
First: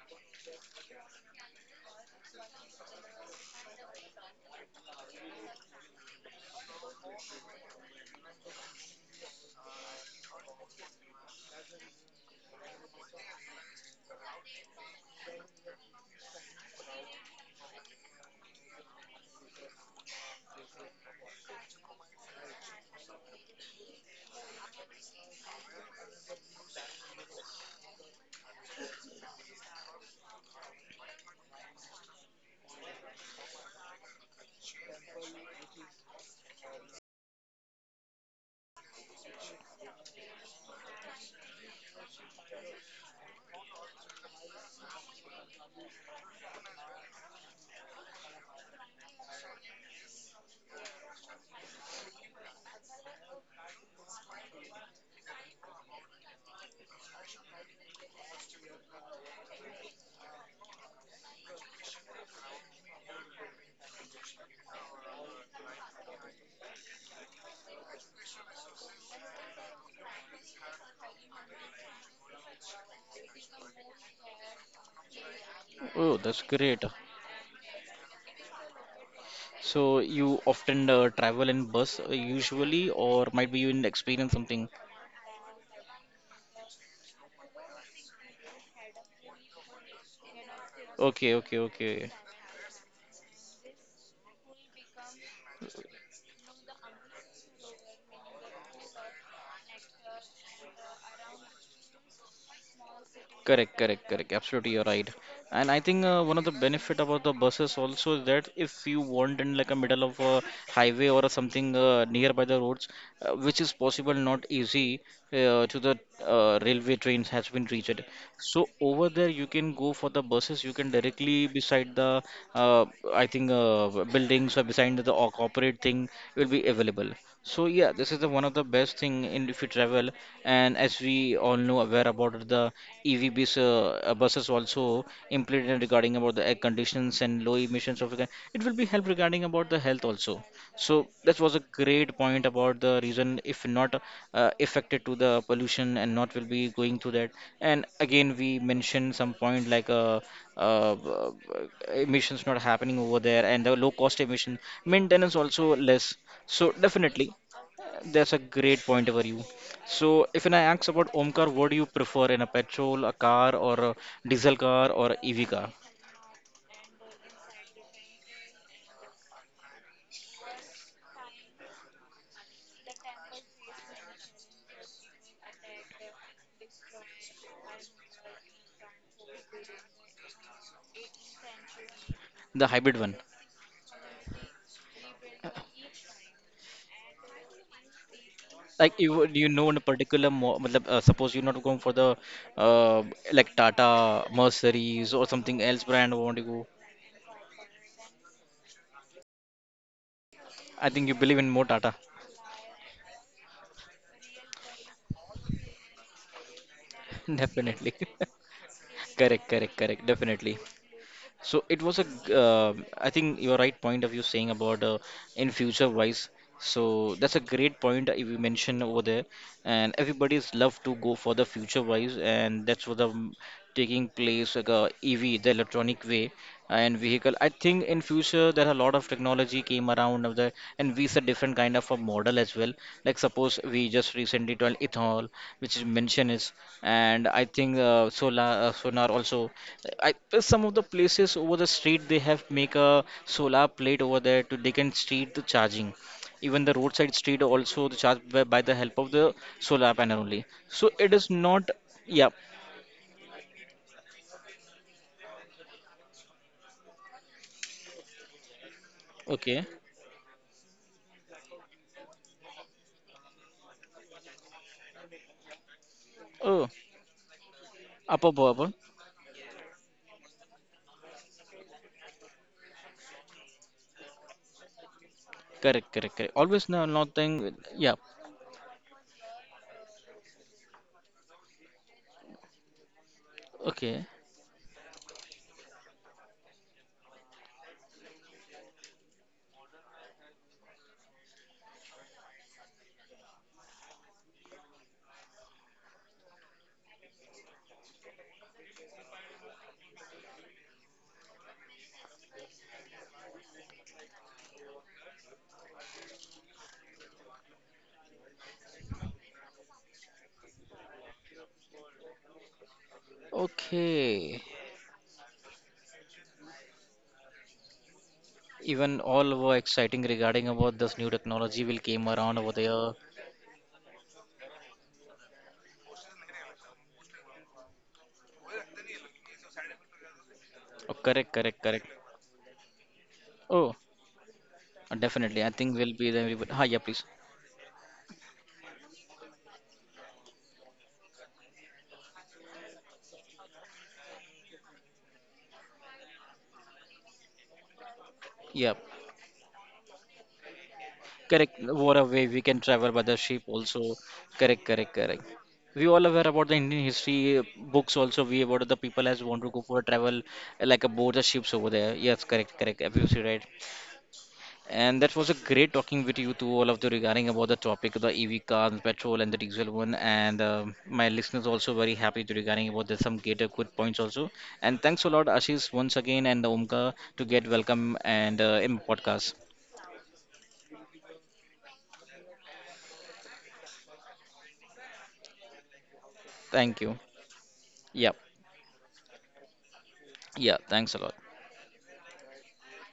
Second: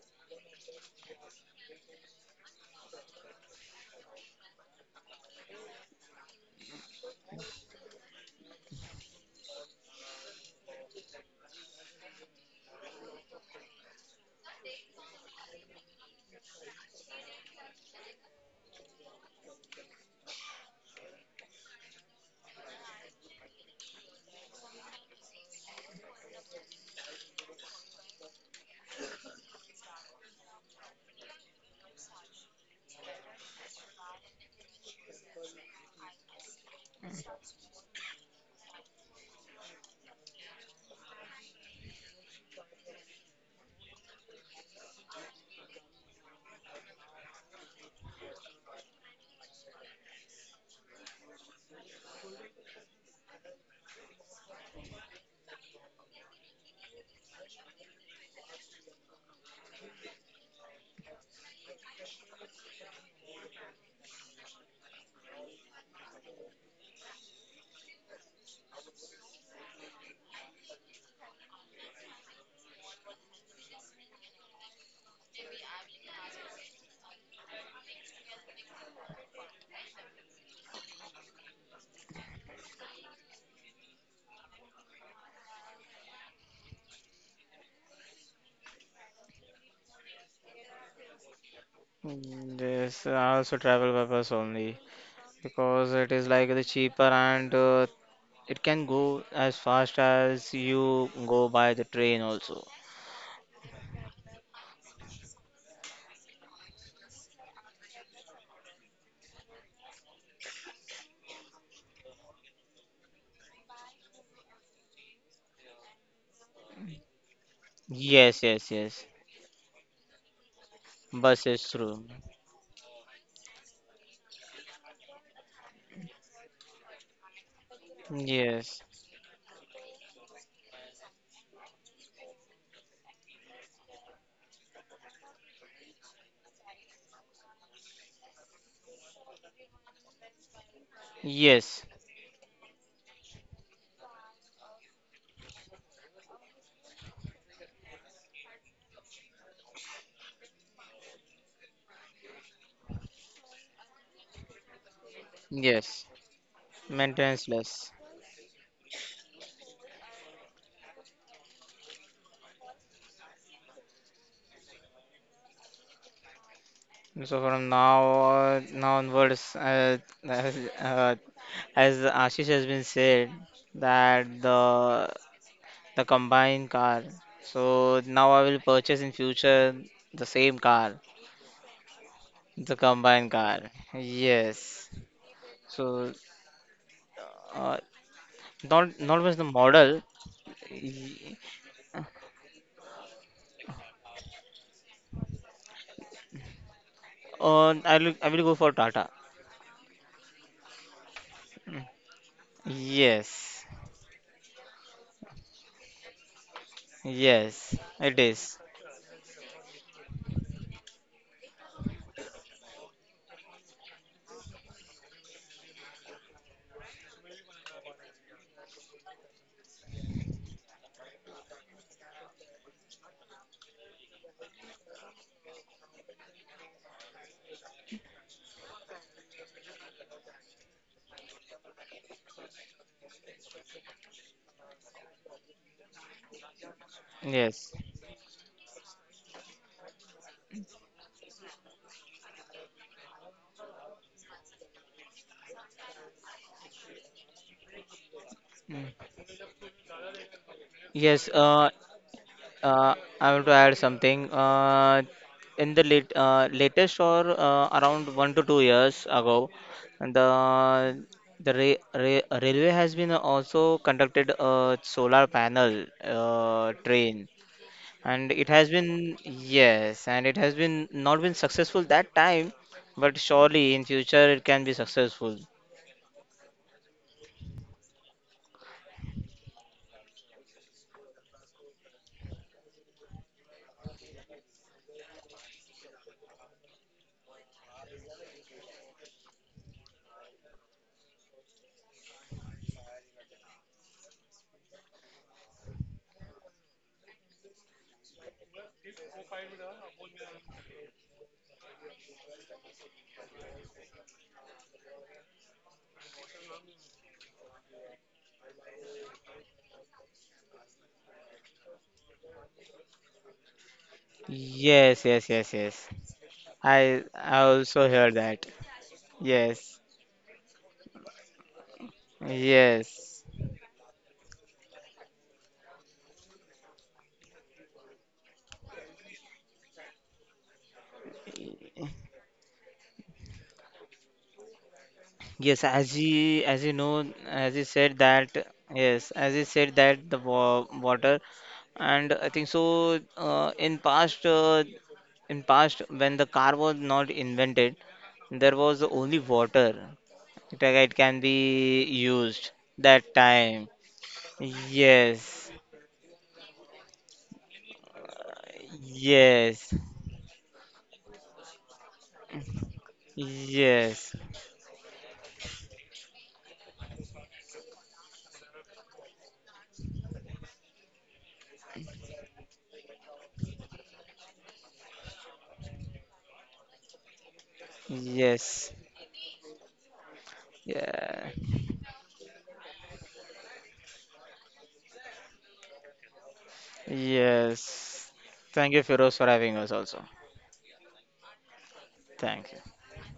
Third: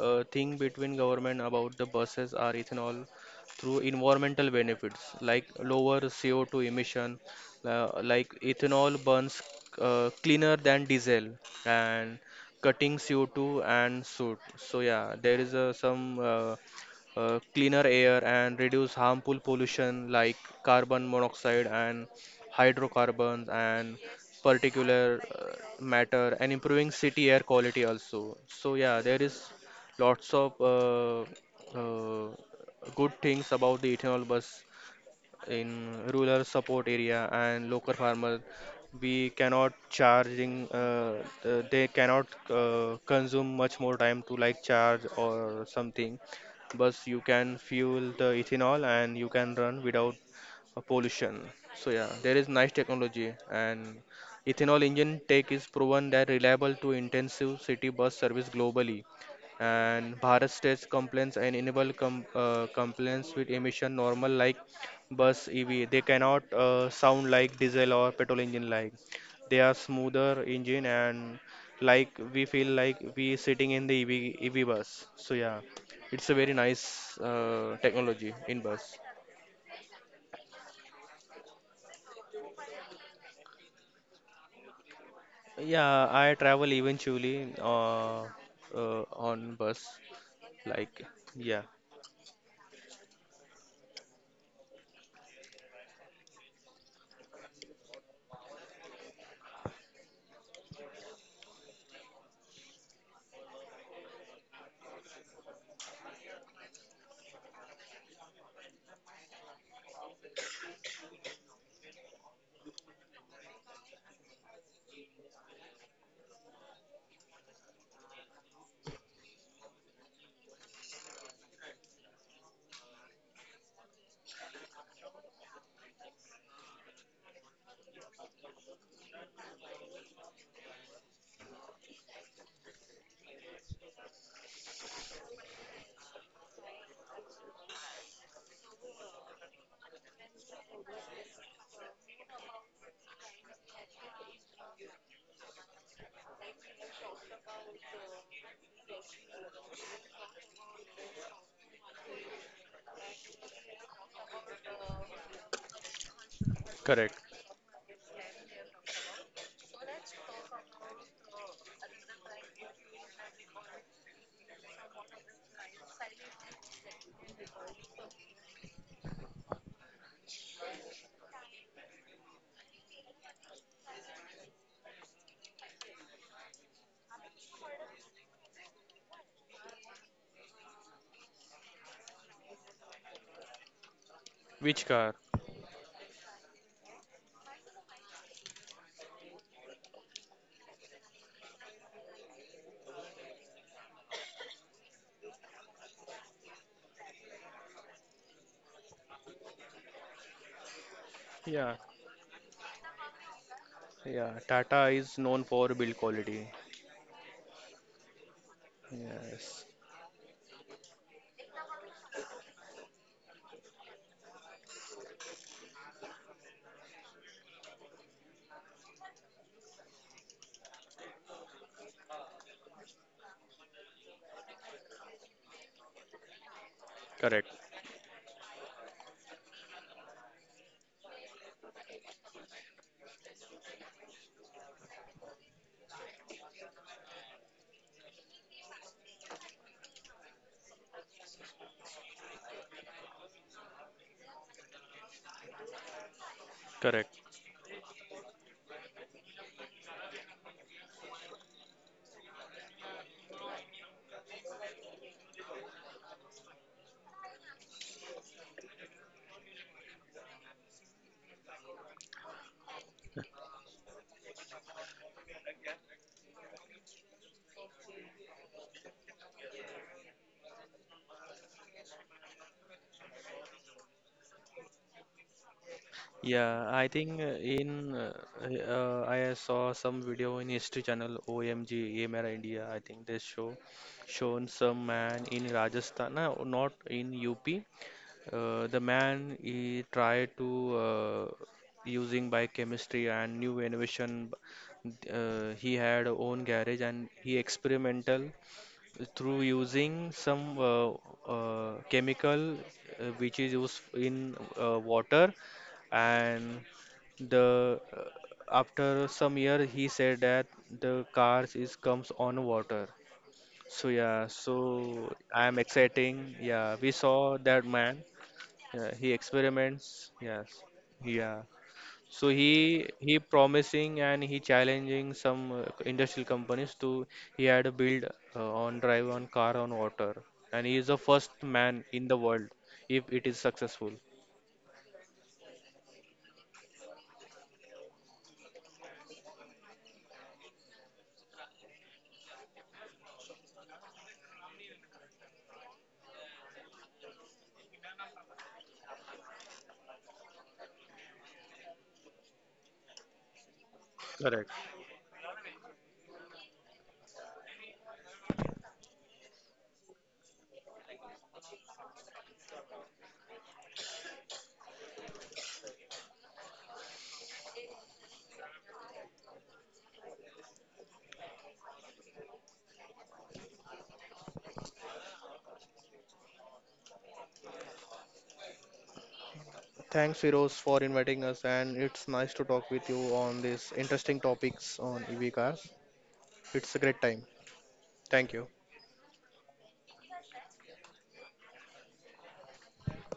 uh thing between government about the buses are ethanol through environmental benefits like lower CO2 emission, like ethanol burns cleaner than diesel and cutting CO2 and soot. So yeah, there is some cleaner air and reduce harmful pollution like carbon monoxide and hydrocarbons and particular matter and improving city air quality also. So yeah, there is lots of uh, good things about the ethanol bus in rural support area and local farmers. We cannot charging they cannot consume much more time to, like, charge or something, but you can fuel the ethanol and you can run without pollution. So yeah, there is nice technology, and ethanol engine tech is proven that reliable to intensive city bus service globally, and Bharat states complaints and enable complaints with emission normal like bus EV. They cannot sound like diesel or petrol engine, like. They are smoother engine, and like we feel like we sitting in the EV bus. So yeah, Oh, it's a that's very great. nice technology in bus. So you often travel in bus usually, or might be you in experience something. Yeah, I travel eventually on bus. Like, Okay, okay, yeah, okay. This I also travel by bus only because it is like the cheaper, and it can go as fast as you go by the train also. Correct, correct, correct. Absolutely, you're right. And I think one of the benefit about the buses also is that if you want in like a middle of a highway or something nearby the roads, which is possible not easy to the railway trains has been reached. So over Yes. there you can go for the buses. You can directly Bus is beside through. the uh, I think buildings or beside the corporate thing will be available. So yeah, this is the one of the Yes, best thing in if you travel, and as we all know aware about it, the EV bus, buses also implemented regarding about the air conditions and low emissions of the it will be help regarding about the health also. So that was a yes, great point about the reason if not affected to the pollution and not will be going through that. And again we mentioned some point like uh, uh, emissions not happening over there and the low cost emission maintenance also yes. less, so correct. definitely, Maintenance less. that's a great point over you. So if I ask about Omkar, what do you prefer in a petrol, a car, or a diesel car, or a EV car? So from now on, now onwards, as, uh, as Ashish has been said, that the combined car. So now I will purchase in future the same car, The the hybrid one. combined car. Which Yes. car? So uh, Like not you, just the you know in a model. particular, mo- matlab, suppose y- you're not going for the uh, like Tata Mercedes or something else brand. Want to go? I will go for Tata. I think you believe in more Yeah, Mm. Tata. Yes. yeah. Tata is known for build quality. Yes. Definitely. It is. Correct, Yes, correct, correct. Definitely. So it was a, I think you're right point of you saying about in future wise. So that's a great point if you mention over there, and everybody's love to go for the future wise, and that's what the taking place like EV, the electronic way, and vehicle. I correct, think in future there are a lot of technology came around of the, and we see different kind of a model as well. Like suppose we just recently told ethanol, which is mentioned is, and I Yes. think solar, sonar also. I some of the places over the street they have make a solar plate over there to they can street the charging. Even the roadside correct. street also the charge by the Mm. help of the solar panel only. So it Yes, is uh, not, yeah, Uh, I want to add something. In the late, latest or Around 1 to 2 years ago, okay, the the re re railway has been also conducted a solar panel oh, train, up and up it up has up. been. Yes, and it has been not been successful that time, but surely in future it can be successful. Correct, correct, correct, always, no, Yeah, I nothing, think yeah, in I saw some video in History Channel OMG Mera India. I think they okay, shown some man in Rajasthan, no, not in UP. The man he tried to using by chemistry and new innovation. He had own garage and he experimental through using some chemical, which is used in water, and the after some year he said that the cars is comes on water. So yeah, okay, Yes, so yes, I yes, am yes. exciting. Yeah, we saw I that also man. heard that. Yeah, even he all were Yes, exciting experiments. regarding Yes. about this new Yeah. technology will came So around over there. he Oh, he yes. promising and he challenging some industrial companies to he had a build on drive on car on water, and he is the correct, first correct, man correct, in the world if it is oh, successful. definitely I Yes, think will be the ah as you yeah know, please as you said that yes, as you said that the water, and I think so. In past when the car was not invented, there yeah. was only water. It can Correct. be What a way we used can travel by that the ship time. also. Correct. Correct, correct, correct. Yes, We all aware about the Indian history books also. We about the people as want to go yes, for a travel like aboard the ships over there. Yes, correct, correct. Absolutely right. yes, And that was a great talking with you to all of the regarding about the topic of the EV cars, petrol and the diesel one. And my listeners also very happy to regarding about the some greater good points also. And thanks a lot, Ashish, once again and Omka to get welcome and yes, in podcast. Thanks, Firoz, for inviting yeah, us, and it's nice to talk with you on these interesting topics on EV cars. It's a Thank you. great time. Yeah, yes. Thank you. Thank you, Firoz, for having us also. yeah. Thanks a lot. Thank you.